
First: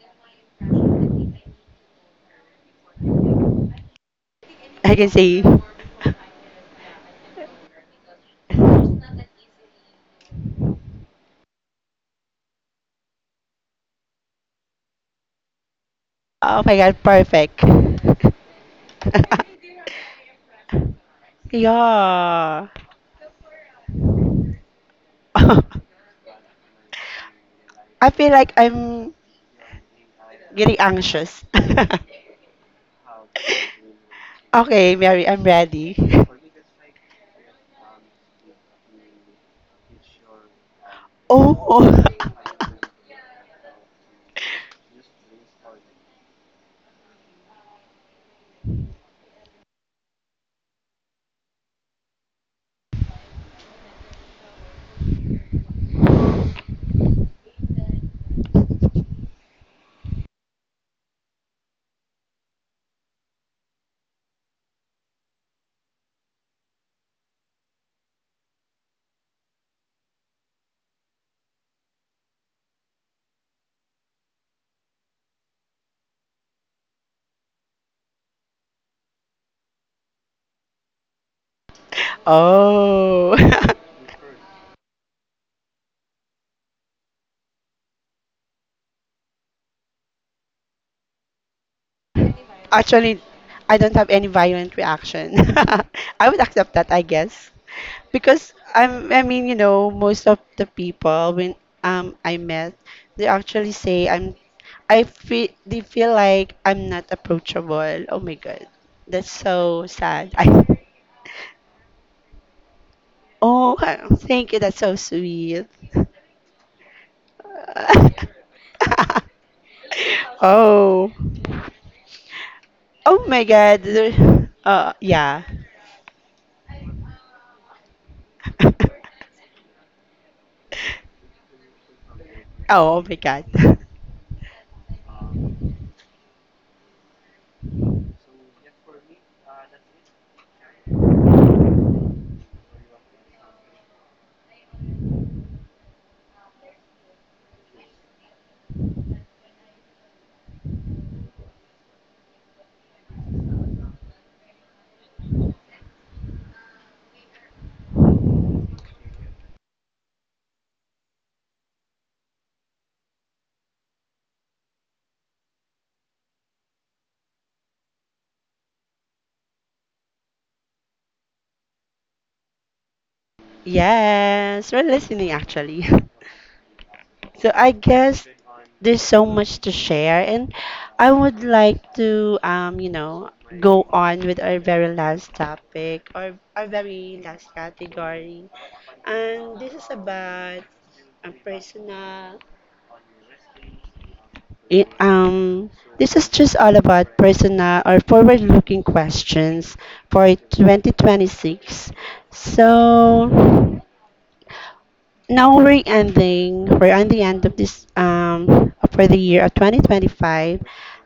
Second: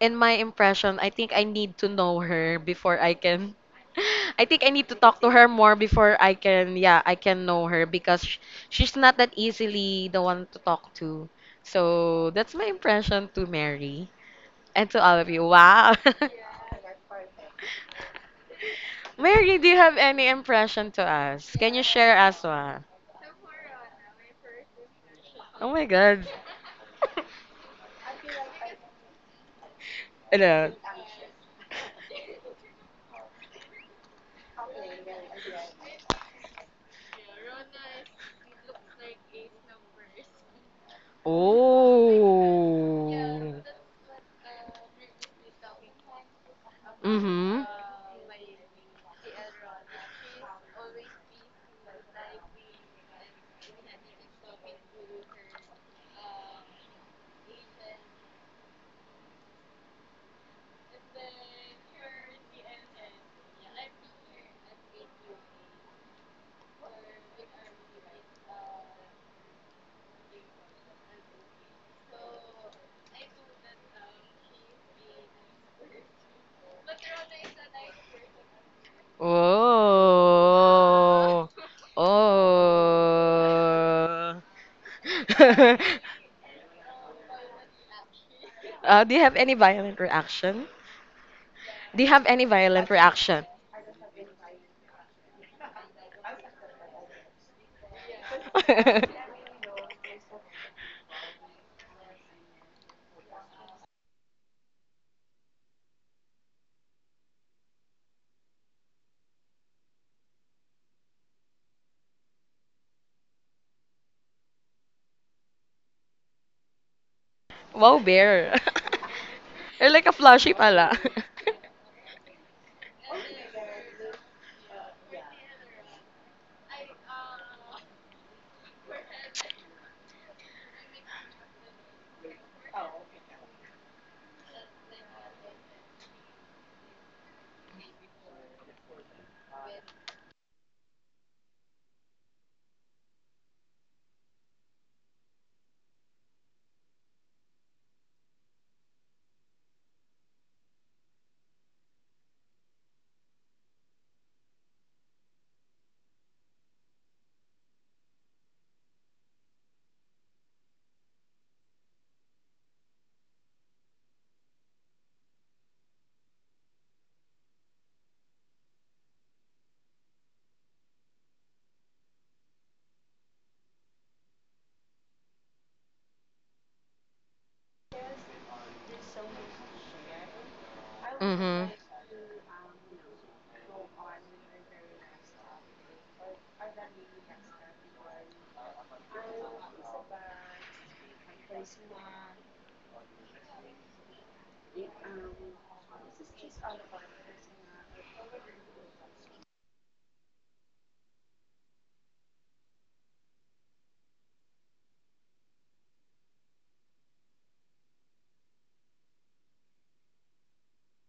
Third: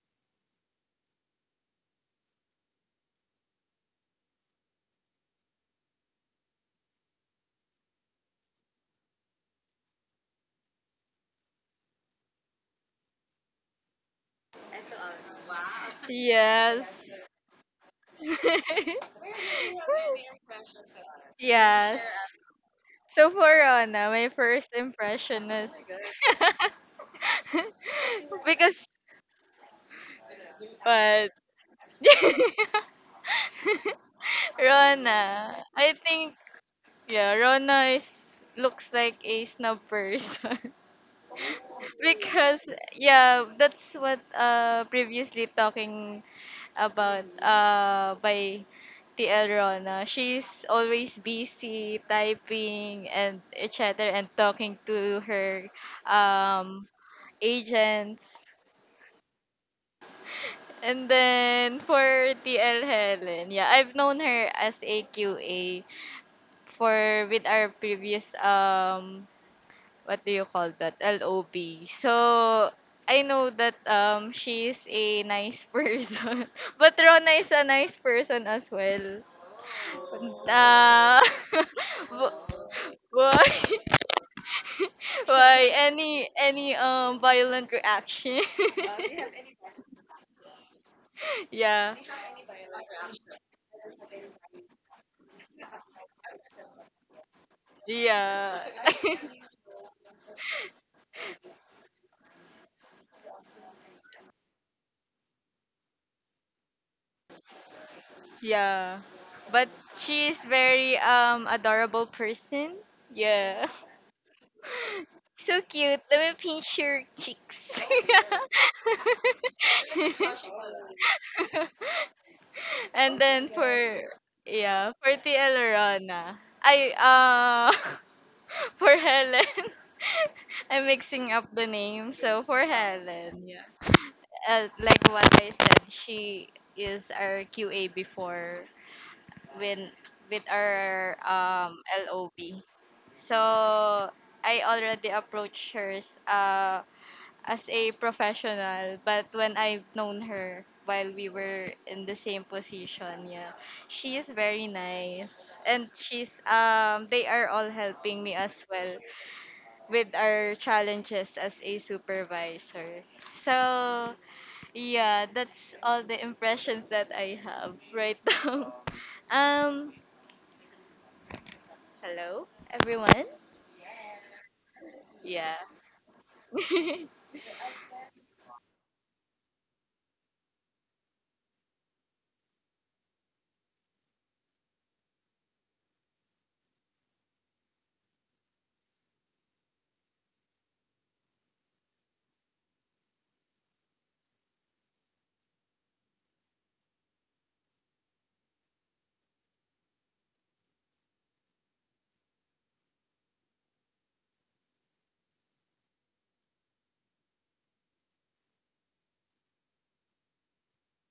Speaker 2: in my impression, I think I need to know her before I can. [laughs] I think I need to
Speaker 1: I can
Speaker 2: talk to
Speaker 1: say,
Speaker 2: her more before I can, yeah, I can know her because she's not that easily the one to talk to. So that's my impression to Mary and to all of you. Wow. [laughs]
Speaker 1: oh my
Speaker 3: Yes.
Speaker 1: god, perfect. [laughs]
Speaker 3: [laughs]
Speaker 2: Mary, do you have any impression to us? Can you
Speaker 3: Yes.
Speaker 2: share us
Speaker 1: yeah.
Speaker 2: one?
Speaker 3: So for Rona, my first impression is
Speaker 2: Oh my
Speaker 1: [laughs]
Speaker 2: God.
Speaker 1: I feel
Speaker 3: [laughs]
Speaker 1: like
Speaker 3: because
Speaker 1: I'm
Speaker 2: Ano?
Speaker 1: getting
Speaker 3: but
Speaker 1: anxious. [laughs]
Speaker 3: [laughs]
Speaker 1: Okay, Mary, I'm
Speaker 3: Rona, I
Speaker 1: ready. [laughs]
Speaker 3: think yeah, Rona is looks like a snob person [laughs]
Speaker 1: Oh.
Speaker 3: because
Speaker 1: [laughs]
Speaker 2: Oh.
Speaker 3: yeah, that's what previously talking about
Speaker 2: Mm-hmm.
Speaker 3: by TL Rona. She's always busy typing and etc. and talking to her um agents. And then for TL Helen, yeah, I've known her as a QA for with our previous what do you call that LOB. So I know that she is a nice [laughs] person, but Rona is a nice person as well. Uh,
Speaker 2: Oh.
Speaker 3: [laughs] bu-
Speaker 1: Oh.
Speaker 3: why
Speaker 1: [laughs]
Speaker 2: Oh.
Speaker 3: [laughs] why
Speaker 2: [laughs]
Speaker 3: any violent reaction?
Speaker 2: Do you have any violent
Speaker 3: [laughs]
Speaker 2: reaction?
Speaker 3: yeah
Speaker 2: Do you have any violent
Speaker 1: Actually,
Speaker 2: reaction?
Speaker 1: I don't have any violent reaction. [laughs] I would accept that, I guess, because
Speaker 3: yeah. [laughs]
Speaker 1: I'm. I mean, you
Speaker 2: [laughs]
Speaker 1: know, most of the people when I met, they actually say I'm. I feel they feel like I'm not approachable. Oh my god,
Speaker 3: Yeah.
Speaker 1: that's
Speaker 3: But
Speaker 1: so
Speaker 3: she
Speaker 1: sad. [laughs]
Speaker 3: is
Speaker 1: I,
Speaker 3: very adorable person. Yeah.
Speaker 1: oh,
Speaker 3: [laughs]
Speaker 1: thank you. That's so
Speaker 3: So
Speaker 1: sweet.
Speaker 3: cute. Let me pinch your cheeks.
Speaker 2: Wow, bear.
Speaker 3: [laughs]
Speaker 2: [laughs] You're like a
Speaker 1: [laughs]
Speaker 2: plushie pala.
Speaker 1: Oh,
Speaker 3: And
Speaker 1: oh my
Speaker 3: then
Speaker 1: god.
Speaker 3: for yeah, for
Speaker 1: Yeah.
Speaker 3: Tia Lorana. I [laughs] For Helen. [laughs] I'm
Speaker 1: [laughs]
Speaker 3: mixing up the name. So for
Speaker 1: Oh oh my
Speaker 3: Helen,
Speaker 1: god.
Speaker 3: yeah.
Speaker 1: [laughs]
Speaker 3: Like what I said, she is our QA before when with our LOB. So I already approached her uh, as a professional, but when I've known her while we were in the same position, yeah, she is very nice. And she's they are all helping me as well with our challenges as a supervisor. So yeah, that's all the impressions that I have right [laughs] now. Um, hello everyone.
Speaker 1: Yes, we're listening
Speaker 3: Yeah.
Speaker 1: actually. [laughs]
Speaker 3: [laughs]
Speaker 1: So I guess there's so much to share, and I
Speaker 2: [laughs]
Speaker 1: would
Speaker 2: Mm-hmm.
Speaker 1: like to you know, go on with our very last topic or our very last category. And this is about personal it, um this is just all about personal or forward looking questions for 2026. So now we're ending. We're on the end of this for the year of 2025.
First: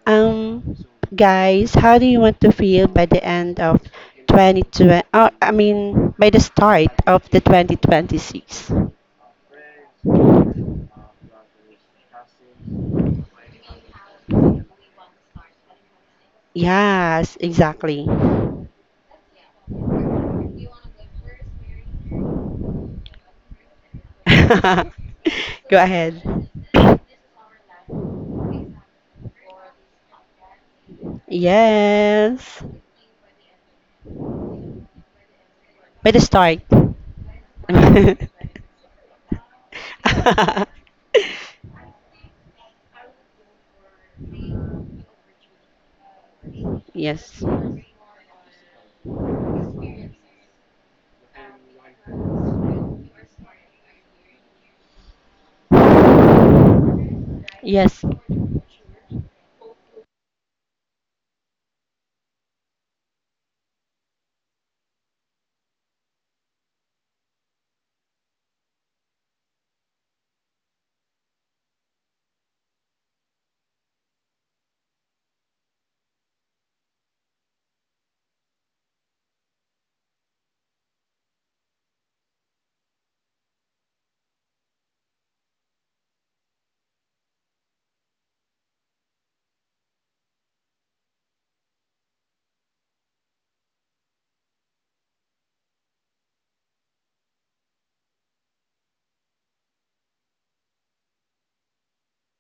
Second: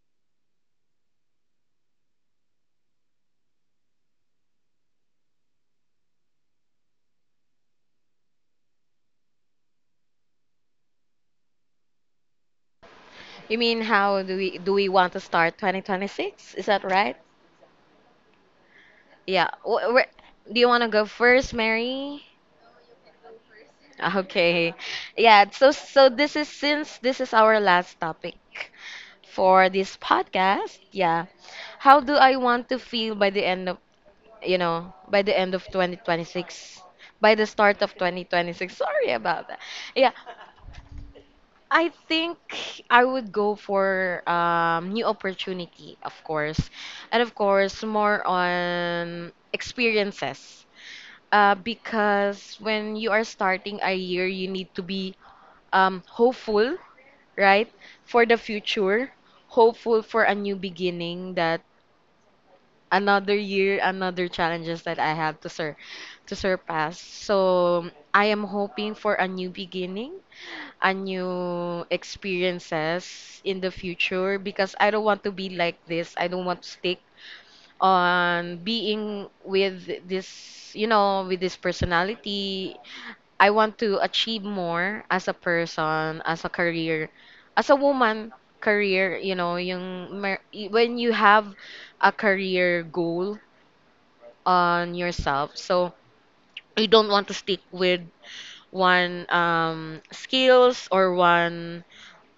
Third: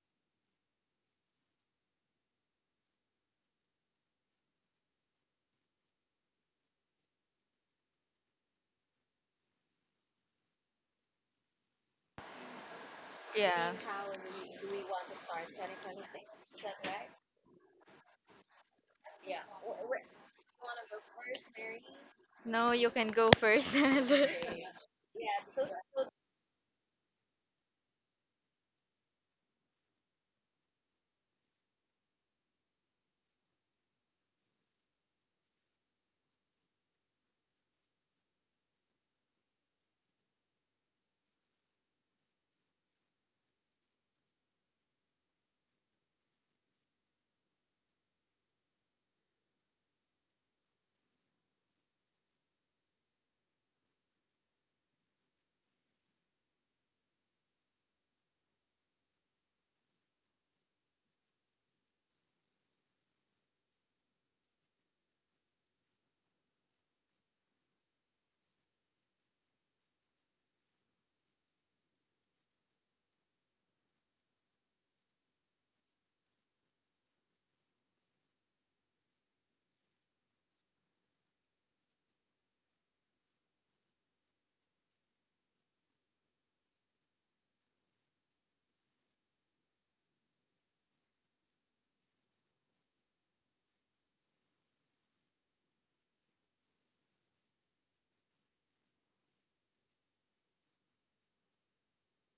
Speaker 1: Um, guys, how do you want to feel by the end of 2020? Oh, I mean by the start of the 2026.
Speaker 2: You
Speaker 3: Yeah.
Speaker 2: mean how do we want to start 2026? Is that right?
Speaker 1: Yes, exactly. [laughs]
Speaker 2: Yeah. Do you want to go first, Mary? [laughs]
Speaker 3: No, you can go first. [laughs]
Speaker 2: Okay. Yeah, so
Speaker 1: Go ahead.
Speaker 2: this is, since this is our last topic for this podcast. Yeah. How do I
Speaker 1: Yes,
Speaker 2: want to feel by the end of, you know, by the end of
Speaker 1: by the start.
Speaker 2: 2026? By the start of
Speaker 1: [laughs]
Speaker 2: 2026. Sorry about that. Yeah.
Speaker 1: [laughs]
Speaker 2: I think I would go for new opportunity, of course, and of
Speaker 1: Yes.
Speaker 2: course more on experiences. Because when you are starting a year, you need to be hopeful, right,
Speaker 1: Yes.
Speaker 2: for the future, hopeful for a new beginning, that another year, another challenges that I have to surpass. So I am hoping for a new beginning, a new experiences in the future because I don't want to be like this. I don't want to stick on being with this, you know, with this personality. I want to achieve more as a person, as a career, as a woman, career, you know, when you have a career goal on yourself. So you don't want to stick with one skills or one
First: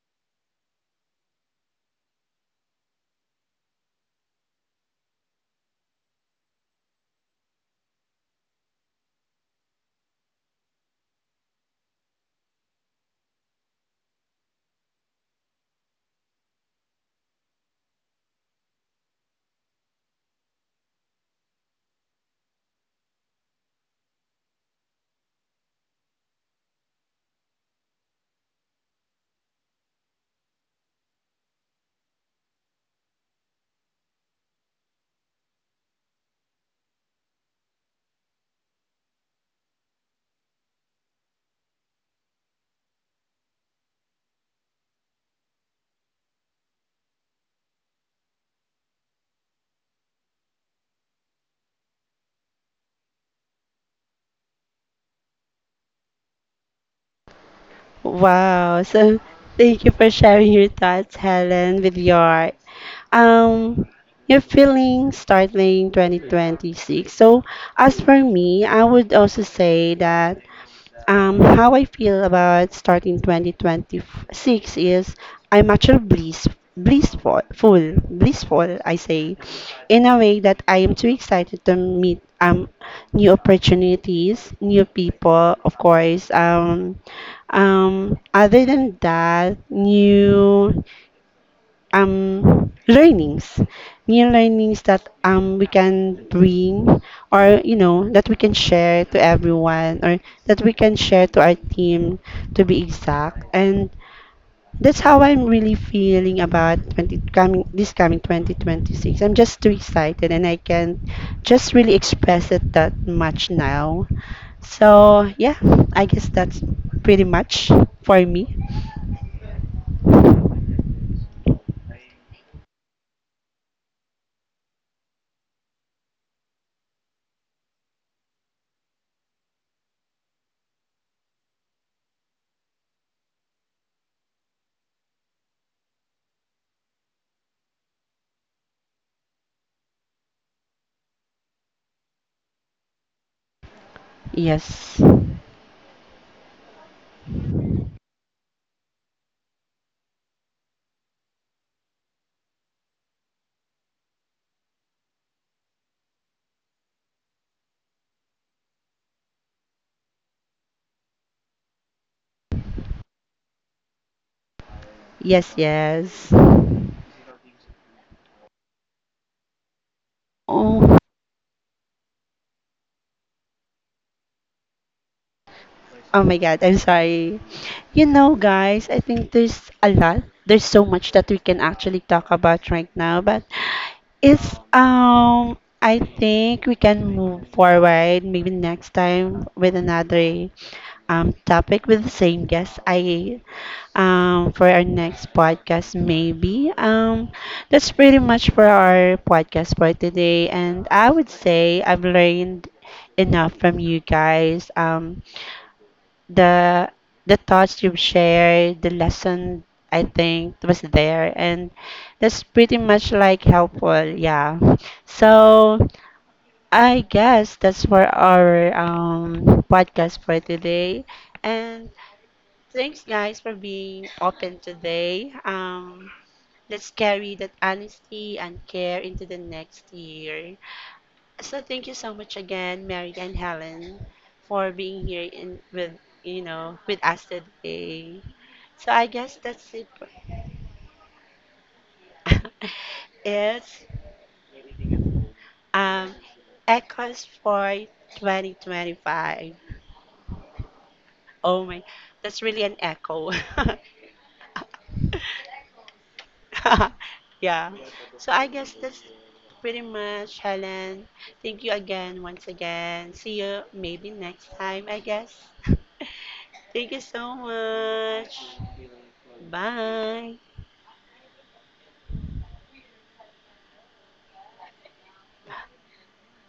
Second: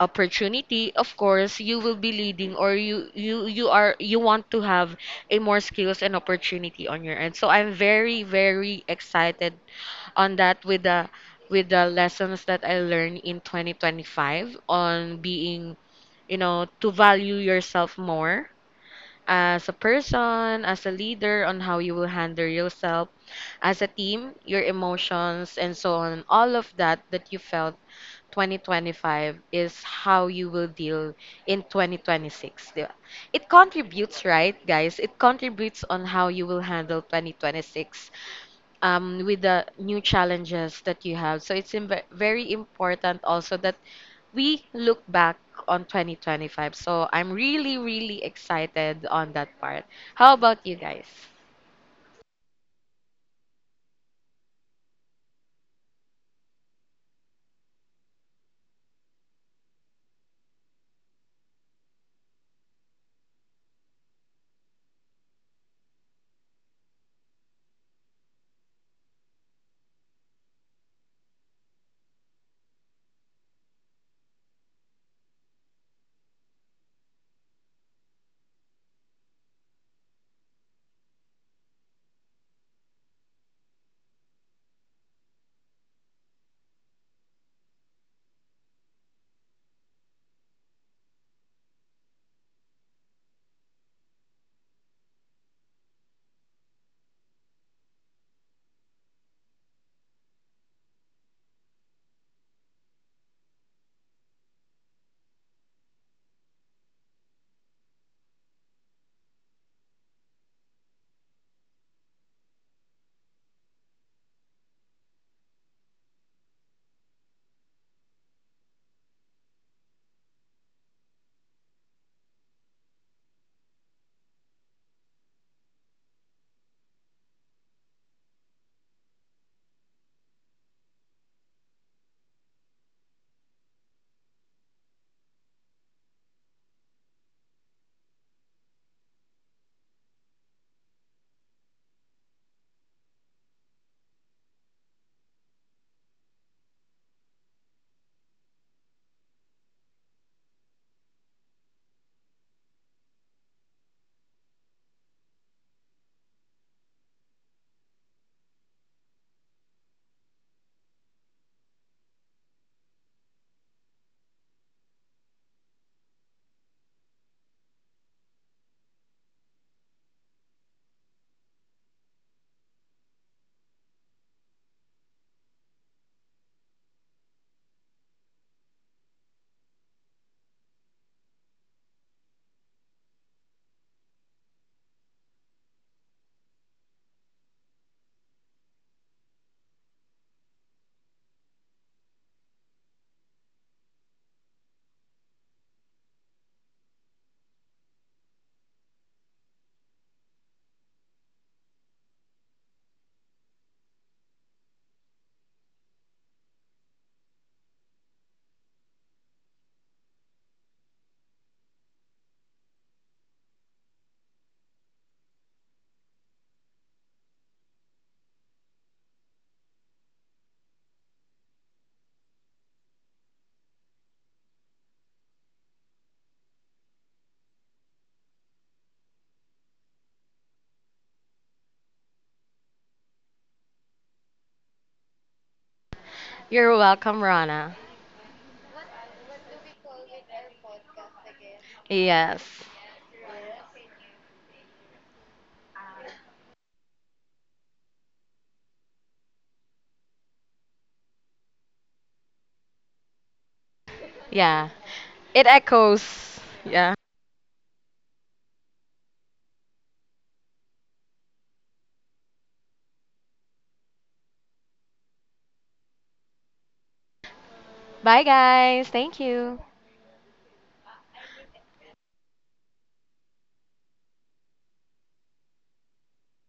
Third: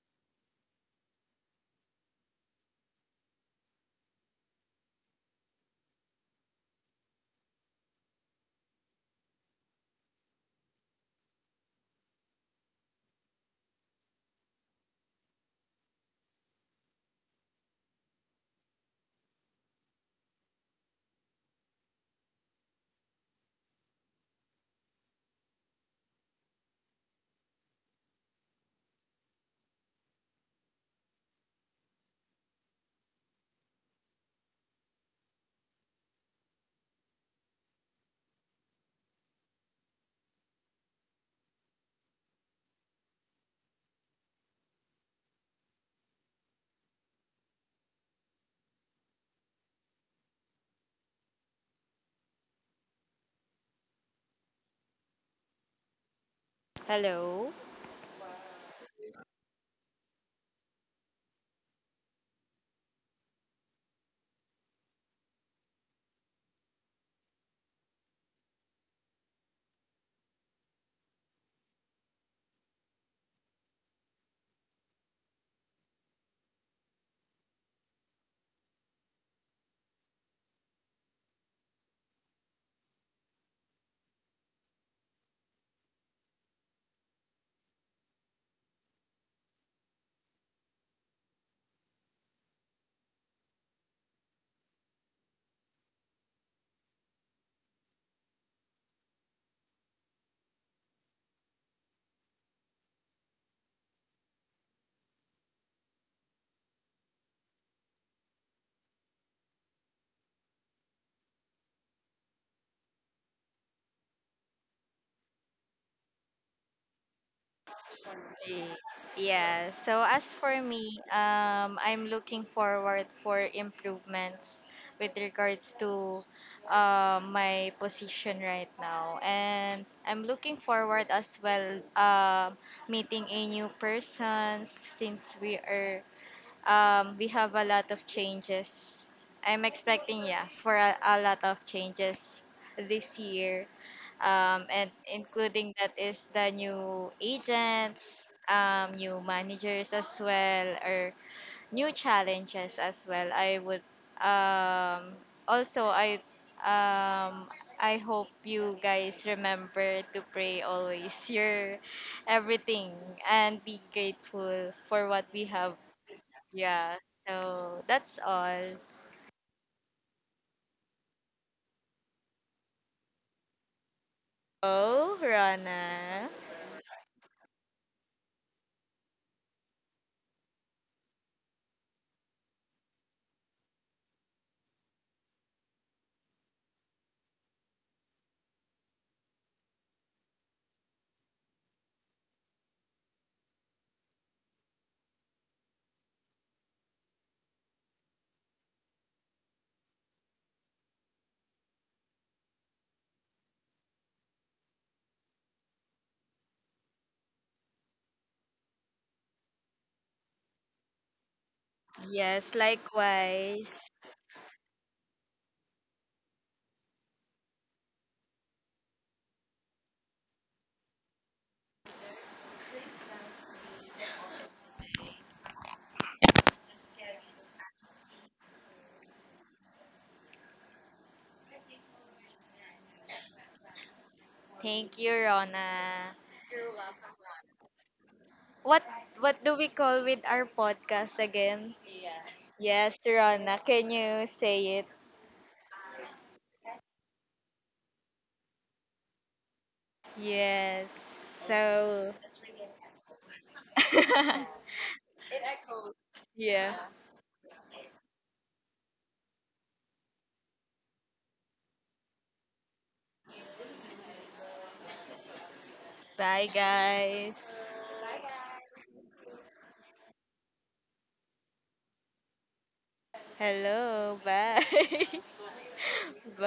Speaker 2: opportunity. Of course, you will be leading, or you are, you want to have a more skills and opportunity on your end. So I'm very excited on that with the lessons that I learned in 2025 on being, you know, to value yourself more as a person, as a leader, on how you will handle yourself, as a team, your emotions, and so on. All of that that you felt 2025 is how you will deal in 2026. Di ba? It contributes, right, guys? It contributes on how you will handle 2026 with the new challenges that you have. So it's very important also that we look back on 2025. So I'm really, really excited on that part. How about you guys?
Speaker 3: Hello.
Speaker 1: Wow. So thank you for sharing your thoughts, Helen, with um your feelings starting 2026. So, as for me, I would also say that how I feel about starting 2026 is I'm actually bliss, blissful, full, blissful, I say, in a way that I am too excited to meet new opportunities, new people, of course. Other than that, new learnings, new learnings that we can bring, or you know, that we can share to everyone, or that we can share to our team to be exact. And that's how I'm really feeling about 20 coming this coming 2026. I'm just too excited, and I can just really express it that much now. So yeah, I guess that's pretty much for me.
Speaker 3: Ye- Yeah. So as for me, I'm looking forward for improvements with regards to my position right now, and I'm looking forward as well meeting a new person since we have a lot of changes. I'm expecting, yeah, for a lot of changes this year. And
Speaker 1: Yes,
Speaker 3: including that is the new agents, new managers as well, or new challenges as well. I would um, also um, I hope you guys remember to pray always [laughs] your everything and be grateful for what we
Speaker 1: yes,
Speaker 3: have,
Speaker 1: yes.
Speaker 3: yeah, so that's all.
Speaker 1: Oh,
Speaker 3: Oh,
Speaker 1: oh
Speaker 3: Rana.
Speaker 1: my God, I'm sorry. You know, guys, I think there's a lot. There's so much that we can actually talk about right now, but it's I think we can move forward maybe next time with another topic with the same guest I for our next podcast maybe. That's pretty much for our podcast for today, and I would say I've learned enough from you guys. The thoughts you've shared, the lesson I think was there, and that's
Speaker 3: Yes,
Speaker 1: pretty much like
Speaker 3: likewise.
Speaker 1: helpful. Yeah. So. I guess that's for our podcast for today. And thanks, guys, for being open today. Let's carry that honesty and care into the next year. So thank you so much again, Mary and Helen, for
Speaker 3: Thank
Speaker 1: being
Speaker 3: you,
Speaker 1: here in with
Speaker 3: Rona.
Speaker 1: you
Speaker 2: You're
Speaker 1: know with
Speaker 2: welcome,
Speaker 1: us
Speaker 2: Rana.
Speaker 1: today.
Speaker 3: What
Speaker 1: So I guess
Speaker 3: what do we
Speaker 1: that's it.
Speaker 3: call with our podcast again?
Speaker 2: Yes.
Speaker 3: Yes,
Speaker 1: [laughs]
Speaker 3: Rona.
Speaker 1: it's
Speaker 3: Can you say it?
Speaker 1: um, Echoes for 2025.
Speaker 3: Yes.
Speaker 1: Oh my,
Speaker 3: So
Speaker 1: that's really an echo. [laughs]
Speaker 2: Yeah.
Speaker 3: [laughs]
Speaker 2: It echoes.
Speaker 3: yeah.
Speaker 2: Yeah.
Speaker 1: Yeah. So I guess that's pretty much, Helen. Thank you again, once again. See you maybe next time, I guess. [laughs]
Speaker 3: Bye
Speaker 1: Thank you so
Speaker 3: guys.
Speaker 2: Bye,
Speaker 1: much.
Speaker 2: guys. Thank you.
Speaker 1: Bye.
Speaker 3: Hello. Bye. [laughs] bye.